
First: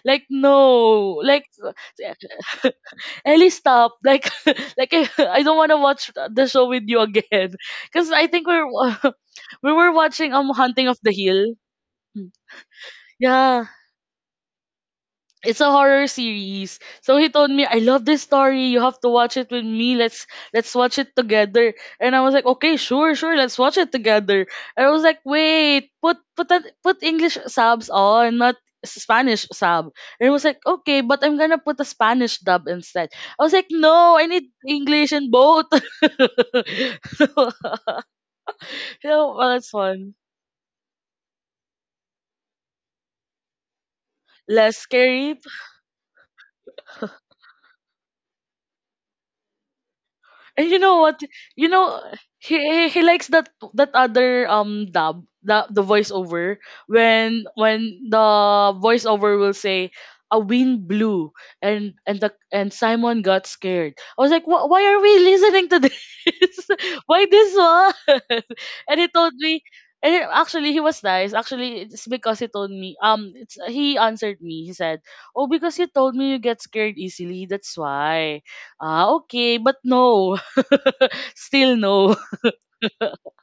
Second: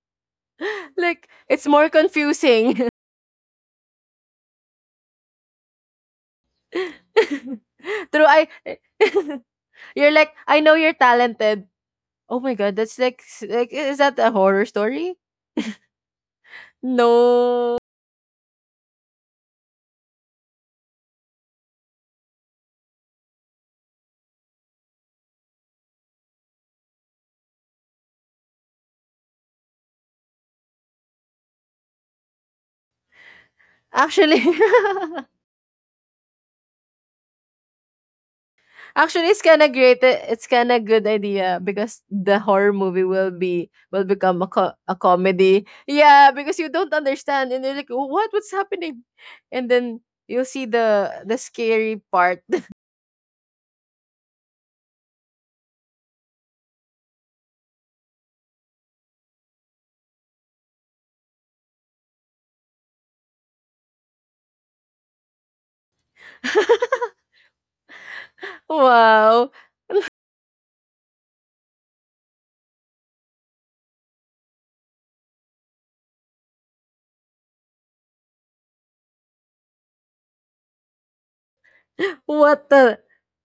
[SPEAKER 1] Like no,
[SPEAKER 2] Like
[SPEAKER 1] like
[SPEAKER 2] it's more confusing.
[SPEAKER 1] Ellie, stop. Like, like I, I don't want to watch the show with you again. Because
[SPEAKER 2] True,
[SPEAKER 1] I
[SPEAKER 2] I
[SPEAKER 1] think we're we were
[SPEAKER 2] you're like
[SPEAKER 1] watching
[SPEAKER 2] I know
[SPEAKER 1] Hunting
[SPEAKER 2] you're
[SPEAKER 1] of the Hill.
[SPEAKER 2] talented.
[SPEAKER 1] Hmm.
[SPEAKER 2] Oh my god, that's like s-
[SPEAKER 1] Yeah,
[SPEAKER 2] like is that a horror story?
[SPEAKER 1] it's a horror series. So he told me,
[SPEAKER 2] No.
[SPEAKER 1] I love this story. You have to watch it with me. Let's watch it together. And I was like, okay, sure, sure, let's watch it together. And I was like, wait, put English subs on, not Spanish sub. And it was like, okay, but I'm gonna put a Spanish dub instead. I was like, no, I
[SPEAKER 2] Actually,
[SPEAKER 1] need English in both. so,
[SPEAKER 2] actually
[SPEAKER 1] So
[SPEAKER 2] it's
[SPEAKER 1] well,
[SPEAKER 2] kind
[SPEAKER 1] that's
[SPEAKER 2] of great.
[SPEAKER 1] fun.
[SPEAKER 2] It's kind of good idea because the horror movie will be will become a, co-
[SPEAKER 1] Less
[SPEAKER 2] a
[SPEAKER 1] scary.
[SPEAKER 2] comedy. Yeah, because you don't understand and you're like, "Oh, what's happening?" And then you'll see
[SPEAKER 1] And you know what?
[SPEAKER 2] the
[SPEAKER 1] You
[SPEAKER 2] scary
[SPEAKER 1] know
[SPEAKER 2] part.
[SPEAKER 1] he likes that that other dub, the voiceover. When the voiceover will say a wind blew and Simon got scared. I was like, "Wh- why are we listening to this? Why this one?" And he told
[SPEAKER 2] Wow.
[SPEAKER 1] me. And actually, he was nice. Actually, it's because he told me. It's he answered me. He said, "Oh, because you told me you get scared easily. That's why." Ah, okay, but no. Still no.
[SPEAKER 2] What a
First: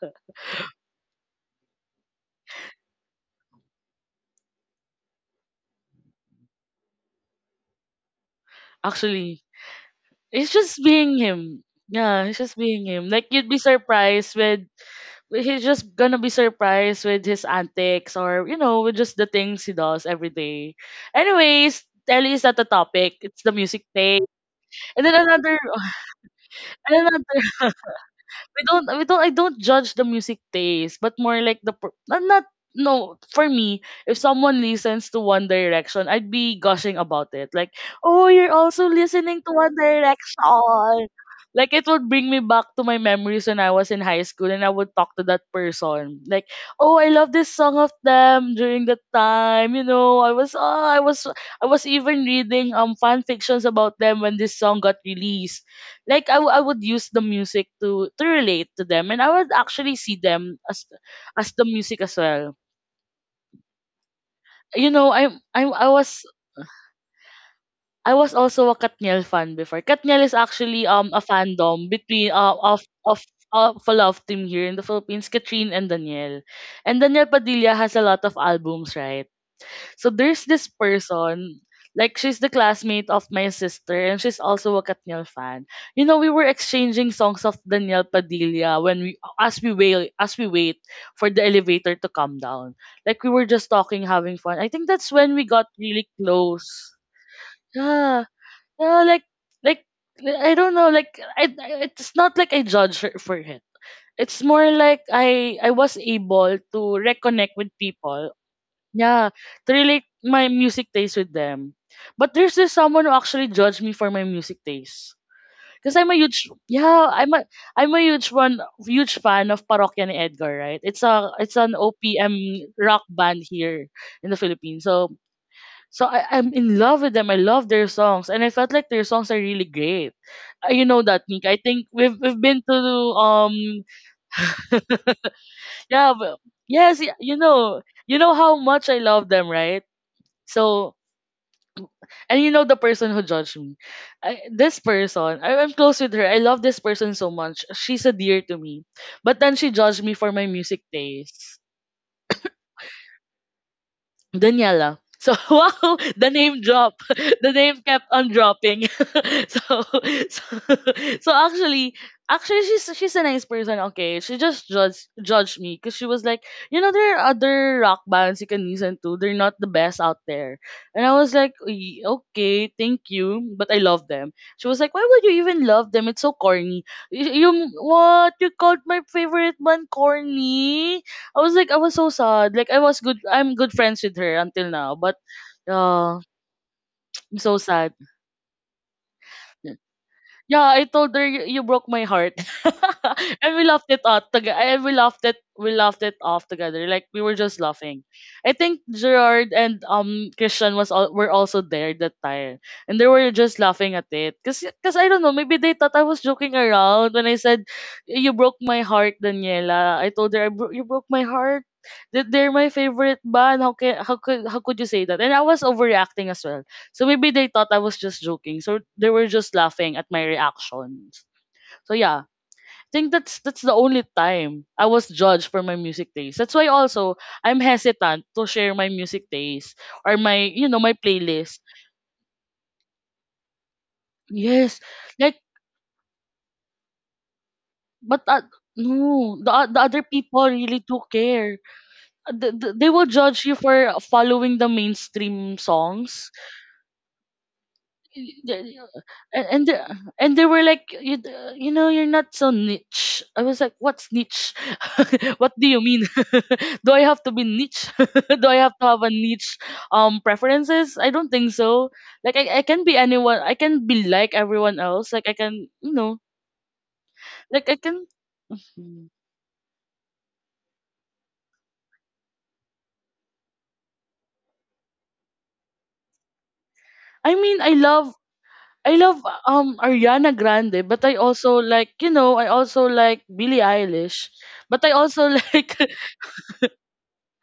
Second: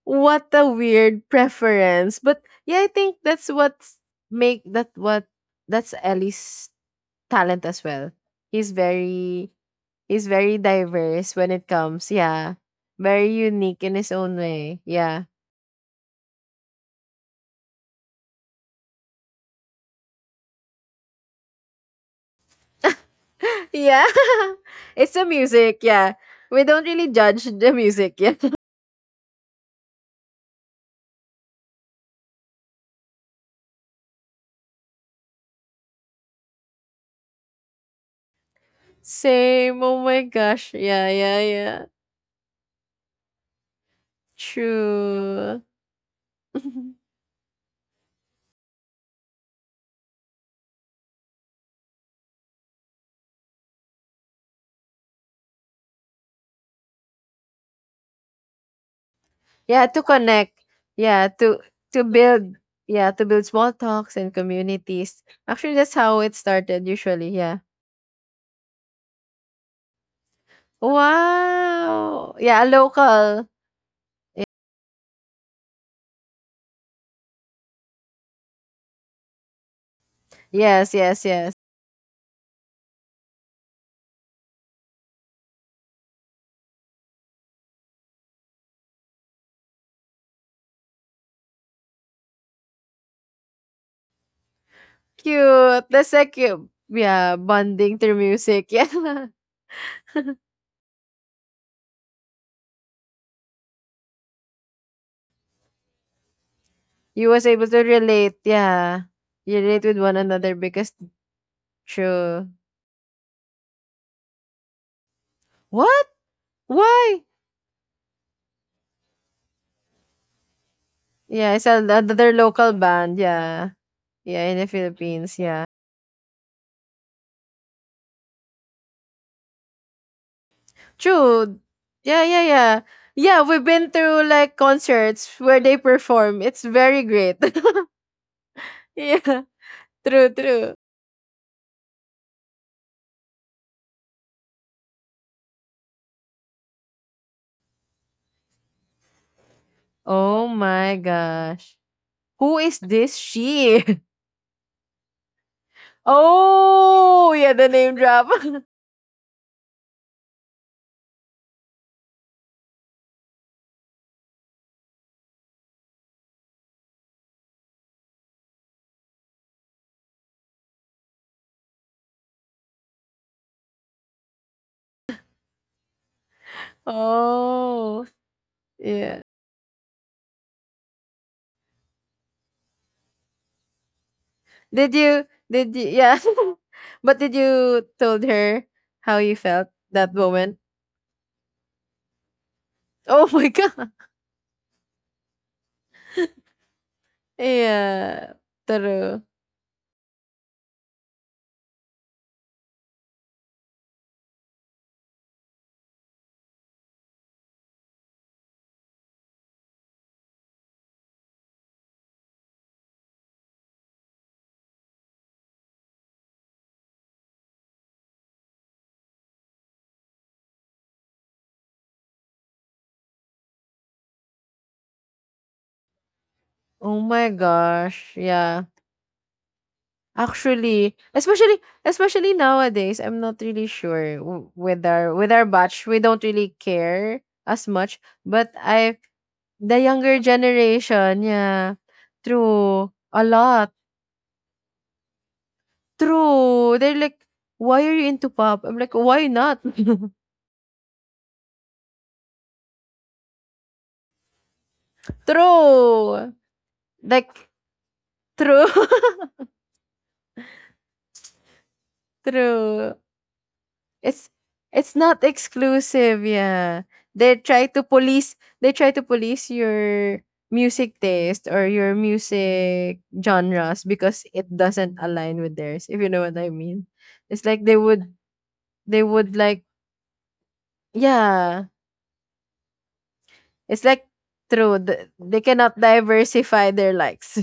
[SPEAKER 2] weird preference. But yeah, I think that's what's make that what that's Ellie's talent as well. He's
[SPEAKER 1] Actually,
[SPEAKER 2] very he's
[SPEAKER 1] it's
[SPEAKER 2] very
[SPEAKER 1] just being
[SPEAKER 2] diverse when
[SPEAKER 1] him.
[SPEAKER 2] it comes.
[SPEAKER 1] Yeah, it's
[SPEAKER 2] Yeah.
[SPEAKER 1] just being him. Like
[SPEAKER 2] Very
[SPEAKER 1] you'd be
[SPEAKER 2] unique in his
[SPEAKER 1] surprised
[SPEAKER 2] own
[SPEAKER 1] with
[SPEAKER 2] way. Yeah.
[SPEAKER 1] he's just gonna be surprised with his antics, or you know with just the things he does every day. Anyways, Ellie is not the topic. It's the music
[SPEAKER 2] Yeah.
[SPEAKER 1] thing. And
[SPEAKER 2] It's
[SPEAKER 1] then
[SPEAKER 2] the
[SPEAKER 1] another,
[SPEAKER 2] music, yeah. We don't
[SPEAKER 1] and
[SPEAKER 2] really
[SPEAKER 1] another.
[SPEAKER 2] judge the music, yeah.
[SPEAKER 1] We don't I don't judge the music taste, but more like not, not no. For me, if someone listens to One Direction, I'd be gushing about it like, oh, you're also listening to One
[SPEAKER 2] Same. Oh my gosh.
[SPEAKER 1] Direction.
[SPEAKER 2] Yeah, yeah,
[SPEAKER 1] Like
[SPEAKER 2] yeah.
[SPEAKER 1] it would bring me back to my memories when I was in high school and I would talk to that
[SPEAKER 2] True.
[SPEAKER 1] person. Like, oh I love this song of them during that time, you know. I was even reading fan fictions about them when this song got released. Like I would use the music to relate to them, and I would
[SPEAKER 2] Yeah,
[SPEAKER 1] actually
[SPEAKER 2] to
[SPEAKER 1] see them
[SPEAKER 2] connect. Yeah,
[SPEAKER 1] as
[SPEAKER 2] to
[SPEAKER 1] the music
[SPEAKER 2] to
[SPEAKER 1] as well.
[SPEAKER 2] build. Yeah, to build small talks and
[SPEAKER 1] You know,
[SPEAKER 2] communities. Actually, that's how it started usually. Yeah.
[SPEAKER 1] I was also a Katniel fan before. Katniel is actually a fandom between
[SPEAKER 2] Wow. Yeah, a local.
[SPEAKER 1] of a love team here in the Philippines, Katrine and Danielle. And Danielle Padilla has a lot of albums, right? So there's this
[SPEAKER 2] Yes, yes, yes.
[SPEAKER 1] person, like she's the classmate of my sister and she's also a Katniel fan. You know, we were exchanging songs of Daniel Padilla when we as we wait for the elevator to come down. Like we were just talking, having fun. I think that's when we got
[SPEAKER 2] Cute.
[SPEAKER 1] really
[SPEAKER 2] That's like cute.
[SPEAKER 1] close.
[SPEAKER 2] Yeah, bonding through
[SPEAKER 1] Yeah.
[SPEAKER 2] music.
[SPEAKER 1] Yeah, like
[SPEAKER 2] Yeah.
[SPEAKER 1] like I don't know, I, it's not like I judge her for it. It's more like I was able to
[SPEAKER 2] You was
[SPEAKER 1] reconnect
[SPEAKER 2] able
[SPEAKER 1] with
[SPEAKER 2] to
[SPEAKER 1] people,
[SPEAKER 2] relate. Yeah.
[SPEAKER 1] yeah,
[SPEAKER 2] You
[SPEAKER 1] to
[SPEAKER 2] relate with
[SPEAKER 1] relate
[SPEAKER 2] one
[SPEAKER 1] my
[SPEAKER 2] another
[SPEAKER 1] music
[SPEAKER 2] because
[SPEAKER 1] taste with them. But
[SPEAKER 2] true.
[SPEAKER 1] there's this someone who actually judged me for my music taste. Because
[SPEAKER 2] What?
[SPEAKER 1] I'm a huge Yeah,
[SPEAKER 2] Why?
[SPEAKER 1] I'm a huge fan of Parokya ni Edgar, right? It's
[SPEAKER 2] Yeah, it's
[SPEAKER 1] an
[SPEAKER 2] an- another
[SPEAKER 1] OPM
[SPEAKER 2] local
[SPEAKER 1] rock
[SPEAKER 2] band.
[SPEAKER 1] band
[SPEAKER 2] Yeah.
[SPEAKER 1] here in the
[SPEAKER 2] Yeah, in the
[SPEAKER 1] Philippines. So
[SPEAKER 2] Philippines. Yeah.
[SPEAKER 1] I'm in love with them. I love their songs. And I felt like their songs are really great. You know that, Nick. I
[SPEAKER 2] True.
[SPEAKER 1] think we've
[SPEAKER 2] Yeah,
[SPEAKER 1] we've
[SPEAKER 2] yeah,
[SPEAKER 1] been to
[SPEAKER 2] yeah. Yeah,
[SPEAKER 1] um
[SPEAKER 2] we've been through like concerts where they
[SPEAKER 1] yeah,
[SPEAKER 2] perform. It's
[SPEAKER 1] yes,
[SPEAKER 2] very great.
[SPEAKER 1] you know how much I love
[SPEAKER 2] yeah.
[SPEAKER 1] them, right?
[SPEAKER 2] True, true.
[SPEAKER 1] So. And you know the person who judged me. This person, I'm close with her. I love this person so much. She's a dear to me. But then she judged me for my
[SPEAKER 2] Oh
[SPEAKER 1] music
[SPEAKER 2] my
[SPEAKER 1] taste.
[SPEAKER 2] gosh. Who is this she?
[SPEAKER 1] Daniela. So wow, the name drop.
[SPEAKER 2] Oh,
[SPEAKER 1] The
[SPEAKER 2] yeah, the
[SPEAKER 1] name
[SPEAKER 2] name
[SPEAKER 1] kept
[SPEAKER 2] drop.
[SPEAKER 1] on dropping. so, so so actually, actually she's a nice person, okay. She just judged me because she was like, you know, there are other rock bands you can listen to. They're not the best out there. And I was like, "Y- okay, thank you. But I love them." She was like, "Why would you even love them? It's so corny." You
[SPEAKER 2] Oh.
[SPEAKER 1] what? You called my
[SPEAKER 2] Yeah.
[SPEAKER 1] favorite band corny? I was so sad. I'm good friends with her until now,
[SPEAKER 2] Did
[SPEAKER 1] but
[SPEAKER 2] you did you yeah.
[SPEAKER 1] uh
[SPEAKER 2] But did
[SPEAKER 1] I'm so
[SPEAKER 2] you
[SPEAKER 1] sad.
[SPEAKER 2] told her how you felt that moment?
[SPEAKER 1] Yeah, I told her, you broke my heart.
[SPEAKER 2] Oh my
[SPEAKER 1] And we laughed
[SPEAKER 2] god.
[SPEAKER 1] it out together. And we laughed it off together. Like we were just laughing.
[SPEAKER 2] Yeah.
[SPEAKER 1] I think
[SPEAKER 2] True.
[SPEAKER 1] Gerard and Christian were also there that time. And they were just laughing at it. Cause I don't know, maybe they thought I was joking around when I said you broke my heart, Daniela. I told her, you broke my heart. That they're my favorite band. How could you say that? And I was overreacting as well. So maybe they thought I was just joking. So they were just laughing at my reactions. So yeah, I think that's the only time I was judged for my music taste. That's why
[SPEAKER 2] Oh
[SPEAKER 1] also
[SPEAKER 2] my
[SPEAKER 1] I'm
[SPEAKER 2] gosh.
[SPEAKER 1] hesitant to
[SPEAKER 2] Yeah.
[SPEAKER 1] share my music taste or my you know my
[SPEAKER 2] Actually,
[SPEAKER 1] playlist.
[SPEAKER 2] especially nowadays, I'm not really sure
[SPEAKER 1] Yes,
[SPEAKER 2] with
[SPEAKER 1] like
[SPEAKER 2] our batch, we don't really care as much.
[SPEAKER 1] but
[SPEAKER 2] But I,
[SPEAKER 1] no,
[SPEAKER 2] the
[SPEAKER 1] the other
[SPEAKER 2] younger
[SPEAKER 1] people really do
[SPEAKER 2] generation,
[SPEAKER 1] care.
[SPEAKER 2] yeah,
[SPEAKER 1] They
[SPEAKER 2] true,
[SPEAKER 1] will
[SPEAKER 2] a
[SPEAKER 1] judge you
[SPEAKER 2] lot,
[SPEAKER 1] for following the mainstream songs.
[SPEAKER 2] true. They're like, why are you into pop? I'm
[SPEAKER 1] the-
[SPEAKER 2] like, why
[SPEAKER 1] and and
[SPEAKER 2] not?
[SPEAKER 1] the, and they were like, you know you're not so niche. I was like, what's niche? What do you mean?
[SPEAKER 2] True,
[SPEAKER 1] Do I have to
[SPEAKER 2] like
[SPEAKER 1] be niche? Do I
[SPEAKER 2] true,
[SPEAKER 1] have to have a niche preferences? I don't think so. I can
[SPEAKER 2] true.
[SPEAKER 1] be anyone. I can be
[SPEAKER 2] It's
[SPEAKER 1] like everyone
[SPEAKER 2] it's
[SPEAKER 1] else,
[SPEAKER 2] not
[SPEAKER 1] like I can you know
[SPEAKER 2] exclusive, yeah. They try
[SPEAKER 1] like I
[SPEAKER 2] to
[SPEAKER 1] can.
[SPEAKER 2] police they try to
[SPEAKER 1] Mm.
[SPEAKER 2] police your music taste or your music genres because it doesn't align with theirs, if you know what I mean.
[SPEAKER 1] I
[SPEAKER 2] It's
[SPEAKER 1] mean,
[SPEAKER 2] like
[SPEAKER 1] I love I
[SPEAKER 2] they
[SPEAKER 1] love
[SPEAKER 2] would like
[SPEAKER 1] Ariana Grande, but I also
[SPEAKER 2] yeah.
[SPEAKER 1] like you know I also like Billie
[SPEAKER 2] It's like
[SPEAKER 1] Eilish,
[SPEAKER 2] true.
[SPEAKER 1] but I also
[SPEAKER 2] They
[SPEAKER 1] like,
[SPEAKER 2] cannot diversify their likes.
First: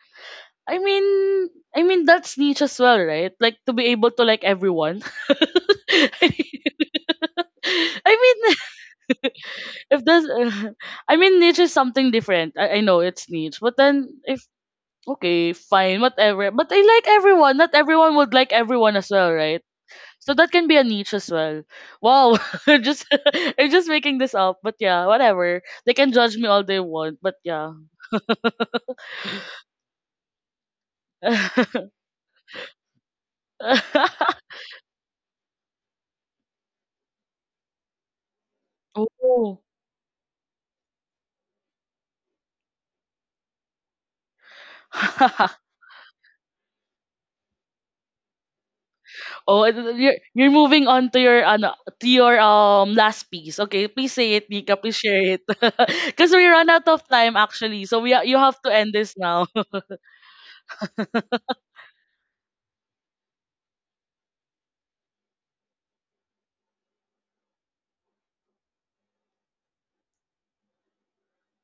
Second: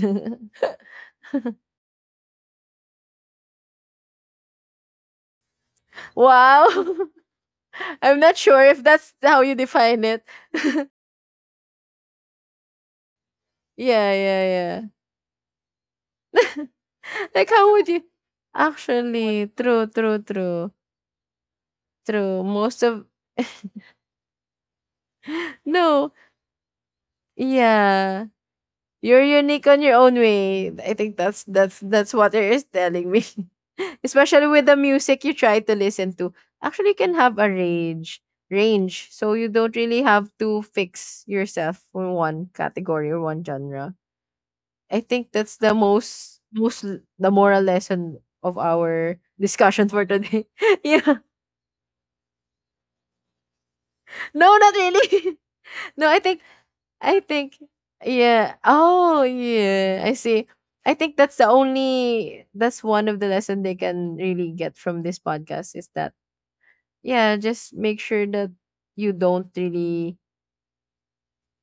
[SPEAKER 1] I mean, I mean that's niche as well, right? Like to be able to like everyone.
[SPEAKER 2] Wow.
[SPEAKER 1] I
[SPEAKER 2] I'm not sure
[SPEAKER 1] mean,
[SPEAKER 2] if that's how you define
[SPEAKER 1] if
[SPEAKER 2] it.
[SPEAKER 1] there's, I mean, niche is something different. I know it's niche, but then
[SPEAKER 2] Yeah, yeah,
[SPEAKER 1] if
[SPEAKER 2] yeah.
[SPEAKER 1] okay, fine, whatever. But I like
[SPEAKER 2] Like
[SPEAKER 1] everyone. Not
[SPEAKER 2] how would you
[SPEAKER 1] everyone would like everyone as well,
[SPEAKER 2] actually
[SPEAKER 1] right?
[SPEAKER 2] true, true,
[SPEAKER 1] So that can
[SPEAKER 2] true,
[SPEAKER 1] be a niche as well. Wow,
[SPEAKER 2] true most
[SPEAKER 1] I'm
[SPEAKER 2] of
[SPEAKER 1] just I'm just making this up, but yeah, whatever. They
[SPEAKER 2] no,
[SPEAKER 1] can judge me all they want, but yeah.
[SPEAKER 2] yeah, you're unique on your own way. I think that's what it is telling me. Especially with the music you try to listen to, actually you can have a range, so you
[SPEAKER 1] oh.
[SPEAKER 2] don't really have to fix yourself for one category or one genre. I think that's the most most the moral lesson of our
[SPEAKER 1] Oh, and
[SPEAKER 2] discussion
[SPEAKER 1] then
[SPEAKER 2] for
[SPEAKER 1] you're
[SPEAKER 2] today.
[SPEAKER 1] you're moving on
[SPEAKER 2] Yeah.
[SPEAKER 1] to your to your last piece. Okay, please say it,
[SPEAKER 2] No, not
[SPEAKER 1] Nika. Please share
[SPEAKER 2] really.
[SPEAKER 1] it,
[SPEAKER 2] No, I
[SPEAKER 1] because
[SPEAKER 2] think
[SPEAKER 1] we run out of
[SPEAKER 2] I
[SPEAKER 1] time
[SPEAKER 2] think
[SPEAKER 1] actually. So you
[SPEAKER 2] yeah.
[SPEAKER 1] have to end this
[SPEAKER 2] Oh
[SPEAKER 1] now.
[SPEAKER 2] yeah, I see. I think that's the only that's one of the lesson they can really get from this podcast is that, yeah, just make sure that you don't really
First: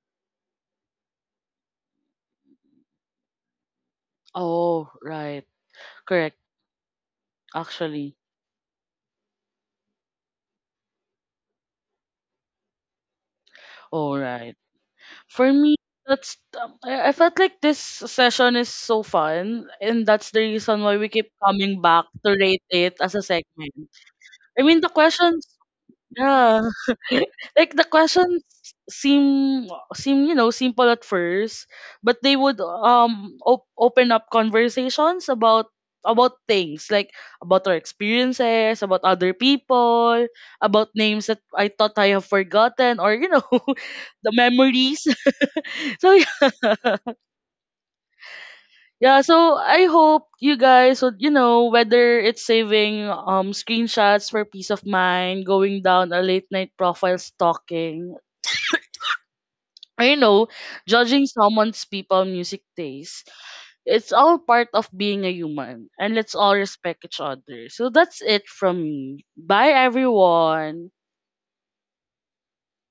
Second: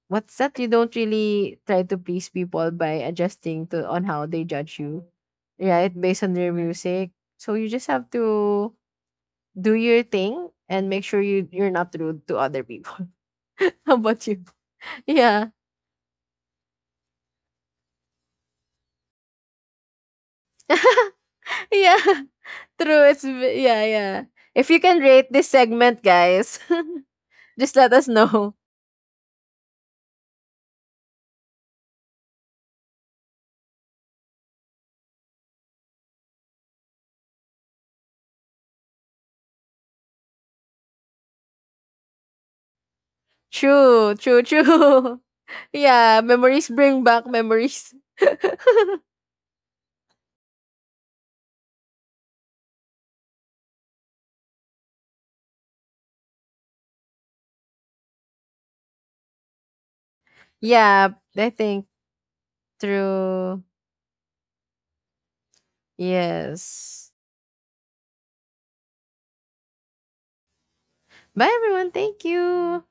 [SPEAKER 2] what's that? You don't really try to please people by adjusting to on how they judge
[SPEAKER 1] Oh
[SPEAKER 2] you.
[SPEAKER 1] right,
[SPEAKER 2] Right? Based on
[SPEAKER 1] correct.
[SPEAKER 2] their music. So you just have
[SPEAKER 1] Actually,
[SPEAKER 2] to do your thing and make sure you're not rude to other people. How
[SPEAKER 1] all
[SPEAKER 2] about you?
[SPEAKER 1] right. For
[SPEAKER 2] Yeah.
[SPEAKER 1] me, that's I felt like this session is so fun, and that's the reason why we keep coming
[SPEAKER 2] Yeah,
[SPEAKER 1] back to rate it
[SPEAKER 2] true.
[SPEAKER 1] as a segment.
[SPEAKER 2] Yeah, yeah.
[SPEAKER 1] I
[SPEAKER 2] If you
[SPEAKER 1] mean, the
[SPEAKER 2] can rate
[SPEAKER 1] questions.
[SPEAKER 2] this segment, guys,
[SPEAKER 1] Yeah. Like
[SPEAKER 2] just
[SPEAKER 1] the
[SPEAKER 2] let us
[SPEAKER 1] questions
[SPEAKER 2] know.
[SPEAKER 1] seem you know simple at first, but they would open up conversations about things like, about our experiences, about other people, about names that I thought I have forgotten, or you know
[SPEAKER 2] True,
[SPEAKER 1] the
[SPEAKER 2] true,
[SPEAKER 1] memories.
[SPEAKER 2] true.
[SPEAKER 1] So
[SPEAKER 2] Yeah, memories
[SPEAKER 1] yeah.
[SPEAKER 2] bring back memories.
[SPEAKER 1] Yeah, so I hope you guys would, you know, whether it's saving screenshots for peace of mind, going down a late night profile stalking, I know
[SPEAKER 2] Yeah,
[SPEAKER 1] judging
[SPEAKER 2] I
[SPEAKER 1] someone's
[SPEAKER 2] think
[SPEAKER 1] people music taste.
[SPEAKER 2] true.
[SPEAKER 1] It's all part of being a human, and let's all respect
[SPEAKER 2] Yes.
[SPEAKER 1] each other. So that's it from me. Bye everyone.
[SPEAKER 2] Bye, everyone. Thank you.